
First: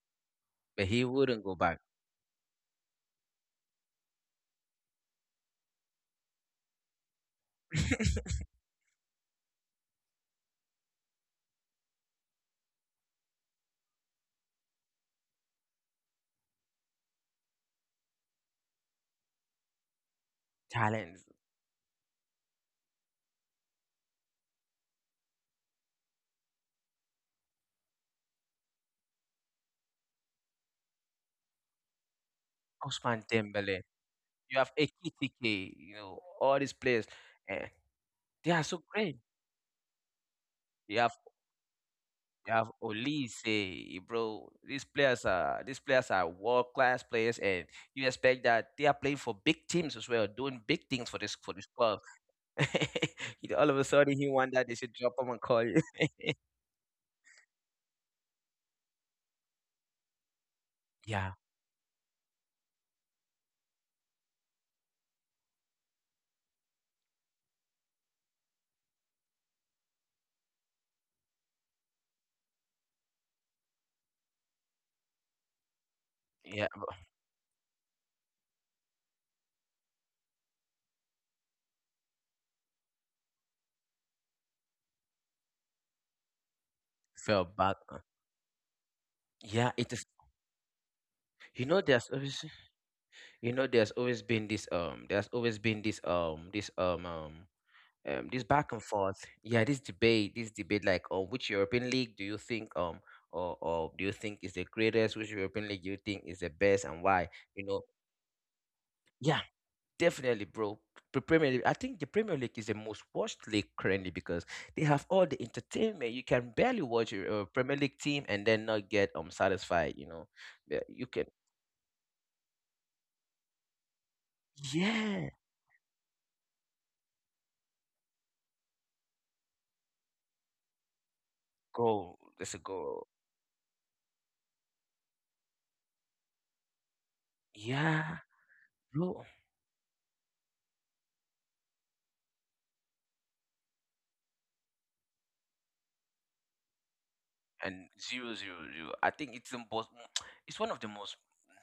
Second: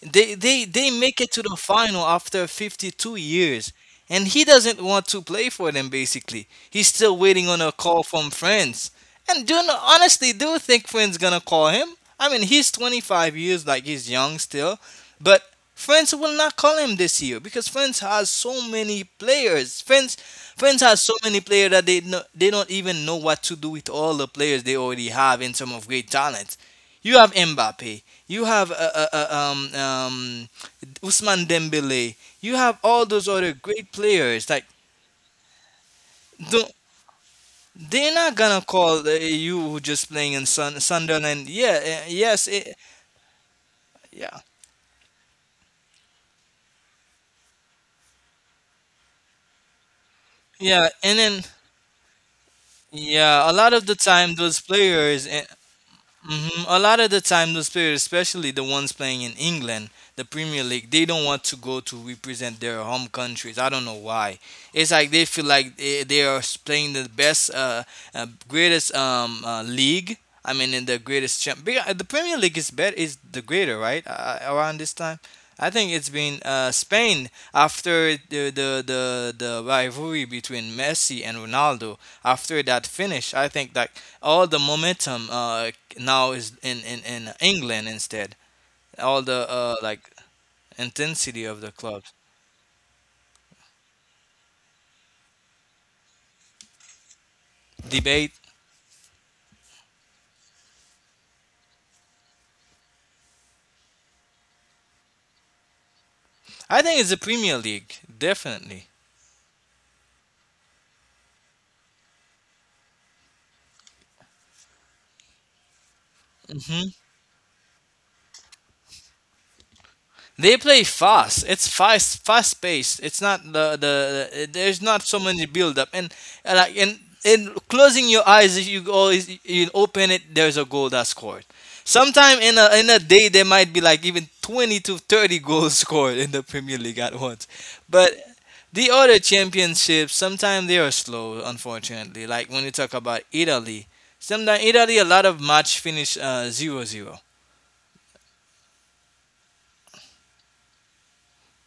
Speaker 2: They they
Speaker 1: But
Speaker 2: they
Speaker 1: he
Speaker 2: make it to
Speaker 1: wouldn't go
Speaker 2: the
Speaker 1: back.
Speaker 2: final after 52 years, and he doesn't want to play for them. Basically, he's still waiting on a call
Speaker 1: *laughs*
Speaker 2: from France. And honestly, do you think France gonna call him? I mean, he's 25 years, like he's young still, but France will not call him this year because France has so many players. France has so
Speaker 1: Talents,
Speaker 2: many players that they don't even know what to do with all the players they already have in terms of great talent. You have Mbappe. You have Usman Dembele. You have all
Speaker 1: Ousmane
Speaker 2: those other
Speaker 1: Dembele.
Speaker 2: great players.
Speaker 1: You
Speaker 2: Like,
Speaker 1: have Ekitike. You know, all these
Speaker 2: don't,
Speaker 1: players, and
Speaker 2: they're not
Speaker 1: they are
Speaker 2: gonna
Speaker 1: so
Speaker 2: call
Speaker 1: great.
Speaker 2: you who just playing in
Speaker 1: You have
Speaker 2: Sunderland. Yeah, yes,
Speaker 1: You have Olise,
Speaker 2: yeah,
Speaker 1: bro. These players are world class players, and you expect that they are playing for big teams as well, doing big
Speaker 2: yeah.
Speaker 1: things for
Speaker 2: And then,
Speaker 1: this club. *laughs* You
Speaker 2: yeah, a
Speaker 1: know, all
Speaker 2: lot
Speaker 1: of a
Speaker 2: of the
Speaker 1: sudden, he
Speaker 2: time
Speaker 1: won
Speaker 2: those
Speaker 1: that they should drop
Speaker 2: players,
Speaker 1: him and call you. *laughs*
Speaker 2: a lot of the time, those players, especially the ones playing in England, the Premier League, they don't
Speaker 1: Yeah,
Speaker 2: want to go to represent their home countries. I don't know why. It's like they feel like they are playing the best, greatest league. I mean, in the greatest champ. Because the Premier League is better, is the greater, right? Around this time. I think it's been
Speaker 1: yeah, bro.
Speaker 2: Spain after the, the rivalry between Messi and Ronaldo. After that finish, I think that all the momentum now is in
Speaker 1: Felt bad.
Speaker 2: England instead. All the
Speaker 1: Yeah, it
Speaker 2: like
Speaker 1: is.
Speaker 2: intensity of
Speaker 1: You
Speaker 2: the
Speaker 1: know, there's
Speaker 2: clubs
Speaker 1: always there's always been this there's always been this this
Speaker 2: debate.
Speaker 1: this back and forth. Yeah, this debate, like, on which European league do you think or do you think is the greatest? Which European league do you think is the
Speaker 2: I
Speaker 1: best,
Speaker 2: think
Speaker 1: and
Speaker 2: it's the
Speaker 1: why,
Speaker 2: Premier
Speaker 1: you know?
Speaker 2: League, definitely.
Speaker 1: Yeah, definitely, bro. I think the Premier League is the most watched league currently because they have all the entertainment. You can barely watch a Premier League team and then not get satisfied, you know.
Speaker 2: They play
Speaker 1: Yeah, you can.
Speaker 2: fast. It's fast, fast paced. It's not the, the there's not so
Speaker 1: Yeah,
Speaker 2: many build up, and like and in closing your eyes, if you always you open it, there's a goal that's scored.
Speaker 1: goal
Speaker 2: Sometime
Speaker 1: that's
Speaker 2: in
Speaker 1: a
Speaker 2: a in a
Speaker 1: goal.
Speaker 2: day, there might be like even 20 to 30 *laughs* goals scored in the Premier League at once. But
Speaker 1: Yeah,
Speaker 2: the other
Speaker 1: bro.
Speaker 2: championships, sometimes they are slow, unfortunately. Like when you talk about Italy, sometimes Italy, a lot of match finish 0 zero.
Speaker 1: And zero, zero, zero. I think it's the most, *tsk* it's one of the most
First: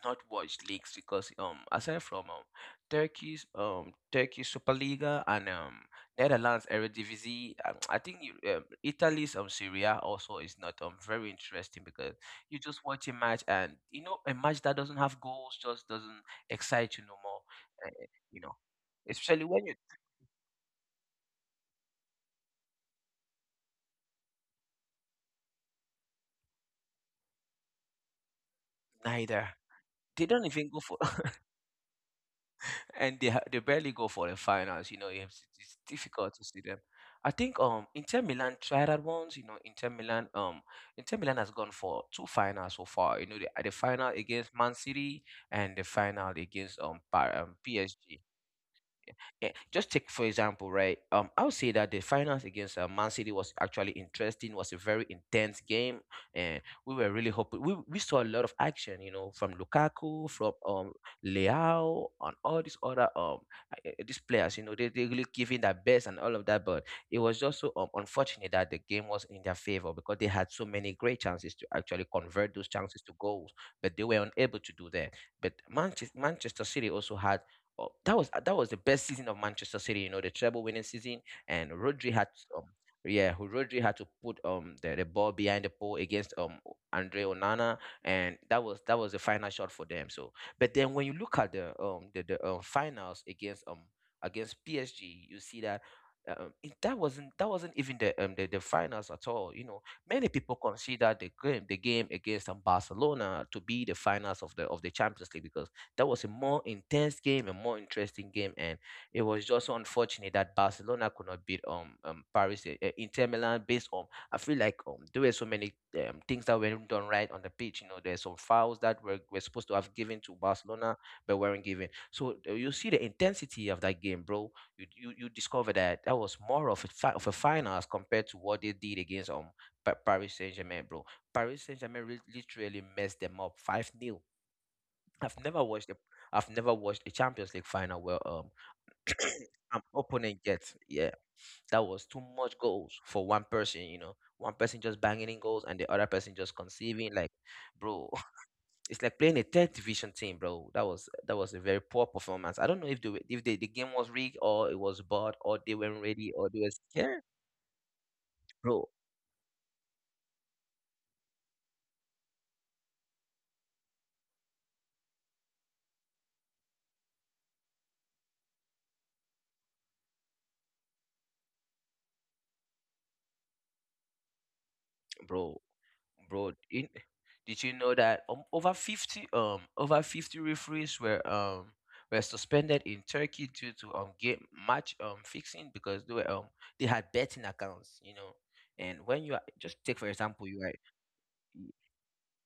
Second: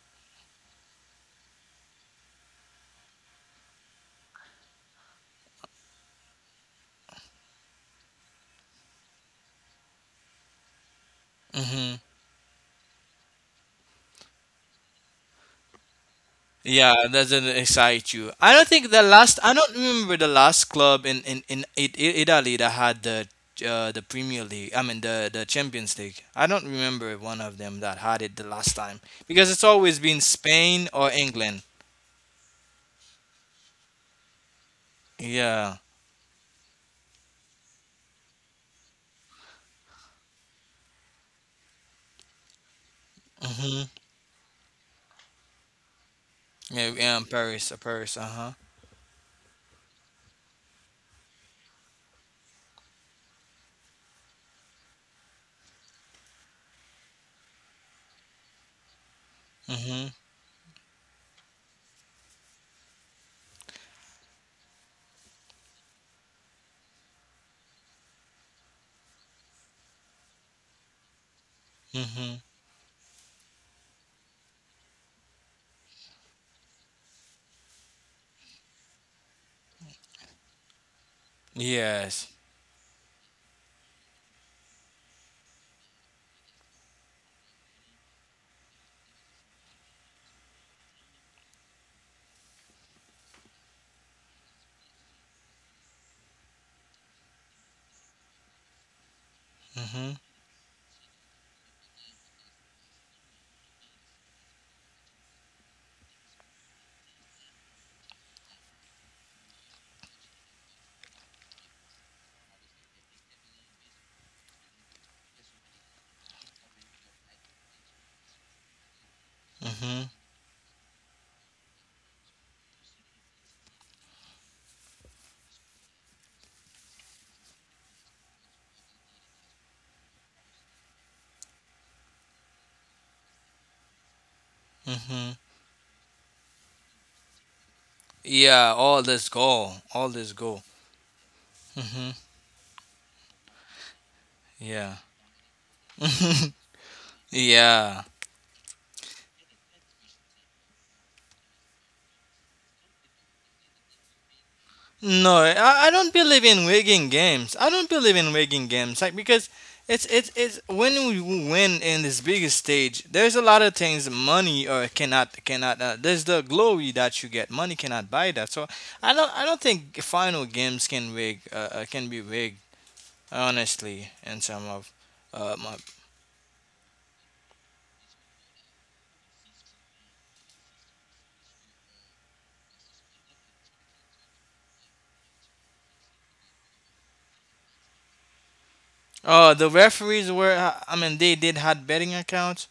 Speaker 1: not watched leagues because aside from Turkey Superliga and Netherlands Eredivisie, Italy's Syria also is not very interesting because you just watch a match, and you know a match that doesn't have goals just doesn't
Speaker 2: Yeah,
Speaker 1: excite you
Speaker 2: it
Speaker 1: no more.
Speaker 2: doesn't
Speaker 1: Uh,
Speaker 2: excite you.
Speaker 1: you know,
Speaker 2: I don't think the last.
Speaker 1: especially
Speaker 2: I
Speaker 1: when
Speaker 2: don't
Speaker 1: you,
Speaker 2: remember the last club in Italy that had the Premier League. I mean the Champions League. I don't remember one of them that had it the last time
Speaker 1: neither,
Speaker 2: because it's always been
Speaker 1: they don't even go
Speaker 2: Spain
Speaker 1: for,
Speaker 2: or England.
Speaker 1: and they barely go for the finals. You know, it's
Speaker 2: Yeah.
Speaker 1: difficult to see them. I think Inter Milan tried that once. You know, Inter Milan has gone for two finals so far. You know, the
Speaker 2: Mhm.
Speaker 1: final against Man City and the final against
Speaker 2: Yeah. Yeah. In Paris. Uh, Paris.
Speaker 1: PSG.
Speaker 2: Uh huh.
Speaker 1: Yeah, just take for example, right? I would say that the finals against Man City was actually interesting. Was a very intense game, and we were really hoping. We saw a lot of action, you know, from
Speaker 2: Mhm.
Speaker 1: Lukaku, from Leao, and all these other these players. You know, they really giving their best and all of that. But it was just so unfortunate that the game was in their favor because they had so many great chances to actually
Speaker 2: Mhm.
Speaker 1: convert those chances to goals, but they were unable to do that. But Manchester City also had. Oh, that was the best season of Manchester City. You know, the treble winning season, and Rodri had
Speaker 2: Yes.
Speaker 1: to, yeah, who Rodri had to put the ball behind the pole against Andre Onana, and that was the final shot for them. So, but then when you look at the finals against against PSG, you see that. That wasn't even the finals at all. You know,
Speaker 2: Mhm.
Speaker 1: many people consider the game against Barcelona to be the finals of the Champions League because that was a more intense game, a more interesting game, and it was just unfortunate that Barcelona could not beat Paris Inter Milan based on, I feel like there were so many things that weren't done right on the pitch. You know, there's some fouls that were supposed to have
Speaker 2: Mhm.
Speaker 1: given to Barcelona but weren't given. So you see the intensity of that game, bro. You discover that that was more of a final as compared to what they did against Paris Saint Germain, bro. Paris Saint Germain literally messed them up 5 nil.
Speaker 2: Mhm.
Speaker 1: I've never watched a I've never watched a Champions League final where
Speaker 2: Yeah.
Speaker 1: *coughs*
Speaker 2: All this
Speaker 1: *clears throat*
Speaker 2: goal.
Speaker 1: an
Speaker 2: All this
Speaker 1: opponent
Speaker 2: goal.
Speaker 1: gets, yeah, that was
Speaker 2: Mhm.
Speaker 1: too much goals for one person. You know, one person
Speaker 2: Yeah.
Speaker 1: just banging in goals and the other person just conceiving, like,
Speaker 2: *laughs* Yeah.
Speaker 1: bro, *laughs* it's like playing a third division team, bro. That was a very poor performance. I don't know if the game was rigged, or it was bad,
Speaker 2: No,
Speaker 1: or they
Speaker 2: I
Speaker 1: weren't
Speaker 2: don't
Speaker 1: ready,
Speaker 2: believe
Speaker 1: or they
Speaker 2: in
Speaker 1: were
Speaker 2: rigging
Speaker 1: scared.
Speaker 2: games. I don't believe in rigging
Speaker 1: Bro,
Speaker 2: games, like, because it's when we win in this biggest stage. There's a lot of things money or cannot cannot. There's the glory that you get. Money cannot buy that. So I don't. I don't think final games can rig can be rigged honestly, in some of my.
Speaker 1: bro, bro, in, did you know that over 50 referees were suspended in Turkey due to game match fixing because they were they had betting accounts, you know. And when
Speaker 2: Oh,
Speaker 1: you
Speaker 2: the
Speaker 1: are, just take
Speaker 2: referees
Speaker 1: for
Speaker 2: were.
Speaker 1: example,
Speaker 2: Uh,
Speaker 1: you
Speaker 2: I
Speaker 1: are,
Speaker 2: mean, they did had betting accounts.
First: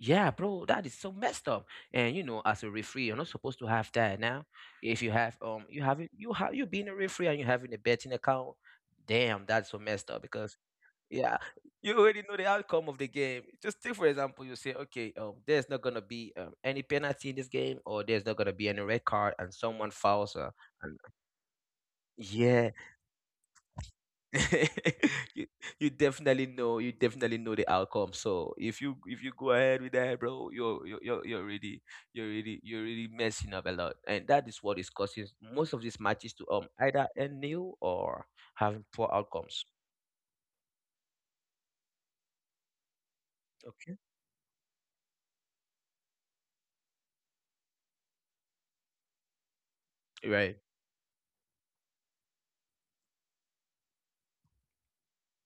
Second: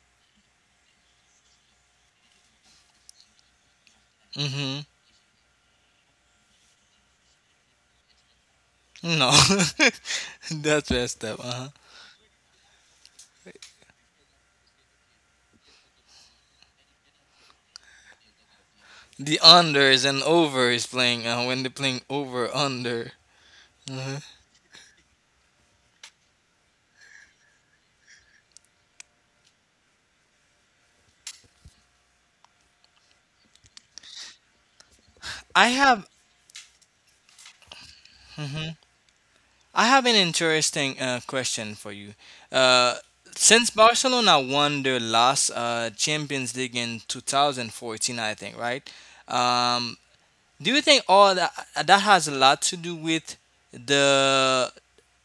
Speaker 1: yeah, bro, that is so messed up. And you know, as a referee, you're not supposed to have that now.
Speaker 2: Mm-hmm.
Speaker 1: If you have you have, you being a referee and you having a betting account,
Speaker 2: No,
Speaker 1: damn, that's so messed up
Speaker 2: *laughs*
Speaker 1: because,
Speaker 2: that's messed
Speaker 1: yeah,
Speaker 2: up. Uh huh.
Speaker 1: you already know the outcome of the game. Just take, for example, you say, okay, there's not gonna be any penalty in this game, or there's not gonna be any red card,
Speaker 2: The
Speaker 1: and someone
Speaker 2: unders and
Speaker 1: fouls.
Speaker 2: over is
Speaker 1: And
Speaker 2: playing when they're playing over
Speaker 1: yeah,
Speaker 2: under. Mhm.
Speaker 1: *laughs* you, you definitely know the outcome. So if you go ahead with that, bro, you're really, you're really messing up a lot, and that is what is causing most of
Speaker 2: I
Speaker 1: these
Speaker 2: have
Speaker 1: matches to either end nil or having poor outcomes.
Speaker 2: I have an interesting question for you. Uh, since
Speaker 1: Okay,
Speaker 2: Barcelona won their last Champions League in 2014, I think, right? Um,
Speaker 1: right.
Speaker 2: do you think all that, that has a lot to do with the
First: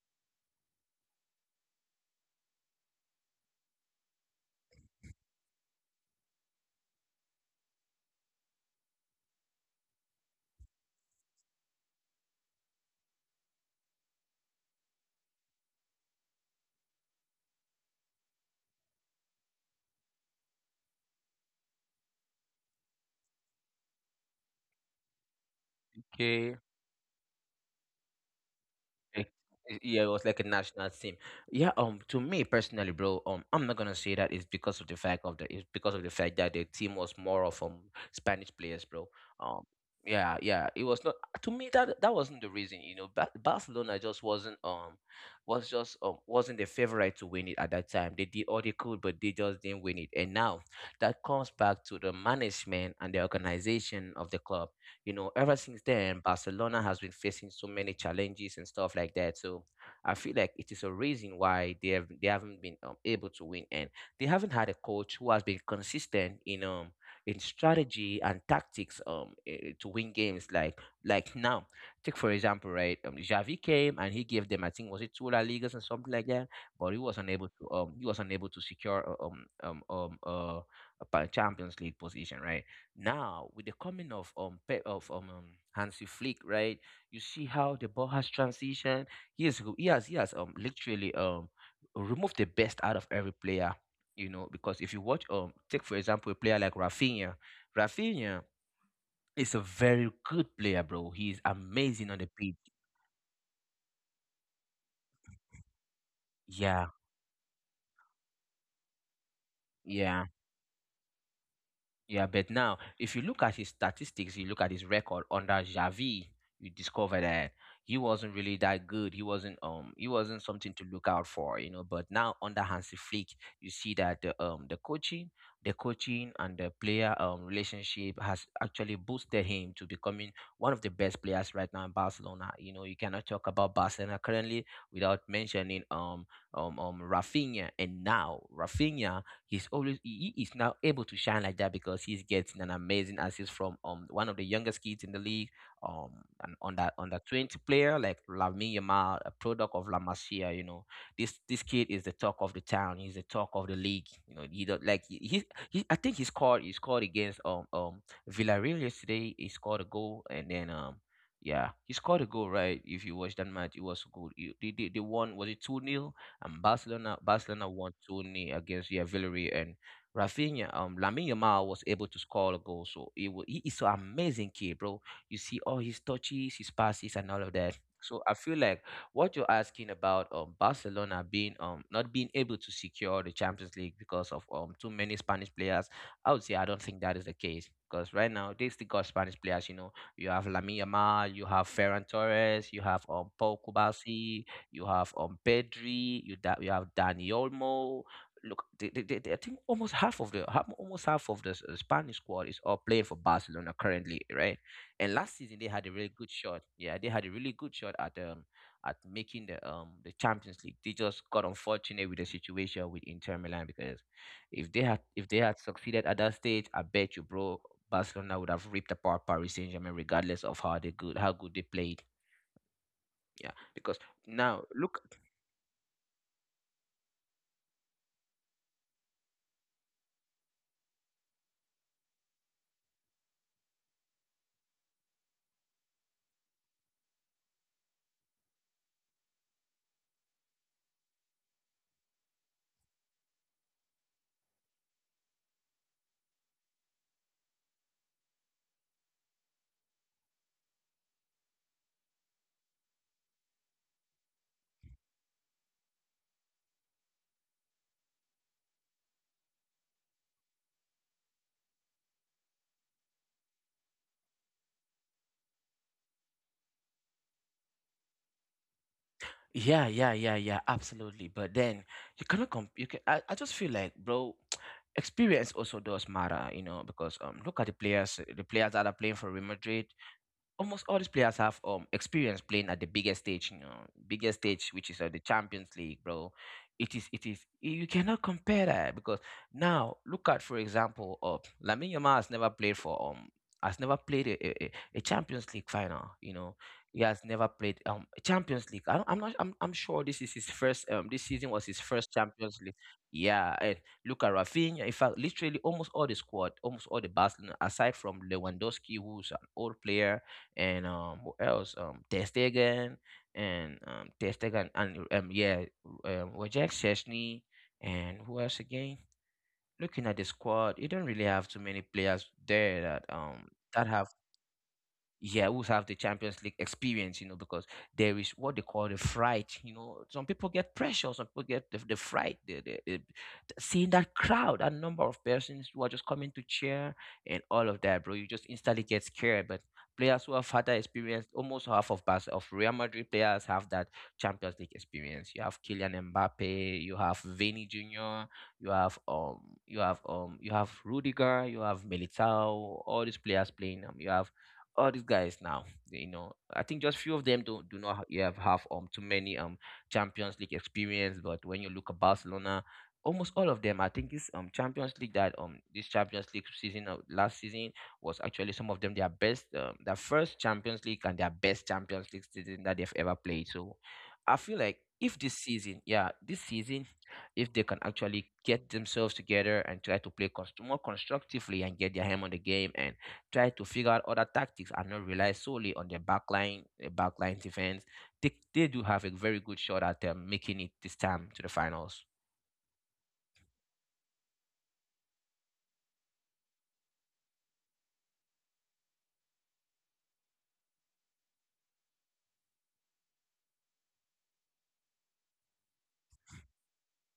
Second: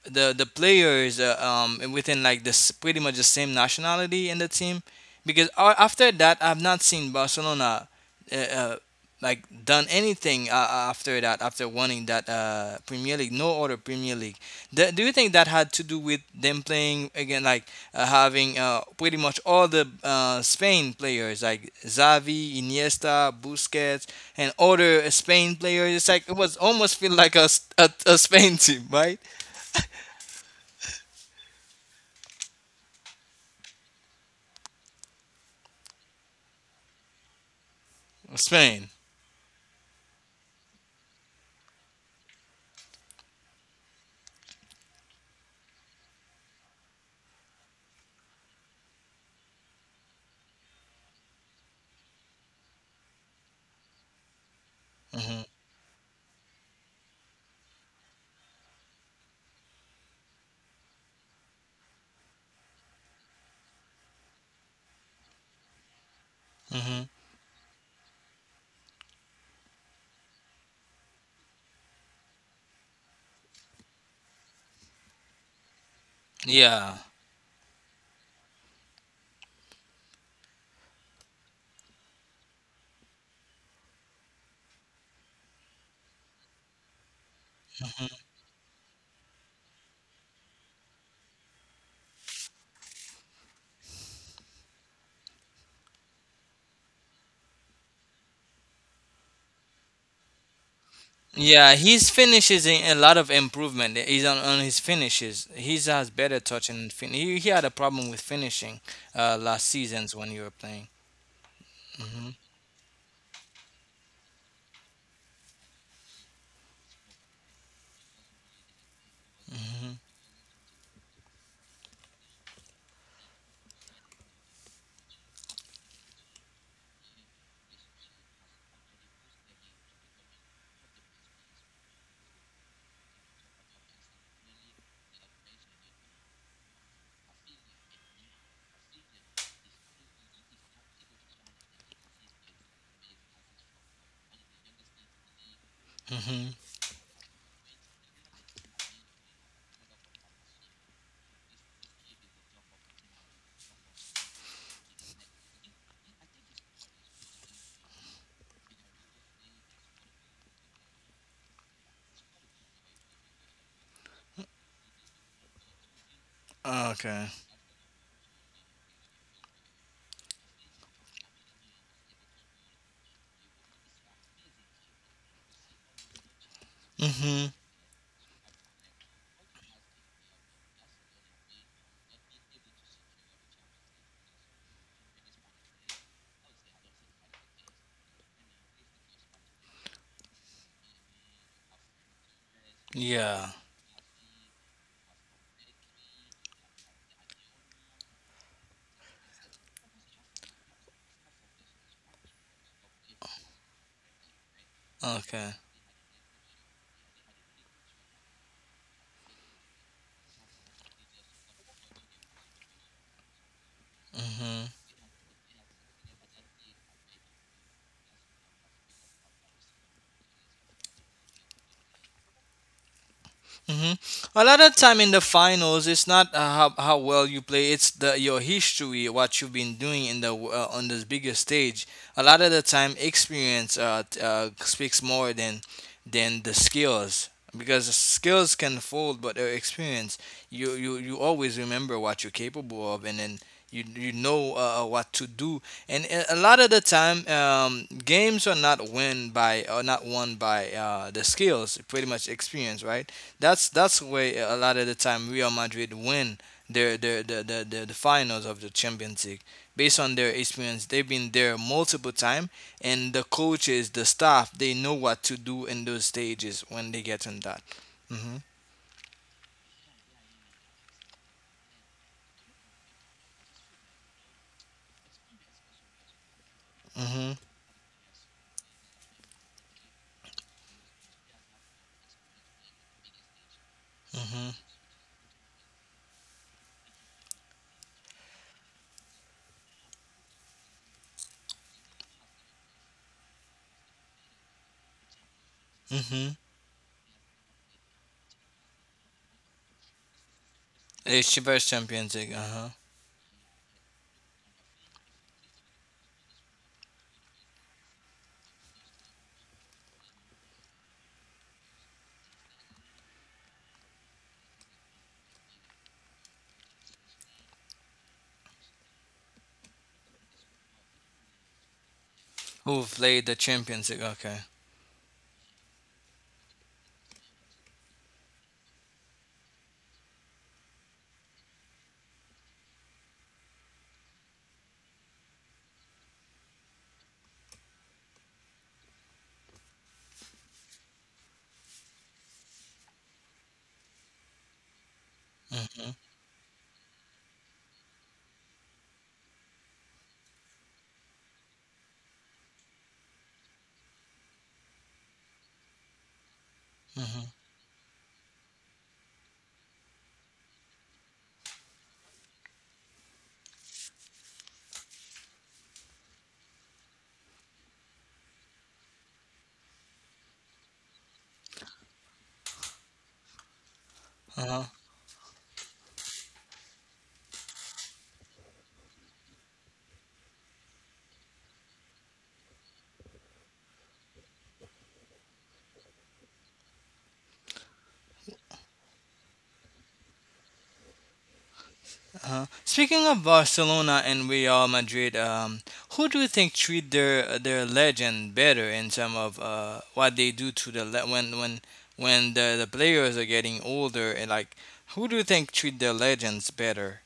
Speaker 2: the players within, like, this pretty much the same nationality in the team, because after that I've not seen Barcelona uh, uh, like done anything after that, after winning that Premier League, no other Premier League. Do you think that had to do with them playing again, like having pretty much all the Spain players like Xavi, Iniesta, Busquets, and other Spain players? It's like it
Speaker 1: Okay.
Speaker 2: was almost feel like a Spain *laughs* team, right?
Speaker 1: Ex- yeah, it was like a national team. Yeah, to me personally, bro, I'm not gonna say that it's because of the fact of the it's because of the fact that the team was more of Spanish players,
Speaker 2: Spain.
Speaker 1: bro. Um, yeah, yeah, it was not, to me that that wasn't the reason, you know. Barcelona just wasn't wasn't the favorite to win it at that time. They did all they could, but they just didn't win it. And now that comes back to the management and the organization of the club. You know,
Speaker 2: Hmm.
Speaker 1: ever since then, Barcelona has been facing so many challenges and stuff like that. So I feel like it is a reason why they haven't been able to win, and they haven't had a coach who has been consistent
Speaker 2: Hmm.
Speaker 1: in strategy and tactics to win games. Like now, take for example, right? Xavi came and he gave them, I think was it two La Ligas or something like that, but
Speaker 2: Yeah.
Speaker 1: he was unable to secure a Champions League position, right? Now, with the coming of Hansi Flick, right? You see how the ball has transitioned. He has literally removed the best out of every player. You know, because if you watch take for example a player like Rafinha, Rafinha is a very good player, bro. He is
Speaker 2: Yeah,
Speaker 1: amazing on
Speaker 2: his
Speaker 1: the pitch.
Speaker 2: finishes in a lot of improvement. He's on his finishes. He has better touch
Speaker 1: Yeah,
Speaker 2: and he had a problem with finishing last
Speaker 1: yeah.
Speaker 2: seasons when you were playing.
Speaker 1: Yeah, but now, if you look at his statistics, you look at his record under Xavi, you discover that he wasn't really that good.
Speaker 2: Hmm.
Speaker 1: He wasn't something to look out for, you know. But now under Hansi Flick, you see that the coaching and the player relationship has actually boosted him to becoming one of the best players right now in Barcelona. You know, you cannot talk about Barcelona currently without mentioning Rafinha, and now Rafinha he's always he is now able to shine like that because he's getting an amazing assist from one of the youngest kids in the league, um
Speaker 2: Hmm.
Speaker 1: and on that 20 player like Lamine Yamal, a product of La Masia, you know. This kid is the talk of the town. He's the talk of the league. You know, he don't like he I think he scored against Villarreal yesterday. He scored a goal and then, yeah, he scored a goal, right? If you watch that match, it was good. They, they won, was it 2 nil? And Barcelona
Speaker 2: Okay.
Speaker 1: Barcelona won 2 nil against, yeah, Villarreal. And Rafinha, Lamine Yamal was able to score a goal, so it was, he is an amazing kid, bro. You see all his touches, his passes, and all
Speaker 2: Hmm.
Speaker 1: of that. So I feel like what you're asking about, Barcelona being not being able to secure the Champions League because of too many Spanish players, I would say I don't think that is the case because right now they still got Spanish players. You know, you have Lamine Yamal, you have Ferran Torres, you have
Speaker 2: Yeah.
Speaker 1: Paul Kubasi, you have Pedri, you have Dani Olmo. Look, I think almost half of the half, almost half of the Spanish squad is all playing for Barcelona currently, right? And last season
Speaker 2: Okay.
Speaker 1: they had a really good shot. Yeah, they had a really good shot at making the Champions League. They just got unfortunate with the situation with Inter Milan because
Speaker 2: Hmm.
Speaker 1: if they had succeeded at that stage, I bet you, bro, Barcelona would have ripped apart Paris Saint Germain regardless of how good they played. Yeah, because
Speaker 2: Hmm. A
Speaker 1: now
Speaker 2: lot of
Speaker 1: look.
Speaker 2: time in the finals, it's not how well you play; it's the your history, what you've been doing in the on this bigger stage. A lot of the time, experience speaks more than the skills, because the skills can fold, but experience, you always remember what you're capable of, and then you know what to do. And a lot of the time, games are not win by or not won by the skills, pretty much experience, right? That's the way a lot of the time Real Madrid win the finals of the Champions League based on their experience. They've been there multiple time, and the coaches, the staff, they know what to do in those stages when they get in that. Mhm.
Speaker 1: Yeah, yeah, yeah, yeah, absolutely. But then you cannot comp you can I just feel like, bro, *tsk* experience also does matter, you know, because
Speaker 2: Mhm.
Speaker 1: look at the players that are playing for Real Madrid, almost all these players have experience playing at the biggest stage, you know, biggest
Speaker 2: Mhm.
Speaker 1: stage, which is the Champions League, bro. It is. You cannot compare that because now look at, for example, Lamine Yamal has never played for has never played a Champions League final. You know,
Speaker 2: Mhm.
Speaker 1: he has never played Champions League. I, I'm not. I'm sure this is his first. This season
Speaker 2: It's the
Speaker 1: was his
Speaker 2: first
Speaker 1: first
Speaker 2: Champions League.
Speaker 1: Champions
Speaker 2: Uh
Speaker 1: League.
Speaker 2: huh.
Speaker 1: Yeah, and look at Rafinha. In fact, literally almost all the squad, almost all the Barcelona, aside from Lewandowski, who's an old player, and what else? Ter Stegen and yeah, Wojciech Szczesny and who else again? Looking at the squad, you don't really have too many players there
Speaker 2: Who
Speaker 1: that
Speaker 2: played the Champions
Speaker 1: have,
Speaker 2: League? Okay.
Speaker 1: yeah, who have the Champions League experience, you know, because there is what they call the fright. You know, some people get pressure, some people get the fright. Seeing that crowd, that number of persons who are just coming to cheer and all of that, bro, you just instantly get scared. But players who have had that experience, almost half of Real Madrid players have that Champions League experience. You have
Speaker 2: Mhm.
Speaker 1: Kylian Mbappe, you have Vini Junior, you have you have you have Rudiger, you have Militao, all these players playing. You have all these guys now, you know, I think just few
Speaker 2: Mhm.
Speaker 1: of them don't do not ha- you have too many Champions League experience. But when you look at Barcelona, almost all of them, I think this champions league that this Champions League season of last season was actually some of them their best, their first Champions League and their best Champions League season that they've ever played. So I feel
Speaker 2: Uh.
Speaker 1: like if this season, yeah, this season, if they can actually get themselves together and try to play more constructively and get their hand on the game and try to figure out other tactics and not rely solely on their backline defense. They do have a very good shot at making it this time to the finals,
Speaker 2: Speaking of Barcelona and Real Madrid, who do you think treat their legend better, in some of what they do to when when the players are getting older, and like, who do you think treat their legends better,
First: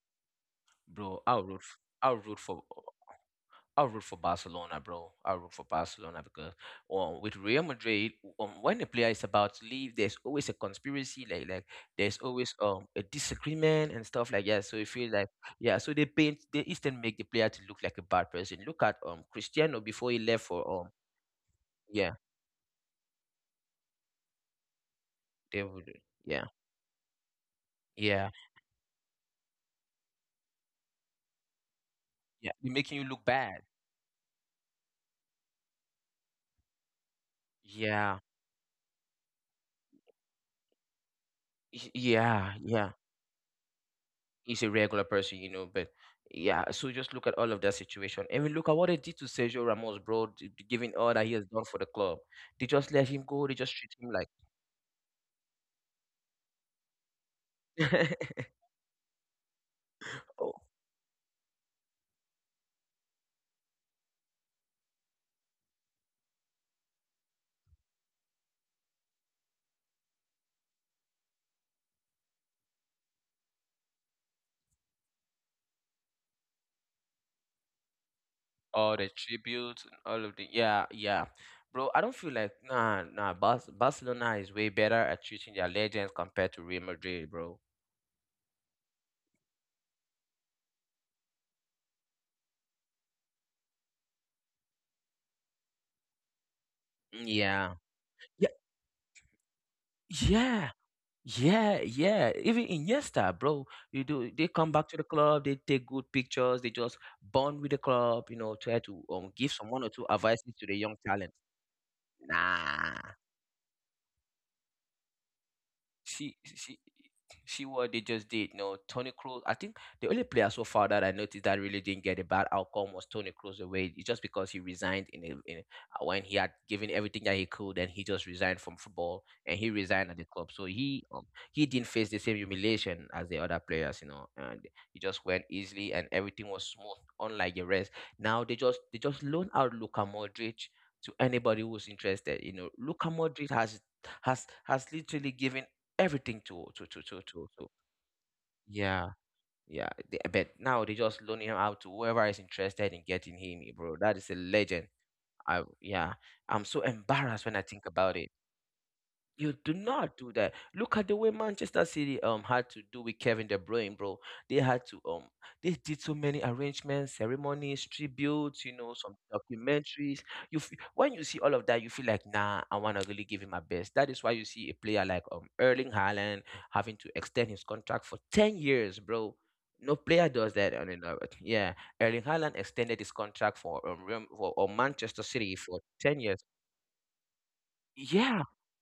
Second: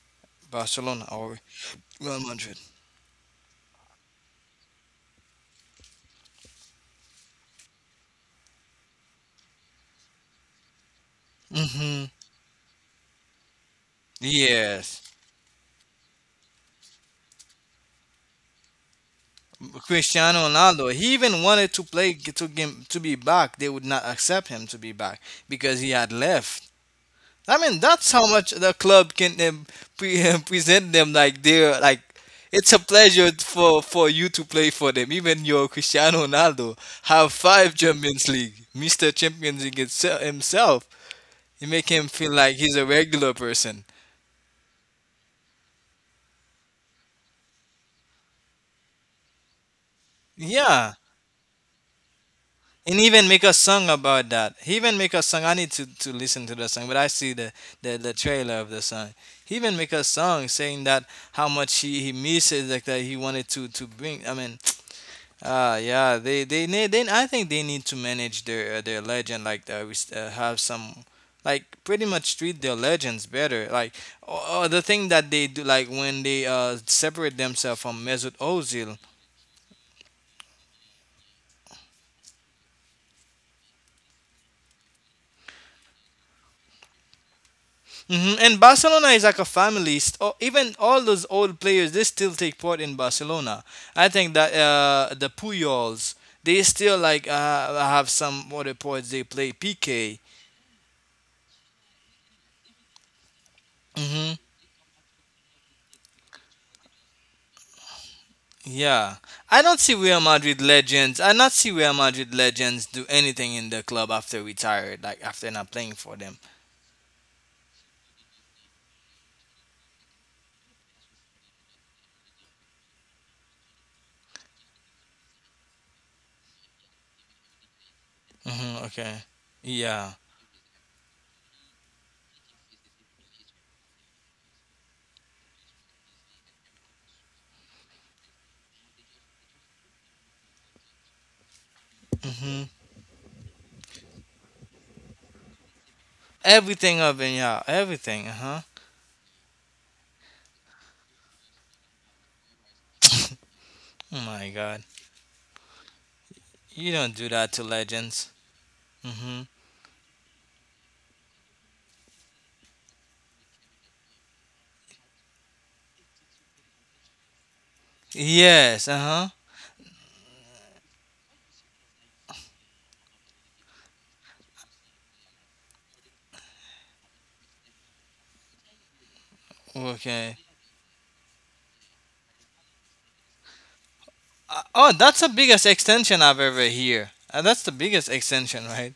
Speaker 2: Barcelona
Speaker 1: bro.
Speaker 2: or Real Madrid?
Speaker 1: I'll root for Barcelona, bro. I'll root for Barcelona because, with Real Madrid, when a player is about to leave, there's always a conspiracy, like
Speaker 2: Mm-hmm.
Speaker 1: there's always a disagreement and stuff like that. So it
Speaker 2: Yes,
Speaker 1: feels like, yeah, so they paint, they instead make the player to look like a bad person. Look at Cristiano before he left
Speaker 2: Cristiano
Speaker 1: for.
Speaker 2: Ronaldo. He even wanted to
Speaker 1: Yeah,
Speaker 2: play to game to be back. They would not accept him to be back
Speaker 1: they
Speaker 2: because
Speaker 1: would.
Speaker 2: he had
Speaker 1: Yeah,
Speaker 2: left. I mean, that's how
Speaker 1: yeah,
Speaker 2: much the club can *laughs* present them like they're like
Speaker 1: yeah, they're
Speaker 2: it's a
Speaker 1: making you look
Speaker 2: pleasure
Speaker 1: bad.
Speaker 2: for you to play for them. Even your Cristiano Ronaldo have five
Speaker 1: Yeah,
Speaker 2: Champions League, Mister Champions League himself. You make him feel
Speaker 1: yeah,
Speaker 2: like he's a
Speaker 1: yeah.
Speaker 2: regular person.
Speaker 1: He's a regular person, you know, but yeah. So just look at all of that situation. I mean, look at what they did to Sergio Ramos, bro,
Speaker 2: Yeah,
Speaker 1: given all that he has done for the club. They just
Speaker 2: and
Speaker 1: let him
Speaker 2: even make
Speaker 1: go.
Speaker 2: a
Speaker 1: They just
Speaker 2: song
Speaker 1: treat him
Speaker 2: about
Speaker 1: like,
Speaker 2: that. He even make a song. I need to listen to the song, but I see the, the
Speaker 1: *laughs*
Speaker 2: trailer of the song. He even make a song
Speaker 1: oh,
Speaker 2: saying that how much he misses, like, that he wanted to bring. I mean, ah, yeah, they need, then I think they need to manage their legend, like that. Have some, like, pretty much treat their legends better. Like, or, the thing that they do, like, when they separate themselves from Mesut
Speaker 1: all
Speaker 2: Ozil.
Speaker 1: the tributes and all of the, yeah, yeah. Bro, I don't feel like, nah, nah, Barcelona is way better at treating their legends compared to Real Madrid, bro.
Speaker 2: Hmm. And Barcelona is like a family. Or even all those old players, they still take part in Barcelona. I think that uh, the Puyols, they still like
Speaker 1: Yeah.
Speaker 2: have
Speaker 1: Yeah.
Speaker 2: some other parts they play PK.
Speaker 1: Yeah. Yeah, yeah. Even Iniesta, bro, you do. They come back to the club. They take good pictures. They just bond with the club. You know, try to
Speaker 2: Yeah,
Speaker 1: give
Speaker 2: I
Speaker 1: some
Speaker 2: don't
Speaker 1: one or
Speaker 2: see
Speaker 1: two
Speaker 2: Real
Speaker 1: advices
Speaker 2: Madrid
Speaker 1: to the young
Speaker 2: legends. I
Speaker 1: talent.
Speaker 2: not see Real Madrid legends
Speaker 1: Nah.
Speaker 2: do anything in the club after retired, like after not playing for them.
Speaker 1: She see what they just did. No, Tony Cruz. I think the only player so far that I noticed that really didn't get a bad outcome was Tony Cruz away. It's just because he resigned in a, when he had given everything that he could, and he just
Speaker 2: Mm-hmm.
Speaker 1: resigned from
Speaker 2: Okay.
Speaker 1: football and he
Speaker 2: Yeah.
Speaker 1: resigned at the club. So he, he didn't face the same humiliation as the other players, you know. And he just went easily, and everything was smooth, unlike the rest. Now they just loan out Luka Modric to anybody who's
Speaker 2: Mm-hmm.
Speaker 1: interested. You know, Luka Modric has literally given everything
Speaker 2: Everything of it, yeah,
Speaker 1: to,
Speaker 2: everything. Uh huh.
Speaker 1: yeah. Yeah, they- but now they just loan him out to whoever is interested in getting him, eh, bro,
Speaker 2: Oh
Speaker 1: that
Speaker 2: my
Speaker 1: is a
Speaker 2: God.
Speaker 1: legend. I, yeah, I'm
Speaker 2: You
Speaker 1: so
Speaker 2: don't do that to
Speaker 1: embarrassed when I think
Speaker 2: legends.
Speaker 1: about it.
Speaker 2: Mm-hmm.
Speaker 1: You do not do that. Look at the way Manchester City had to do with Kevin De Bruyne, bro. They had to they did so many arrangements, ceremonies, tributes, you
Speaker 2: Yes.
Speaker 1: know, some
Speaker 2: Uh
Speaker 1: documentaries. You feel, when you see all of that, you feel like, nah, I wanna really give him my best. That is why you see a player like Erling Haaland having to extend his contract for 10 years, bro.
Speaker 2: huh.
Speaker 1: No player
Speaker 2: Okay.
Speaker 1: does that on the earth. Yeah, Erling Haaland extended his contract for for
Speaker 2: Oh, that's the
Speaker 1: Manchester
Speaker 2: biggest
Speaker 1: City for
Speaker 2: extension
Speaker 1: ten
Speaker 2: I've
Speaker 1: years.
Speaker 2: ever hear. That's the biggest
Speaker 1: Yeah,
Speaker 2: extension, right?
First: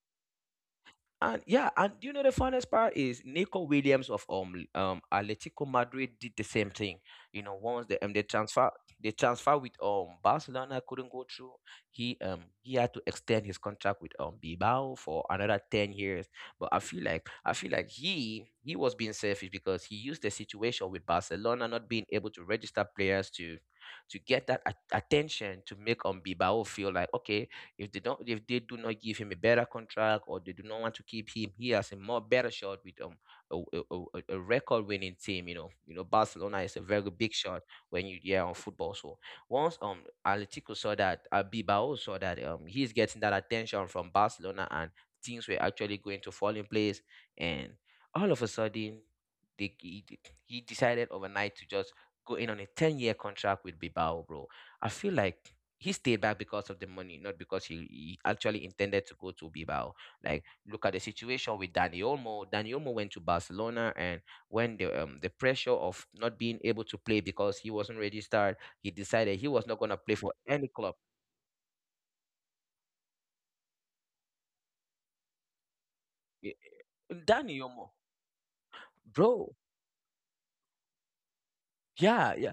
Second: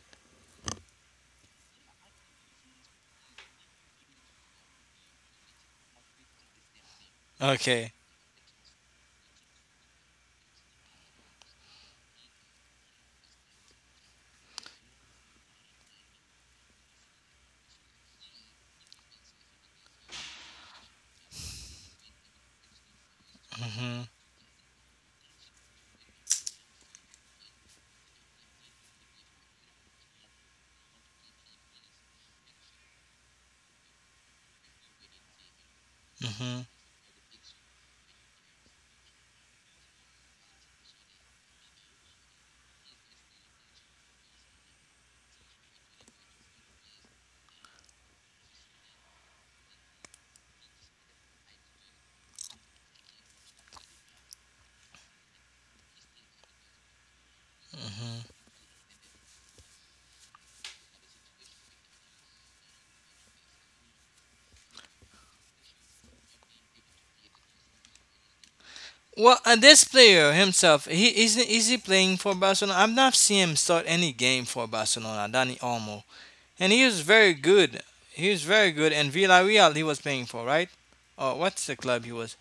Speaker 1: and yeah, and do you know the funniest part is Nico Williams of Atletico Madrid did the same thing. You know, once
Speaker 2: Okay.
Speaker 1: the they transfer with Barcelona couldn't go through. He had to extend his contract with Bilbao for another 10 years. But I feel like he was being selfish because he used the situation with Barcelona not being able to register players to
Speaker 2: Mm-hmm.
Speaker 1: attention to make Bilbao feel like, okay, if they do not give him a better contract or they do not want to keep him, he has a more better shot with a record winning team. You know Barcelona
Speaker 2: Mm-hmm.
Speaker 1: is a very big shot when you, yeah, on football. So once Atletico saw that, Bilbao saw that he's getting that attention from Barcelona, and things were actually going to fall in place, and all of a sudden, they, he, de- he decided overnight to just go in on a 10-year contract with Bilbao, bro. I feel like he stayed back because of the money, not because he
Speaker 2: Mm-hmm.
Speaker 1: actually intended to go to Bilbao. Like look at the situation with Dani Olmo. Dani Olmo went to Barcelona, and when the pressure of not being able to play because he wasn't registered, he decided he
Speaker 2: Well,
Speaker 1: was not gonna
Speaker 2: this
Speaker 1: play for
Speaker 2: player
Speaker 1: any club.
Speaker 2: himself, he is he playing for Barcelona? I've not seen him start any game for Barcelona, Dani Olmo,
Speaker 1: Eh,
Speaker 2: and
Speaker 1: eh,
Speaker 2: he was very
Speaker 1: Dani
Speaker 2: good.
Speaker 1: Olmo,
Speaker 2: He was very good, and
Speaker 1: bro.
Speaker 2: Villarreal he was playing for, right? Oh, what's the club he
Speaker 1: Yeah,
Speaker 2: was?
Speaker 1: yeah.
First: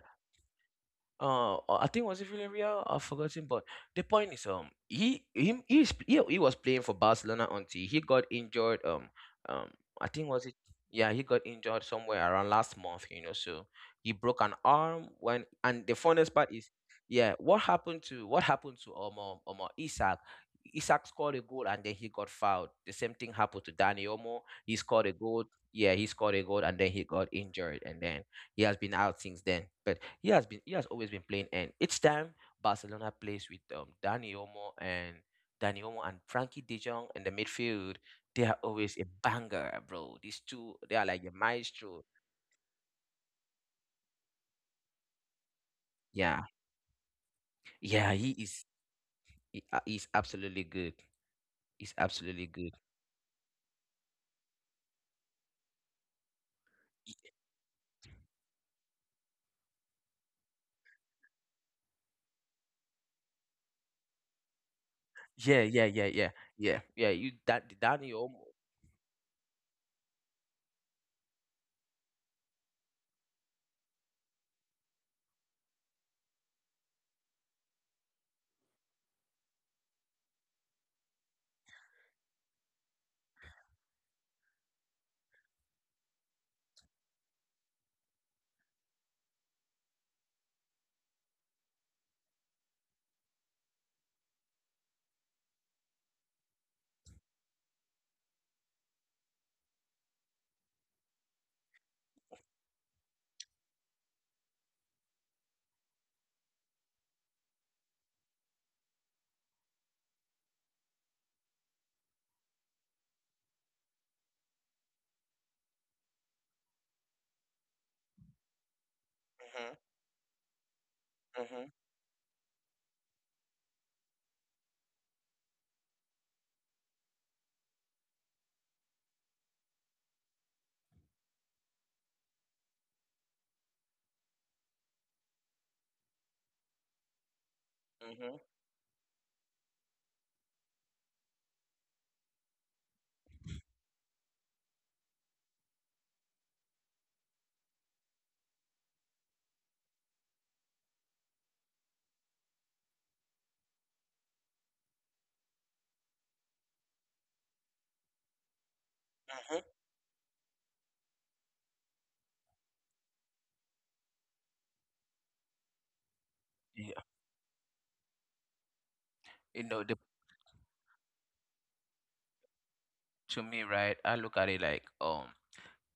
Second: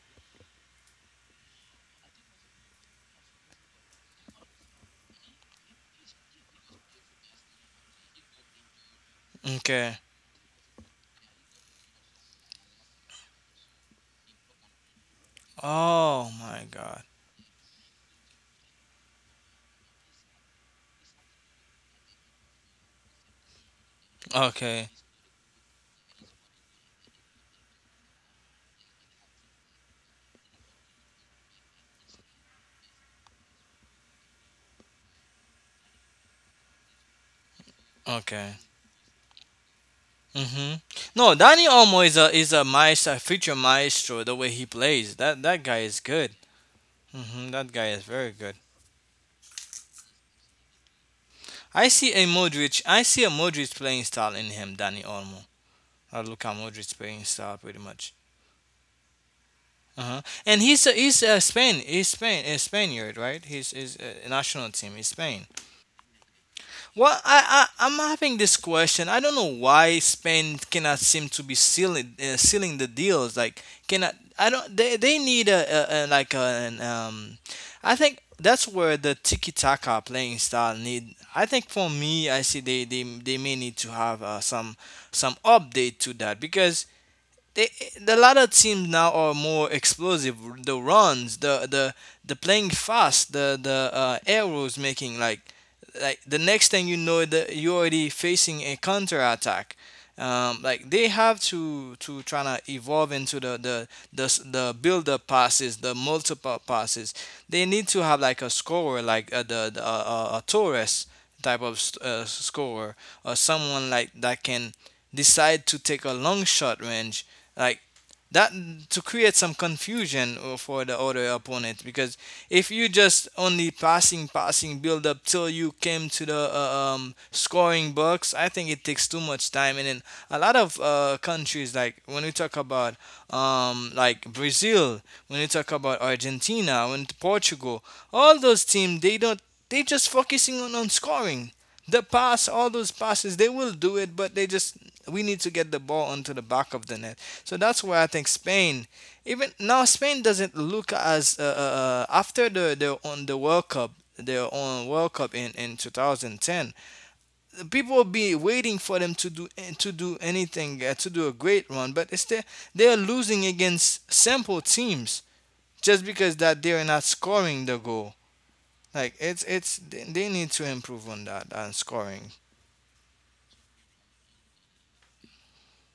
Speaker 1: I think, was it Villarreal? I've forgotten. But the point is, he is, he was playing for Barcelona until he got injured. Um,
Speaker 2: Okay.
Speaker 1: I think, was it? Yeah, he got injured somewhere around last month. You know, so he broke an arm when. And the
Speaker 2: Oh
Speaker 1: funniest part
Speaker 2: my
Speaker 1: is,
Speaker 2: God.
Speaker 1: yeah, what happened to Isak? Isak scored a goal and then he got fouled. The same thing happened to Danny Omo. He
Speaker 2: Okay.
Speaker 1: scored a goal. Yeah, he scored a goal and then he got injured, and then he has been out since then. But he has always been playing, and each time Barcelona plays with Dani Olmo and Frankie De Jong in the midfield, they
Speaker 2: Okay.
Speaker 1: are always a banger, bro. These
Speaker 2: Mm-hmm.
Speaker 1: two, they are like a
Speaker 2: No, Dani
Speaker 1: maestro.
Speaker 2: Olmo is a maestro, future maestro. The way he plays, that that guy is good.
Speaker 1: Yeah,
Speaker 2: Mm-hmm, that guy is
Speaker 1: yeah, he
Speaker 2: very good.
Speaker 1: is he, uh, he's absolutely good.
Speaker 2: I
Speaker 1: He's
Speaker 2: see a
Speaker 1: absolutely good.
Speaker 2: Modric. I see a Modric playing style in him, Dani Olmo. Luka Modric
Speaker 1: Y-
Speaker 2: playing style, pretty much. Uh-huh. And he's Spain, a Spaniard, right? He's his national team is Spain.
Speaker 1: Yeah, yeah, yeah, yeah, yeah, yeah.
Speaker 2: Well,
Speaker 1: You that
Speaker 2: I I'm
Speaker 1: Dani
Speaker 2: having
Speaker 1: Olmo.
Speaker 2: this question. I don't know why Spain cannot seem to be sealing the deals. Like, cannot, I don't, they need a like, an I think that's where the tiki taka playing style need. I think for me, I see they may need to have some update to that because they, the latter teams now are more explosive. The runs, the the playing fast, the arrows making, like, the next thing you know, that you're already facing a counter attack. Like they have to try to evolve into the build up passes, the multiple passes. They need to have like a scorer, like the a Torres type of scorer, or someone like that can decide to take a long shot range like that to create some
Speaker 1: Mhm,
Speaker 2: confusion, for the other
Speaker 1: mhm,
Speaker 2: opponent, because if you just only passing build up till you came to the scoring box. I think it takes too much time, and then a lot of countries, like when we talk about, like Brazil, when we talk about Argentina, when Portugal, all
Speaker 1: mhm,
Speaker 2: those teams, they don't, they just focusing on scoring. The pass, all those passes they will do it, but they just, we need to get the ball onto the back of the net. So that's why I think Spain, even now, Spain doesn't look as, after the on the World Cup, their own World Cup in 2010. The people will be waiting for them to do,
Speaker 1: mhm.
Speaker 2: to do anything, to do a great run, but it's they are losing against simple teams just because that they're
Speaker 1: Yeah,
Speaker 2: not scoring the goal. Like
Speaker 1: you
Speaker 2: it's
Speaker 1: know, the
Speaker 2: they need to improve on that, on scoring.
Speaker 1: to me, right? I look at it like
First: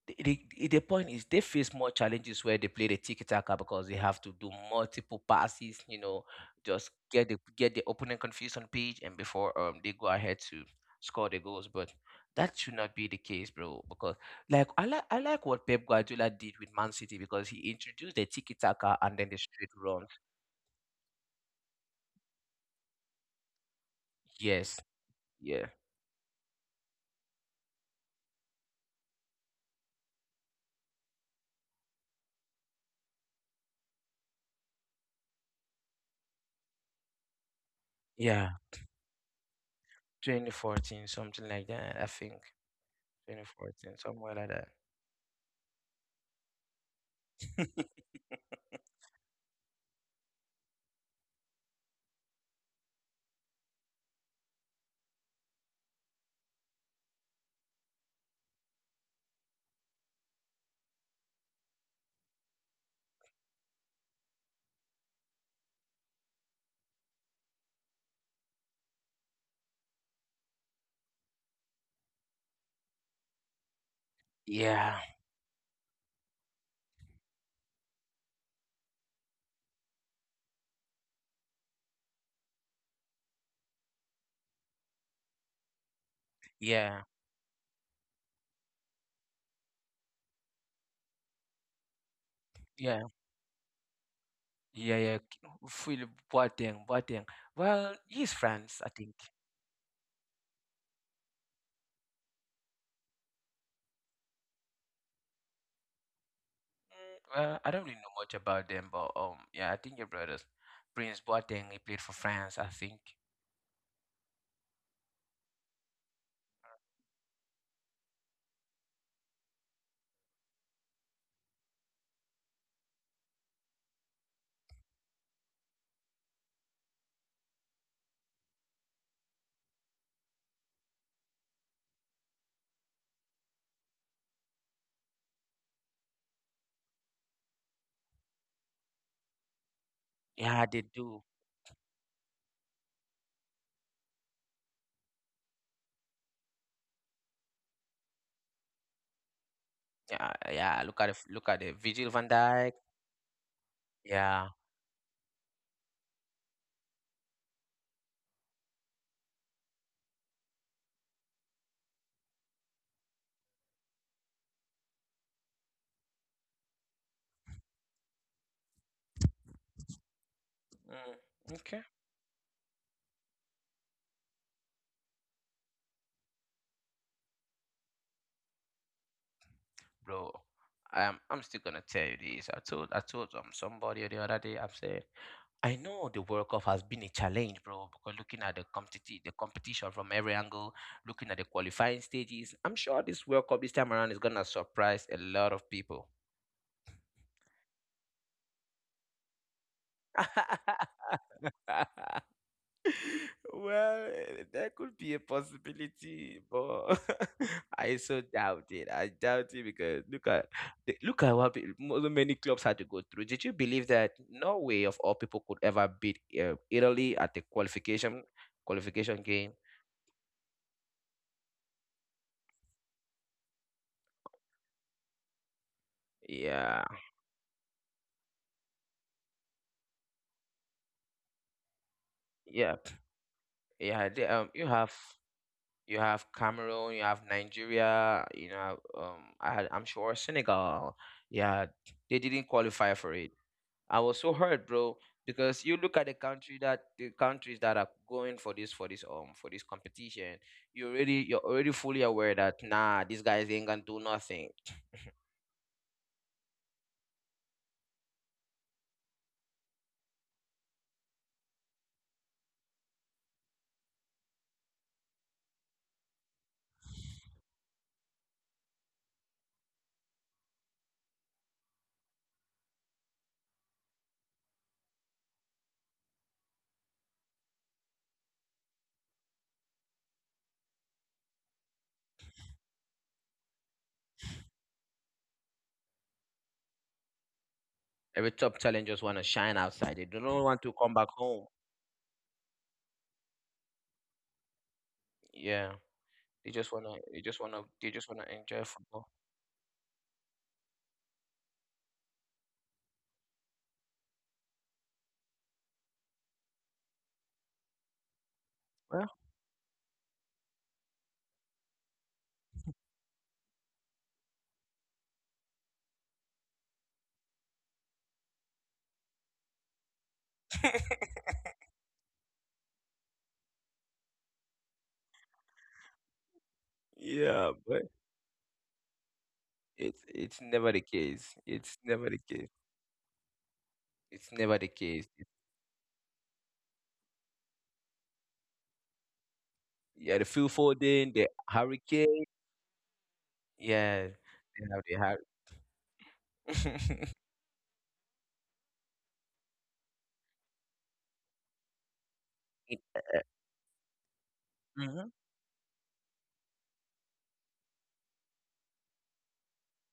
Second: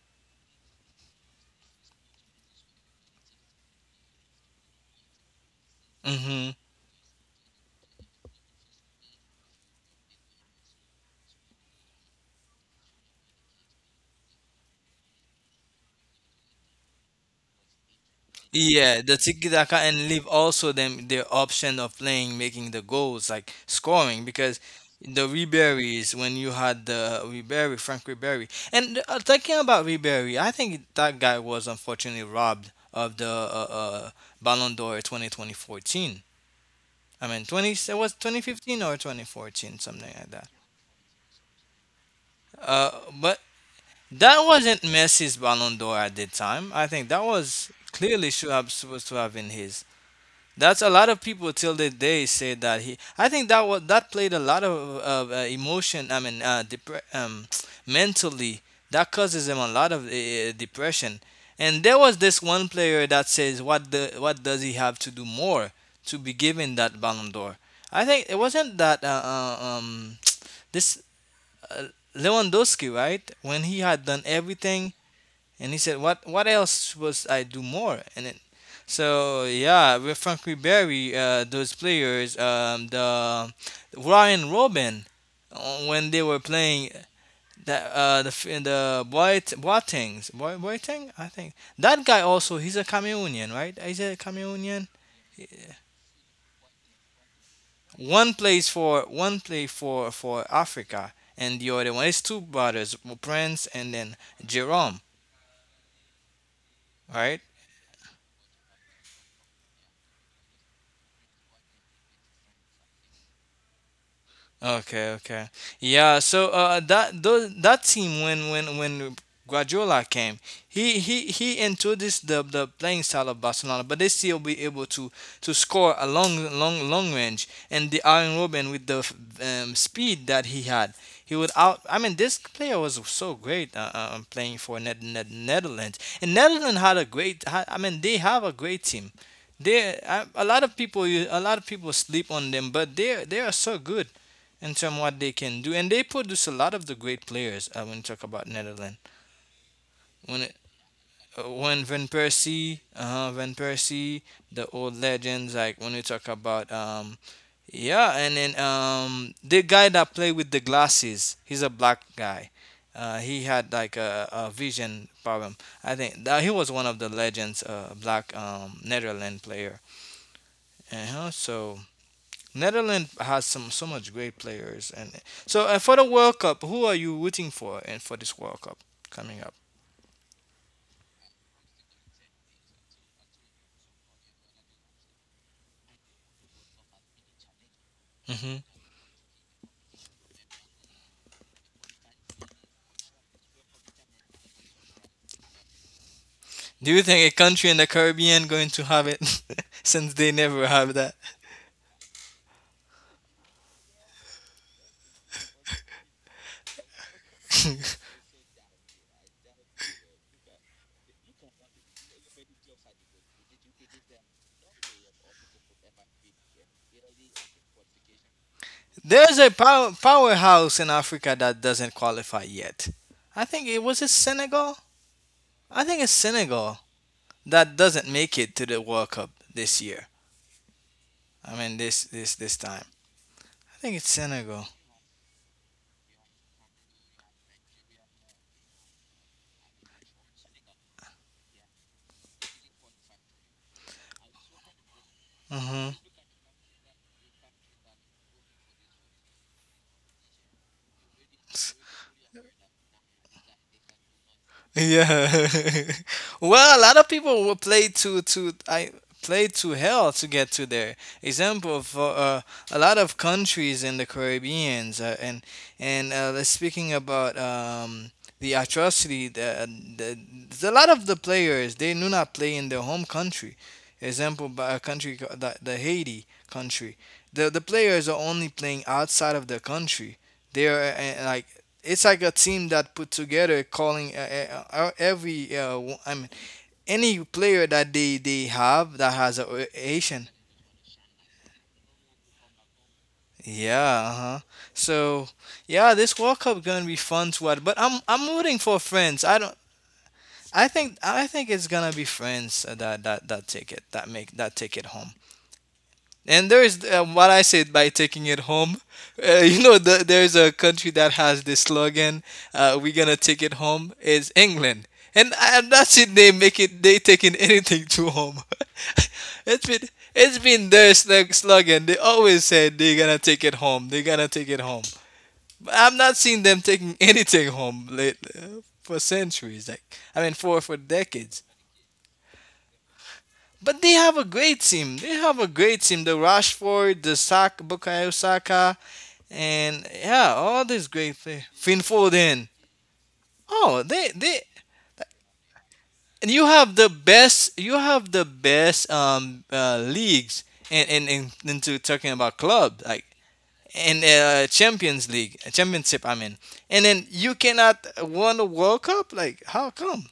Speaker 1: the, the point is they face more challenges where they play the tiki-taka because they have to do multiple passes,
Speaker 2: Hmm.
Speaker 1: just get the opponent confused on page, and before they go ahead to score the goals. But that should not be the case, bro, because like I like what Pep Guardiola did with Man City because he introduced the tiki-taka
Speaker 2: Yeah, the
Speaker 1: and then the straight
Speaker 2: tiki-taka, and
Speaker 1: runs.
Speaker 2: leave also them the option of playing, making the goals, like scoring, because
Speaker 1: Yes,
Speaker 2: the
Speaker 1: yeah,
Speaker 2: Ribery's, when you had the Ribery, Frank Ribery, and, thinking about Ribery, I think that guy was unfortunately robbed of the, Ballon d'Or 20, 2014. I mean, 20, it was
Speaker 1: yeah,
Speaker 2: 2015 or 2014, something like that.
Speaker 1: 2014, something like that, I think.
Speaker 2: Uh, but
Speaker 1: 2014, somewhere
Speaker 2: that
Speaker 1: like
Speaker 2: wasn't Messi's Ballon d'Or at the time. I think that was
Speaker 1: that.
Speaker 2: clearly should have supposed to have been his. That's, a lot of people till the day say that he. I think that was that played a lot of emotion. I mean, *tsk* mentally that causes him a lot of depression. And there was this one player that says, "What does he have to do more to be given that Ballon d'Or?" I think it wasn't that, *tsk* this, uh, Lewandowski, right? When he had done everything,
Speaker 1: *laughs* Yeah,
Speaker 2: and he said, "What else was I do more?" And then, so yeah, with Frankie Berry, those players, the Ryan Robin, when they were playing,
Speaker 1: yeah,
Speaker 2: that the Boateng, I think that guy also, he's a
Speaker 1: yeah.
Speaker 2: Cameroonian, right? Is it a Cameroonian?
Speaker 1: Yeah, yeah. Phil Boateng. Well,
Speaker 2: One
Speaker 1: he's
Speaker 2: plays
Speaker 1: France, I
Speaker 2: for
Speaker 1: think.
Speaker 2: one play for for Africa, and the other one is two brothers, Prince, and then Jerome,
Speaker 1: Mm,
Speaker 2: right?
Speaker 1: well, I don't really know much about them, but yeah, I think your brothers, Prince Boateng, he played for France, I think.
Speaker 2: Okay, okay. Yeah, so that team, when when Guardiola came, he introduced the playing style of Barcelona, but they still be able to score a long range, and the Iron Robin with the, speed that he had. He would out. I mean, this player was so great, playing for Netherlands. And Netherlands had a great. I mean, they have a great team. They, I, a lot
Speaker 1: Yeah,
Speaker 2: of
Speaker 1: they
Speaker 2: people,
Speaker 1: do.
Speaker 2: a lot of people sleep on them, but they are so good in terms of what they can do. And they produce a lot of the great players, when you talk about Netherlands.
Speaker 1: Yeah,
Speaker 2: When it,
Speaker 1: yeah. Look at it, look at it.
Speaker 2: when Van
Speaker 1: Virgil van Dijk.
Speaker 2: Persie,
Speaker 1: Yeah.
Speaker 2: the old legends, like when you talk about, yeah, and then, the guy that played with the glasses, he's a black guy. He had like a vision problem. I think that he was one of the legends, black, Netherlands player. Uh-huh.
Speaker 1: Mm,
Speaker 2: So
Speaker 1: okay,
Speaker 2: Netherlands has some so much great players, and so, for the World Cup, who are you rooting for? And for this World Cup coming up,
Speaker 1: bro. I'm still gonna tell you this. I told somebody the other day. I'm saying I know the World Cup has been a challenge, bro, because looking at
Speaker 2: Hmm.
Speaker 1: the competition from every angle, looking at the qualifying stages. I'm sure this World Cup this time around is gonna surprise a lot of people.
Speaker 2: Do you think a country in the Caribbean going to have it, *laughs* since they never have that?
Speaker 1: *laughs* Well, there could be a possibility, but *laughs* I so doubt it. I doubt it because look at what so many clubs had to go through. Did you believe that no way of all people could ever beat Italy at the qualification
Speaker 2: *laughs*
Speaker 1: qualification
Speaker 2: There's
Speaker 1: game?
Speaker 2: a powerhouse in Africa that doesn't qualify yet. I think it was it Senegal. I think it's Senegal
Speaker 1: Yeah,
Speaker 2: that doesn't make it to the World Cup this year. I mean, this
Speaker 1: yeah,
Speaker 2: time. I think
Speaker 1: yeah.
Speaker 2: it's
Speaker 1: They, you
Speaker 2: Senegal.
Speaker 1: have you have Cameroon, you have Nigeria, I had, I'm sure Senegal. Yeah, they didn't qualify for it. I was so hurt, bro, because you
Speaker 2: Hmm.
Speaker 1: look at the countries that are going for this competition. You're already fully aware that nah, these guys ain't gonna do nothing. *laughs*
Speaker 2: Yeah. *laughs* Well, a lot of people will play, to I play to hell to get to there. Example, for a lot of countries in the Caribbeans, and let's speaking about, the atrocity, the, a lot of the players, they do not play in their home country. Example, by a country, the Haiti country. The players are only playing outside of their country. They are, like, it's like a team that put together calling, every, I mean, any player that they
Speaker 1: Every
Speaker 2: they
Speaker 1: top talent
Speaker 2: have,
Speaker 1: just
Speaker 2: that
Speaker 1: wanna
Speaker 2: has
Speaker 1: shine outside. They don't
Speaker 2: Asian.
Speaker 1: want to come back home.
Speaker 2: Yeah, uh-huh. So,
Speaker 1: Yeah,
Speaker 2: yeah, this World Cup gonna be fun to watch, but
Speaker 1: they
Speaker 2: I'm
Speaker 1: just
Speaker 2: I'm
Speaker 1: wanna
Speaker 2: rooting
Speaker 1: enjoy
Speaker 2: for
Speaker 1: football.
Speaker 2: France. I don't, I think, it's gonna be friends that that take it, that make that take it home. And there is, what I said by taking it home.
Speaker 1: Well,
Speaker 2: *laughs* There's a country that has this slogan, "We're gonna take it home." Is England, and I'm not saying they make it. They taking *laughs* anything to home. *laughs* it's been it's been their slogan. They always said they're gonna take it home. They're gonna take it home. But I'm not seeing them taking *laughs* anything
Speaker 1: yeah,
Speaker 2: home
Speaker 1: but
Speaker 2: late, for centuries. Like,
Speaker 1: it's
Speaker 2: I mean,
Speaker 1: it's
Speaker 2: for
Speaker 1: never the
Speaker 2: decades.
Speaker 1: case. It's never the case.
Speaker 2: But they have a
Speaker 1: It's
Speaker 2: great
Speaker 1: never the
Speaker 2: team. They
Speaker 1: case.
Speaker 2: have a great team. The Rashford, the Sak Bukayo Saka, and
Speaker 1: Yeah,
Speaker 2: yeah,
Speaker 1: the
Speaker 2: all
Speaker 1: Phil
Speaker 2: these great
Speaker 1: Foden,
Speaker 2: players.
Speaker 1: the
Speaker 2: Finn
Speaker 1: Hurricane.
Speaker 2: Foden. Oh,
Speaker 1: Yeah,
Speaker 2: they
Speaker 1: they have the Harry.
Speaker 2: and you have the
Speaker 1: *laughs*
Speaker 2: best. You have the best, leagues, and into talking about club, like, and Champions
Speaker 1: Hmm.
Speaker 2: League, Championship. I mean, and then you cannot won the World Cup. Like, how come?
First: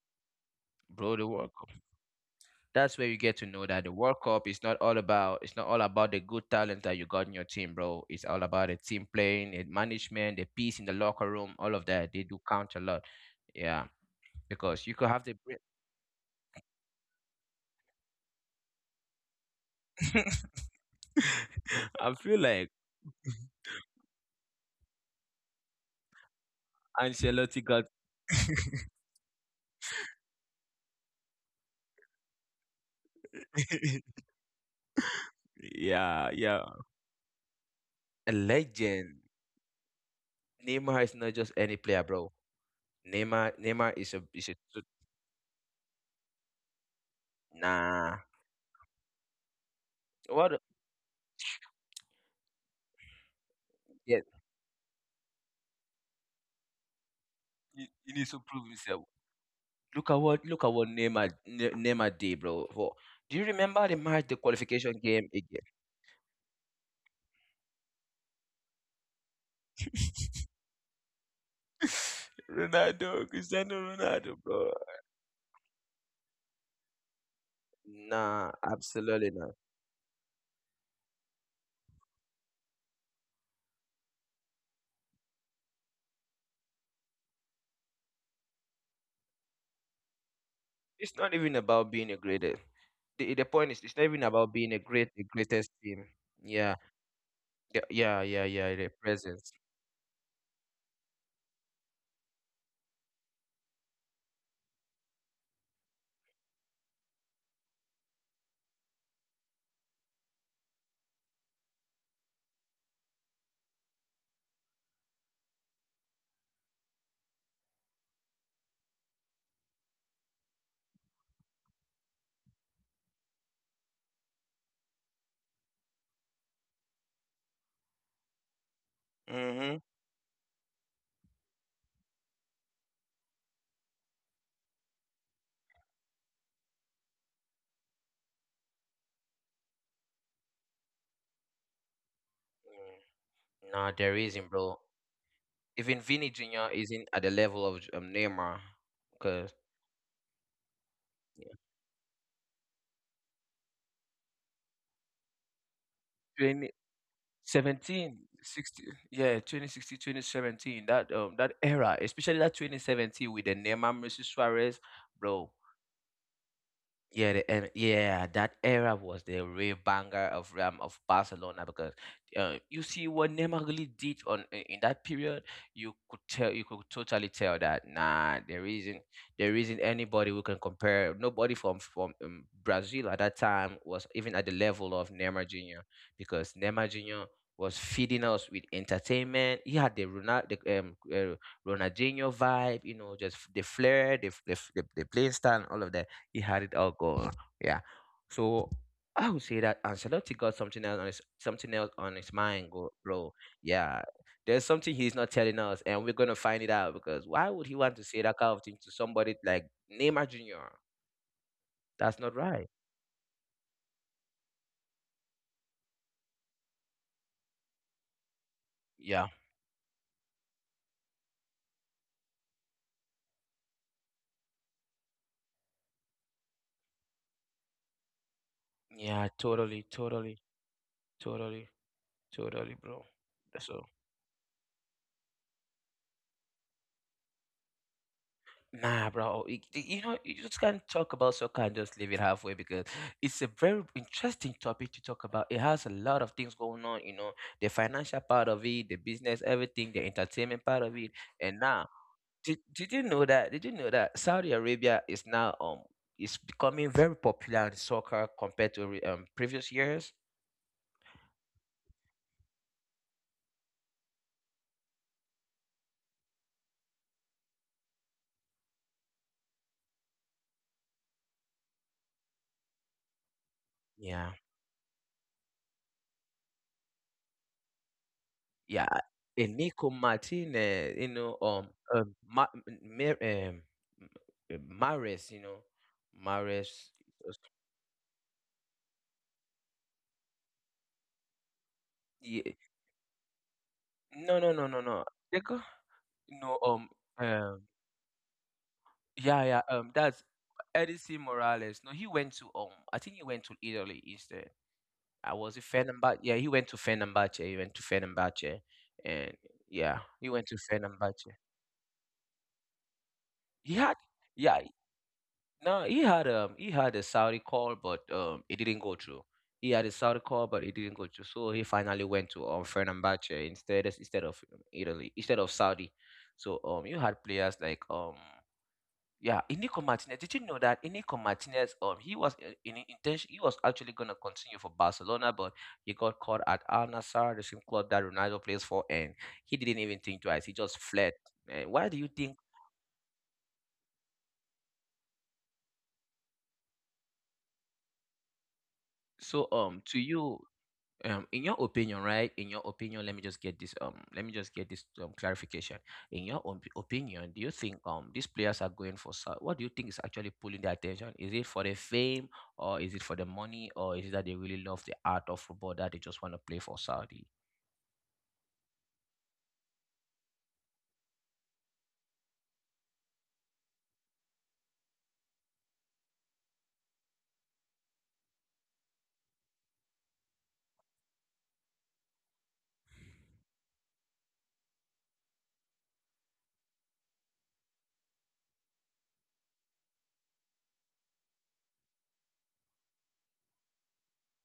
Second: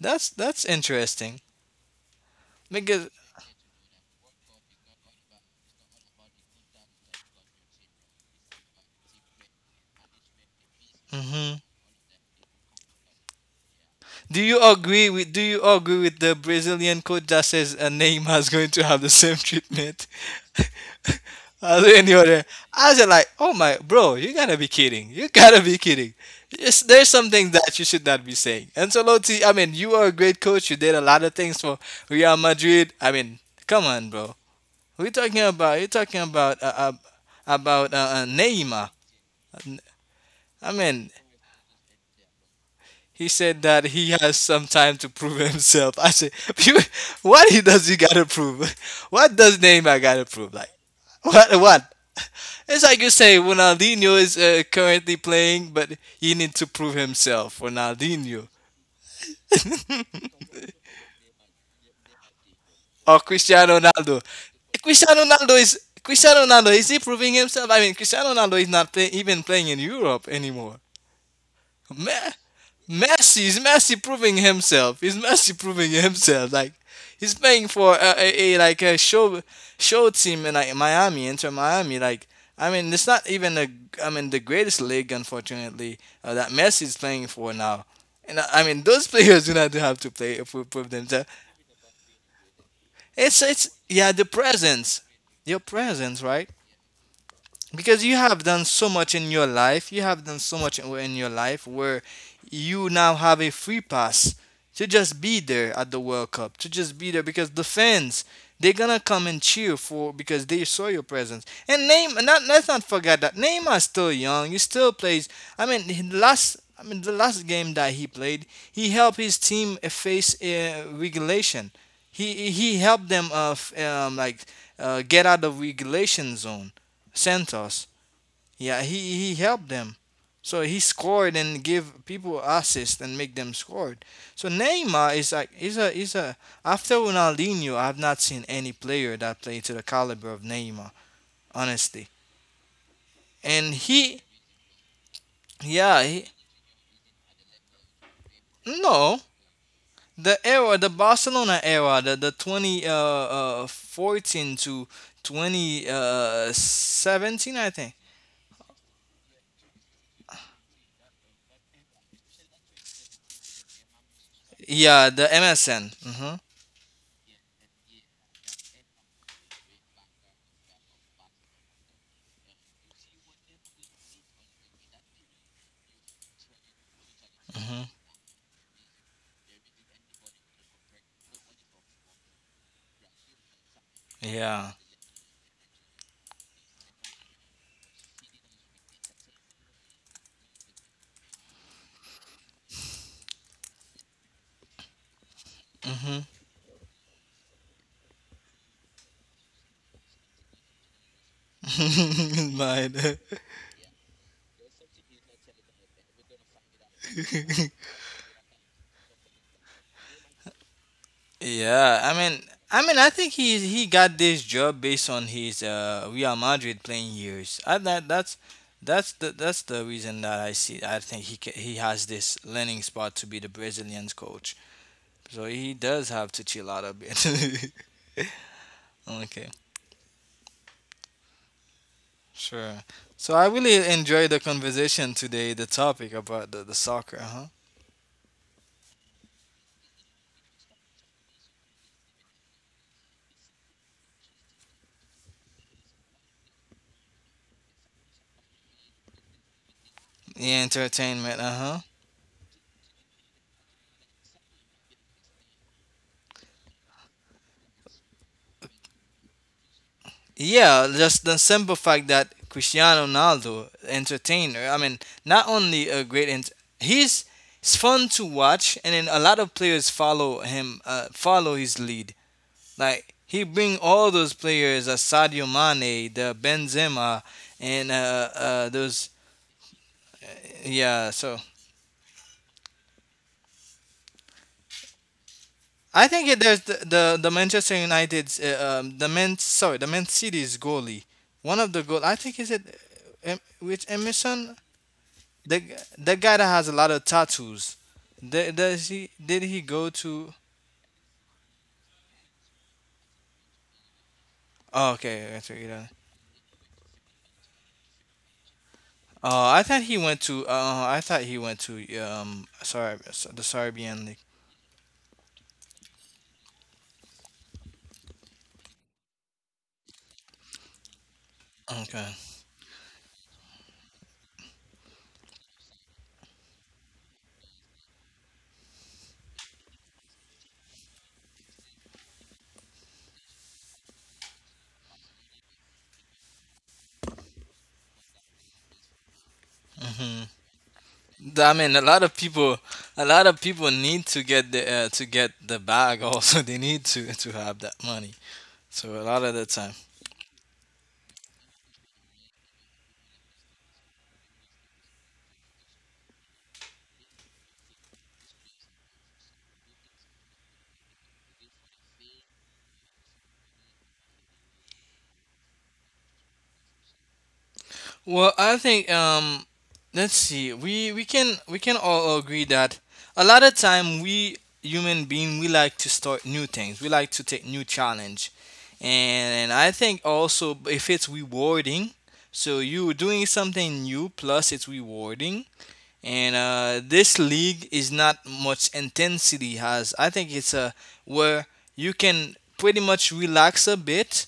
Speaker 2: That's
Speaker 1: Bro, the
Speaker 2: interesting
Speaker 1: World Cup. That's
Speaker 2: because.
Speaker 1: where you get to know that the World Cup is not all about the good talent that you got in your team, bro. It's all about the team playing, the management, the peace in the locker room,
Speaker 2: Mhm.
Speaker 1: all of that. They do count a lot. Yeah. Because you could have the
Speaker 2: Do you agree with the Brazilian code that says a Neymar is going to have the same treatment
Speaker 1: *laughs*
Speaker 2: *laughs* as any
Speaker 1: I feel
Speaker 2: other?
Speaker 1: like
Speaker 2: I was like, oh my bro, you gotta be kidding! You gotta be kidding! Yes, there's some things
Speaker 1: Ancelotti
Speaker 2: that you
Speaker 1: got
Speaker 2: should not be
Speaker 1: *laughs*
Speaker 2: saying. Ancelotti, I mean, you are a great coach. You did a lot of things for Real Madrid. I mean, come on, bro. We're talking about, you're talking
Speaker 1: yeah,
Speaker 2: about,
Speaker 1: yeah,
Speaker 2: about uh,
Speaker 1: a
Speaker 2: Neymar.
Speaker 1: legend.
Speaker 2: I
Speaker 1: Neymar
Speaker 2: mean,
Speaker 1: is not just any player, bro.
Speaker 2: he said
Speaker 1: Neymar,
Speaker 2: that
Speaker 1: Neymar
Speaker 2: he
Speaker 1: is a
Speaker 2: has
Speaker 1: is a
Speaker 2: some time to prove himself. I said, you, what he does he
Speaker 1: nah.
Speaker 2: gotta prove? *laughs* What does Neymar gotta prove?
Speaker 1: What?
Speaker 2: Like, what? What? It's like you say Ronaldinho
Speaker 1: Yeah.
Speaker 2: is, currently playing, but he need to prove himself.
Speaker 1: He needs to
Speaker 2: Ronaldinho,
Speaker 1: prove
Speaker 2: *laughs*
Speaker 1: himself. Look at what Neymar did, bro. For,
Speaker 2: or
Speaker 1: do you
Speaker 2: Cristiano
Speaker 1: remember the
Speaker 2: Ronaldo.
Speaker 1: match, the qualification game again?
Speaker 2: Cristiano Ronaldo, is he proving himself? I mean, Cristiano Ronaldo is not play, even playing in Europe anymore. Me-
Speaker 1: *laughs* Ronaldo,
Speaker 2: Messi, is
Speaker 1: Cristiano
Speaker 2: Messi proving
Speaker 1: Ronaldo, bro.
Speaker 2: himself. Is Messi proving himself. Like, he's playing for a,
Speaker 1: Nah,
Speaker 2: a, a like a
Speaker 1: absolutely
Speaker 2: show
Speaker 1: not.
Speaker 2: show team, in like Miami, Inter Miami. Like, I mean, it's not even a, I mean, the greatest league, unfortunately, that Messi is playing for now. And I mean, those *laughs* players do not have to play if we prove
Speaker 1: It's
Speaker 2: themselves.
Speaker 1: not even about being a greatest. The point is,
Speaker 2: It's
Speaker 1: it's not even
Speaker 2: yeah, the
Speaker 1: about being a great,
Speaker 2: presence,
Speaker 1: the greatest
Speaker 2: your
Speaker 1: team.
Speaker 2: presence, right?
Speaker 1: Yeah. Yeah,
Speaker 2: Because
Speaker 1: yeah,
Speaker 2: you
Speaker 1: yeah,
Speaker 2: have done
Speaker 1: yeah. The
Speaker 2: so much in your
Speaker 1: presence.
Speaker 2: life, you have done so much in your life, where you now have a free pass to just be there at the World Cup, to just be there, because the fans, they're gonna come and cheer for, because they saw your presence. And Neymar, not, let's not forget that Neymar's still young, he still plays. I mean, last, I mean, the last game that he played, he helped his team, face, regulation. He helped them, like, get out of regulation zone, Santos. Yeah, he helped
Speaker 1: Mm-hmm.
Speaker 2: them. So he scored and give people assist and make them scored. So Neymar is like, is a after Ronaldinho, I've not seen any player that played to the caliber of Neymar, honestly. And
Speaker 1: Nah, there
Speaker 2: he,
Speaker 1: isn't, bro. Even
Speaker 2: yeah,
Speaker 1: Vinny
Speaker 2: he,
Speaker 1: Jr. isn't at the level of Neymar.
Speaker 2: no,
Speaker 1: Because
Speaker 2: the era, the Barcelona era, the twenty fourteen to twenty
Speaker 1: twenty
Speaker 2: seventeen, I think.
Speaker 1: seventeen 60, yeah, 2016, that era, especially that 2017 with the Neymar, Messi, Suarez,
Speaker 2: Yeah, the
Speaker 1: bro.
Speaker 2: MSN. Mhm.
Speaker 1: Yeah, and yeah, that era was the real banger of, Barcelona because, you see what Neymar really did on in that period. You could tell, you could totally tell that
Speaker 2: Mhm.
Speaker 1: nah, there isn't anybody who can compare. Nobody from, Brazil at that time was even at the
Speaker 2: Yeah.
Speaker 1: level of Neymar Junior because Neymar Junior was feeding us with entertainment. He had the Ronaldinho vibe, just the flair, the playing style, and all of that
Speaker 2: Mhm.
Speaker 1: he had it all going. Yeah. So I would say that Ancelotti got something else on his
Speaker 2: *laughs*
Speaker 1: mind, go,
Speaker 2: Mine.
Speaker 1: bro. Yeah. There's something he's not telling us, and we're gonna find it out because why would he want to
Speaker 2: *laughs*
Speaker 1: say that kind of thing to somebody like Neymar Junior? That's
Speaker 2: Yeah,
Speaker 1: not
Speaker 2: I mean,
Speaker 1: right.
Speaker 2: I think he got this job based on his, Real Madrid playing years. I that
Speaker 1: Yeah.
Speaker 2: that's the reason that I see. I think he has this landing spot to be the Brazilian's coach. So he does have to chill out a bit.
Speaker 1: Yeah.
Speaker 2: *laughs* Okay,
Speaker 1: Totally. Totally. Totally. Totally,
Speaker 2: sure.
Speaker 1: bro.
Speaker 2: So I
Speaker 1: So,
Speaker 2: really enjoyed the conversation today. The topic about the soccer, huh?
Speaker 1: nah, bro. You know, you just can't talk about soccer and just leave it halfway because it's a very interesting topic to talk about. It has a lot of things going on, the financial part of it, the business, everything, the entertainment
Speaker 2: Yeah,
Speaker 1: part of it.
Speaker 2: entertainment,
Speaker 1: And
Speaker 2: uh
Speaker 1: now,
Speaker 2: huh.
Speaker 1: did you know that? Did you know that Saudi Arabia is now is becoming very popular in soccer compared to previous years?
Speaker 2: Yeah, just the simple fact that Cristiano Ronaldo, entertainer, I mean, not only a great, ent- he's it's fun to watch, and then a lot of players follow him, follow his lead. Like he bring all
Speaker 1: Yeah.
Speaker 2: those players, Sadio Mane, the Benzema, and
Speaker 1: Yeah,
Speaker 2: those.
Speaker 1: and Nico Martinez,
Speaker 2: Yeah, so
Speaker 1: um, Ma- M- Mer- um, Mares,
Speaker 2: I think there's the,
Speaker 1: Mares.
Speaker 2: the the Manchester United's, the Man, sorry, the Man City's goalie, one of the goal I
Speaker 1: Yeah.
Speaker 2: think is it, which
Speaker 1: No, no, no,
Speaker 2: Emerson.
Speaker 1: no, no. They go,
Speaker 2: The guy
Speaker 1: no,
Speaker 2: that has a lot of
Speaker 1: um,
Speaker 2: tattoos. Does he?
Speaker 1: yeah,
Speaker 2: Did
Speaker 1: yeah,
Speaker 2: he go
Speaker 1: that's
Speaker 2: to?
Speaker 1: Edison Morales. No, he went to, I think he went to Italy instead.
Speaker 2: Oh,
Speaker 1: I
Speaker 2: okay. I
Speaker 1: was a
Speaker 2: took it down.
Speaker 1: Fenerbahce. Yeah, he went to Fenerbahce. He went to Fenerbahce, and
Speaker 2: I thought
Speaker 1: yeah,
Speaker 2: he
Speaker 1: he
Speaker 2: went
Speaker 1: went to
Speaker 2: to. I
Speaker 1: Fenerbahce.
Speaker 2: thought he went to, sorry, the
Speaker 1: He had,
Speaker 2: Serbian League.
Speaker 1: yeah, no, he had a Saudi call, but it didn't go through. He had a Saudi call, but it didn't go through. So he finally
Speaker 2: Okay.
Speaker 1: went to Fenerbahce instead of, Italy instead of Saudi. So, you had players like, yeah, Inigo Martinez. Did you know that Inigo Martinez, he was I- in intention he was actually gonna continue for Barcelona, but he got caught at Al Nassr, the same club that Ronaldo plays for, and he didn't even think
Speaker 2: Mm-hmm.
Speaker 1: twice. He just fled.
Speaker 2: I
Speaker 1: And
Speaker 2: mean,
Speaker 1: why
Speaker 2: a
Speaker 1: do you
Speaker 2: lot of
Speaker 1: think
Speaker 2: people, a lot of people need to get the bag. Also, *laughs* they need to have that money. So a lot
Speaker 1: so?
Speaker 2: of the time.
Speaker 1: To you. In your opinion, right, in your opinion let me just get this, clarification. In your opinion, do you think these players are going for what do you think is actually pulling their attention? Is it for the fame, or is it for the money, or is it that they really love the art of football, that they just want to play for Saudi?
Speaker 2: Well, I think, let's see. We can all agree that a lot of time we human being we like to start new things. We like to take new challenge, and I think also if it's rewarding, so you doing something new plus it's rewarding and, this league is not much intensity has. I think it's a, where you can pretty much relax a bit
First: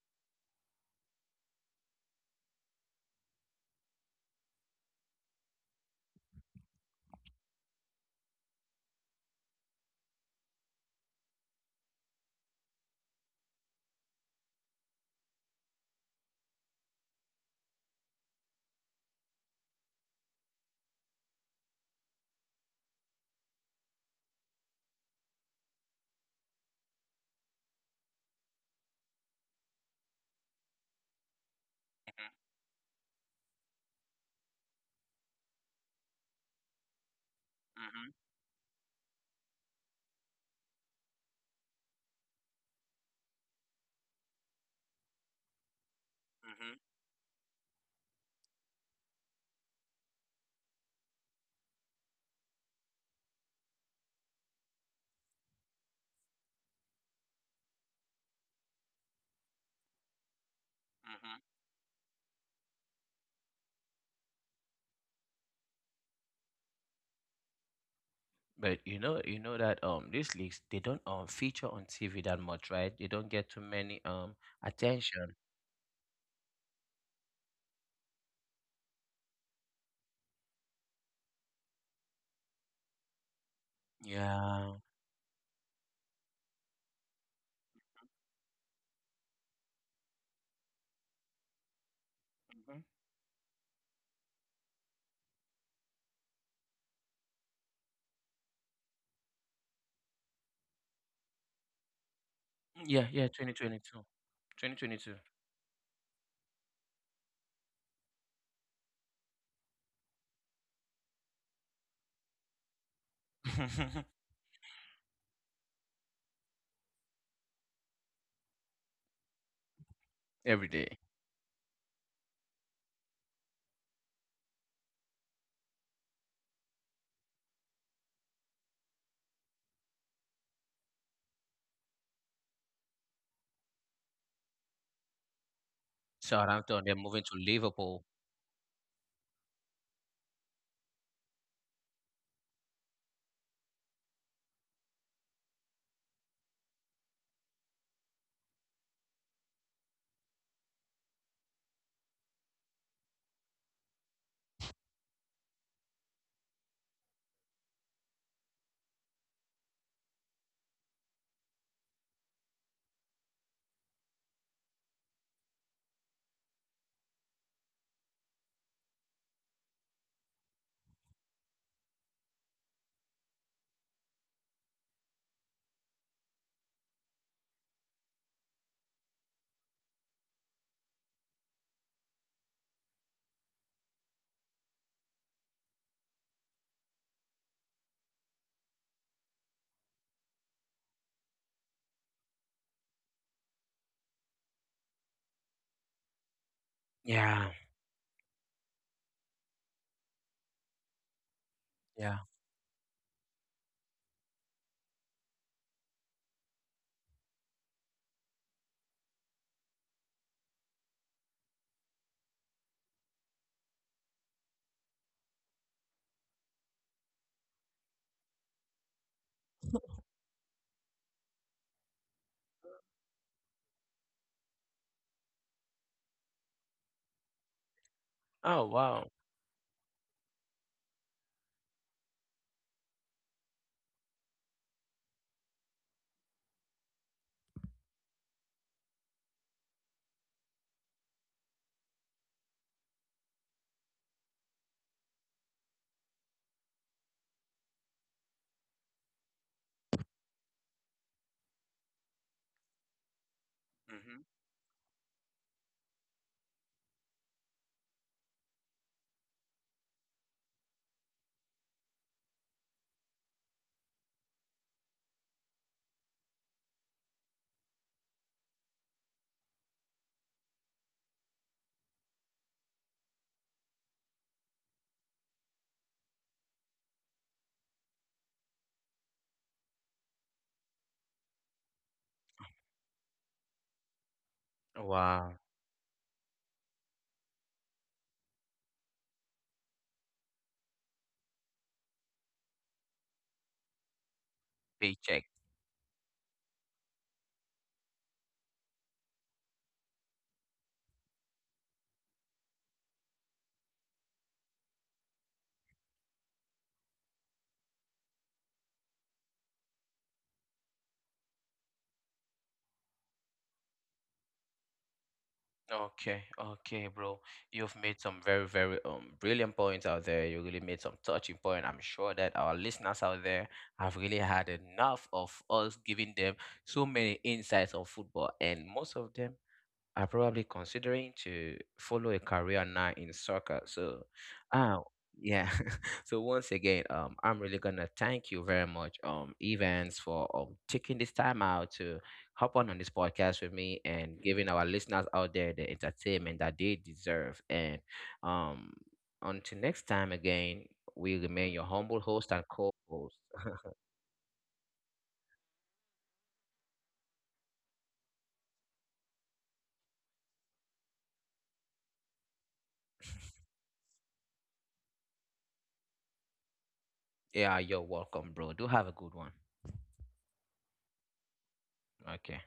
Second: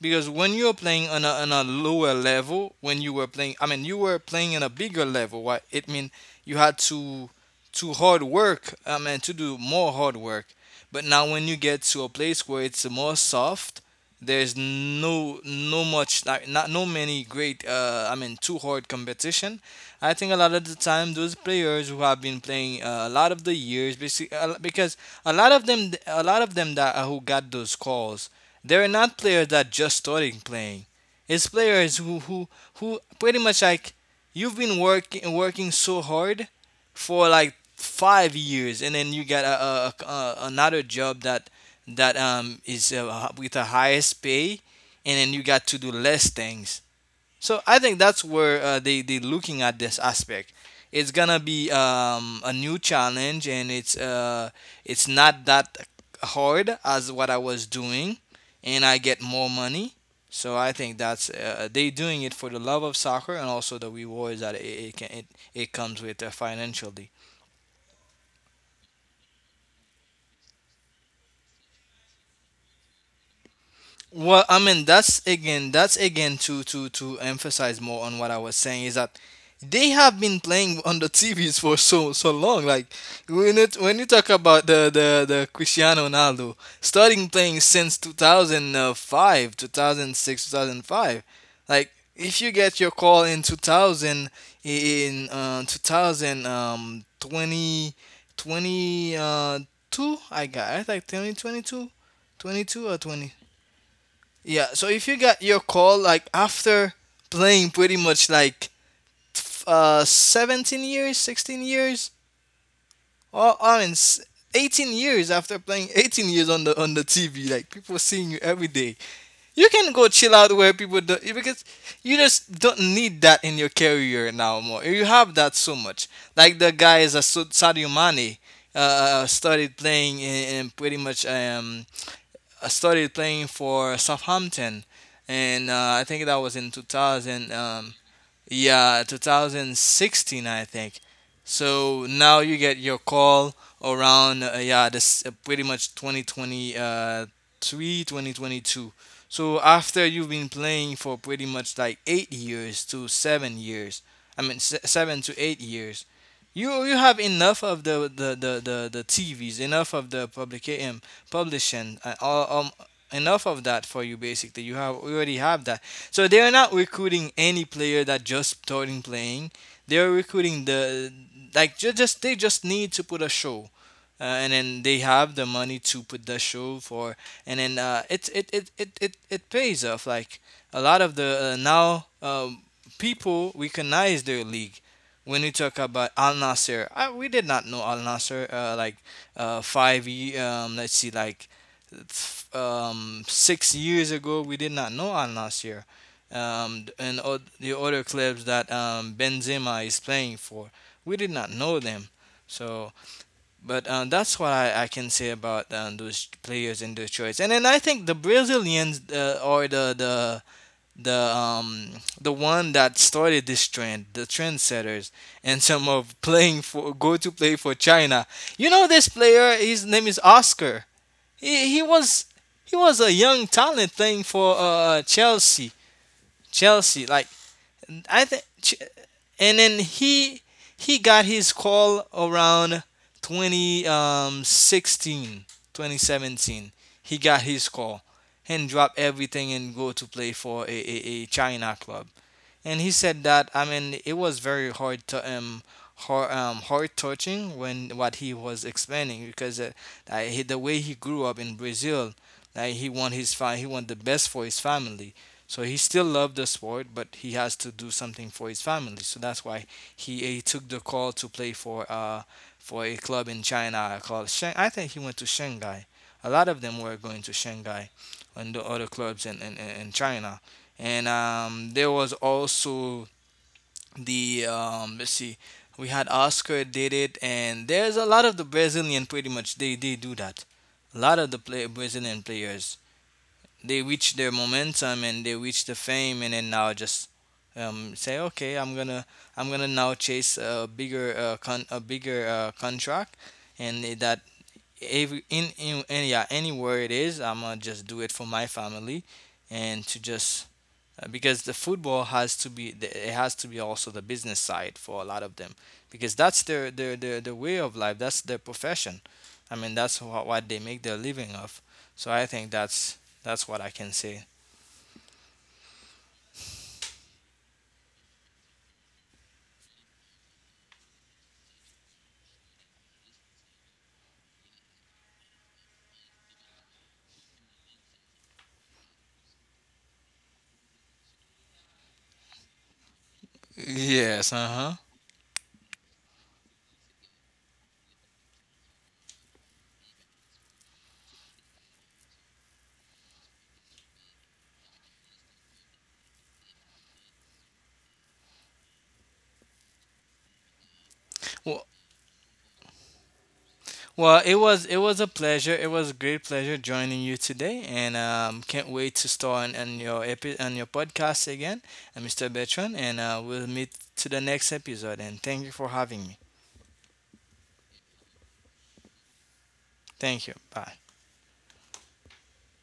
Speaker 2: because when you're playing on a lower level, when you were playing, I mean, you were playing on a bigger level. What it mean, you had to hard work. I mean, to do more hard work. But now when you get to a place where it's more soft, there's no much like not no many great. I mean, too hard competition. I think a lot of the time those players who have been playing, a lot of the years, because a lot of them that who got those calls, they're not players that just starting playing. It's players who pretty much like you've been working so hard for like
Speaker 1: Mhm,
Speaker 2: 5 years, and then you got another job that is, with the highest pay, and then you got to do less
Speaker 1: mhm,
Speaker 2: things, so I think that's where, they looking at this aspect. It's gonna be, a new challenge, and it's not that hard as what I was doing, and I get more money. So I think that's,
Speaker 1: mhm,
Speaker 2: they doing it for the love of soccer and also the rewards that it, can, it, it comes with, financially.
Speaker 1: but you know that these leagues, they don't feature on TV that much, right? They don't get too many
Speaker 2: Well, I mean, that's
Speaker 1: attention.
Speaker 2: again that's again to emphasize more on what I was saying is that they have been playing *laughs* on the TVs for so long. Like when you talk about
Speaker 1: Yeah.
Speaker 2: the Cristiano Ronaldo starting playing since 2005, 2006, 2005. Like if you get
Speaker 1: Mhm.
Speaker 2: your call in 2000 in, 2000, 20 twenty, 2, I think 2022, 22 or
Speaker 1: Yeah, yeah,
Speaker 2: 20,
Speaker 1: 2022.
Speaker 2: yeah, so if
Speaker 1: 2022.
Speaker 2: you got your call like after playing pretty much like, 17 years, 16 years, or I mean,
Speaker 1: *laughs*
Speaker 2: 18 years after playing 18 years on the TV, like people seeing you every day. You can go chill out
Speaker 1: Every
Speaker 2: where
Speaker 1: day.
Speaker 2: people don't because you just don't need that in your career now more. You have that so much. Like the guys that Sadio Mane, uh started playing in pretty much, I started playing for Southampton, and, I think that was in
Speaker 1: Southampton, they're moving to
Speaker 2: 2000.
Speaker 1: Liverpool.
Speaker 2: Yeah, 2016, I think. So now you get your call around, yeah, this, pretty much 2023, three, 2022. So after you've been playing for pretty much like 8 years to 7 years, I mean, 7 to 8 years, you have enough of the TVs, enough of the publishing, all, enough of that for you basically. You have already have that, so they're not recruiting any player that just starting playing. They're recruiting they just need to put a show, and then they have the money to put the show for, and then, it pays off. Like a lot of the, now, people recognize their league. When you talk about Al Nasser, we did not know Al Nasser, like, let's see, like, 6 years ago, we did not know Al Nasir, and,
Speaker 1: Yeah.
Speaker 2: the other clubs that, Benzema is playing for. We did not know them.
Speaker 1: Yeah.
Speaker 2: So, but, that's what I can say about, those players and their choice. And then I think the Brazilians, are the um the one that started this trend, the trendsetters, and some of playing for go to play for China. You know this player, his name is Oscar. He he was he was a young talent playing for, Chelsea. Chelsea, like, I think,
Speaker 1: Oh, wow.
Speaker 2: and then he got his call around 2016, 2017. He got his call and drop everything and go to play for a China club, and he said that, I mean, it was very hard to, hard touching when what he was explaining because, the way he grew up in Brazil, like he want the best
Speaker 1: Hmm.
Speaker 2: for his family. So he still loved the sport, but he has to do something for his family. So that's why he took the call to play for a club in China called Shang. I think he went to Shanghai. A lot of them were going to Shanghai and the other clubs in China, and, there was also the, let's see, we had Oscar did it, and there's a lot of the Brazilian pretty much they do that. A lot of the, Brazilian players, they reach their momentum and they
Speaker 1: Wow,
Speaker 2: reach the fame, and then now just, say, okay, I'm gonna now chase a bigger, contract, and that, every,
Speaker 1: paycheck.
Speaker 2: in yeah, anywhere it is, I'm gonna just do it for my family and to just, because the football has to be, it has to be also the business side for a lot of them because that's their way of life, that's their profession. I mean, that's what they make their living of, so I think that's what I can say.
Speaker 1: Okay, okay, bro. You've made some very, very brilliant points out there. You really made some touching point. I'm sure that our listeners out there have really had enough of us giving them so many insights on football, and most of them are probably considering to follow a career now in soccer. So,
Speaker 2: Yes, uh-huh.
Speaker 1: uh, yeah. *laughs* So once again, I'm really gonna thank you very much, Evans, for taking this time out to hop on this podcast with me and giving our listeners out there the entertainment that they deserve. And, um, until next time, again, we
Speaker 2: well,
Speaker 1: remain your humble host and co-host. *laughs*
Speaker 2: well it was a great pleasure joining you today, and, can't wait to start on, on your podcast again, Mr. Bertrand, and, we'll meet to the next episode. And thank you for having me.
Speaker 1: Yeah, you're welcome, bro. Do have a good one.
Speaker 2: Thank you. Bye.
Speaker 1: Okay.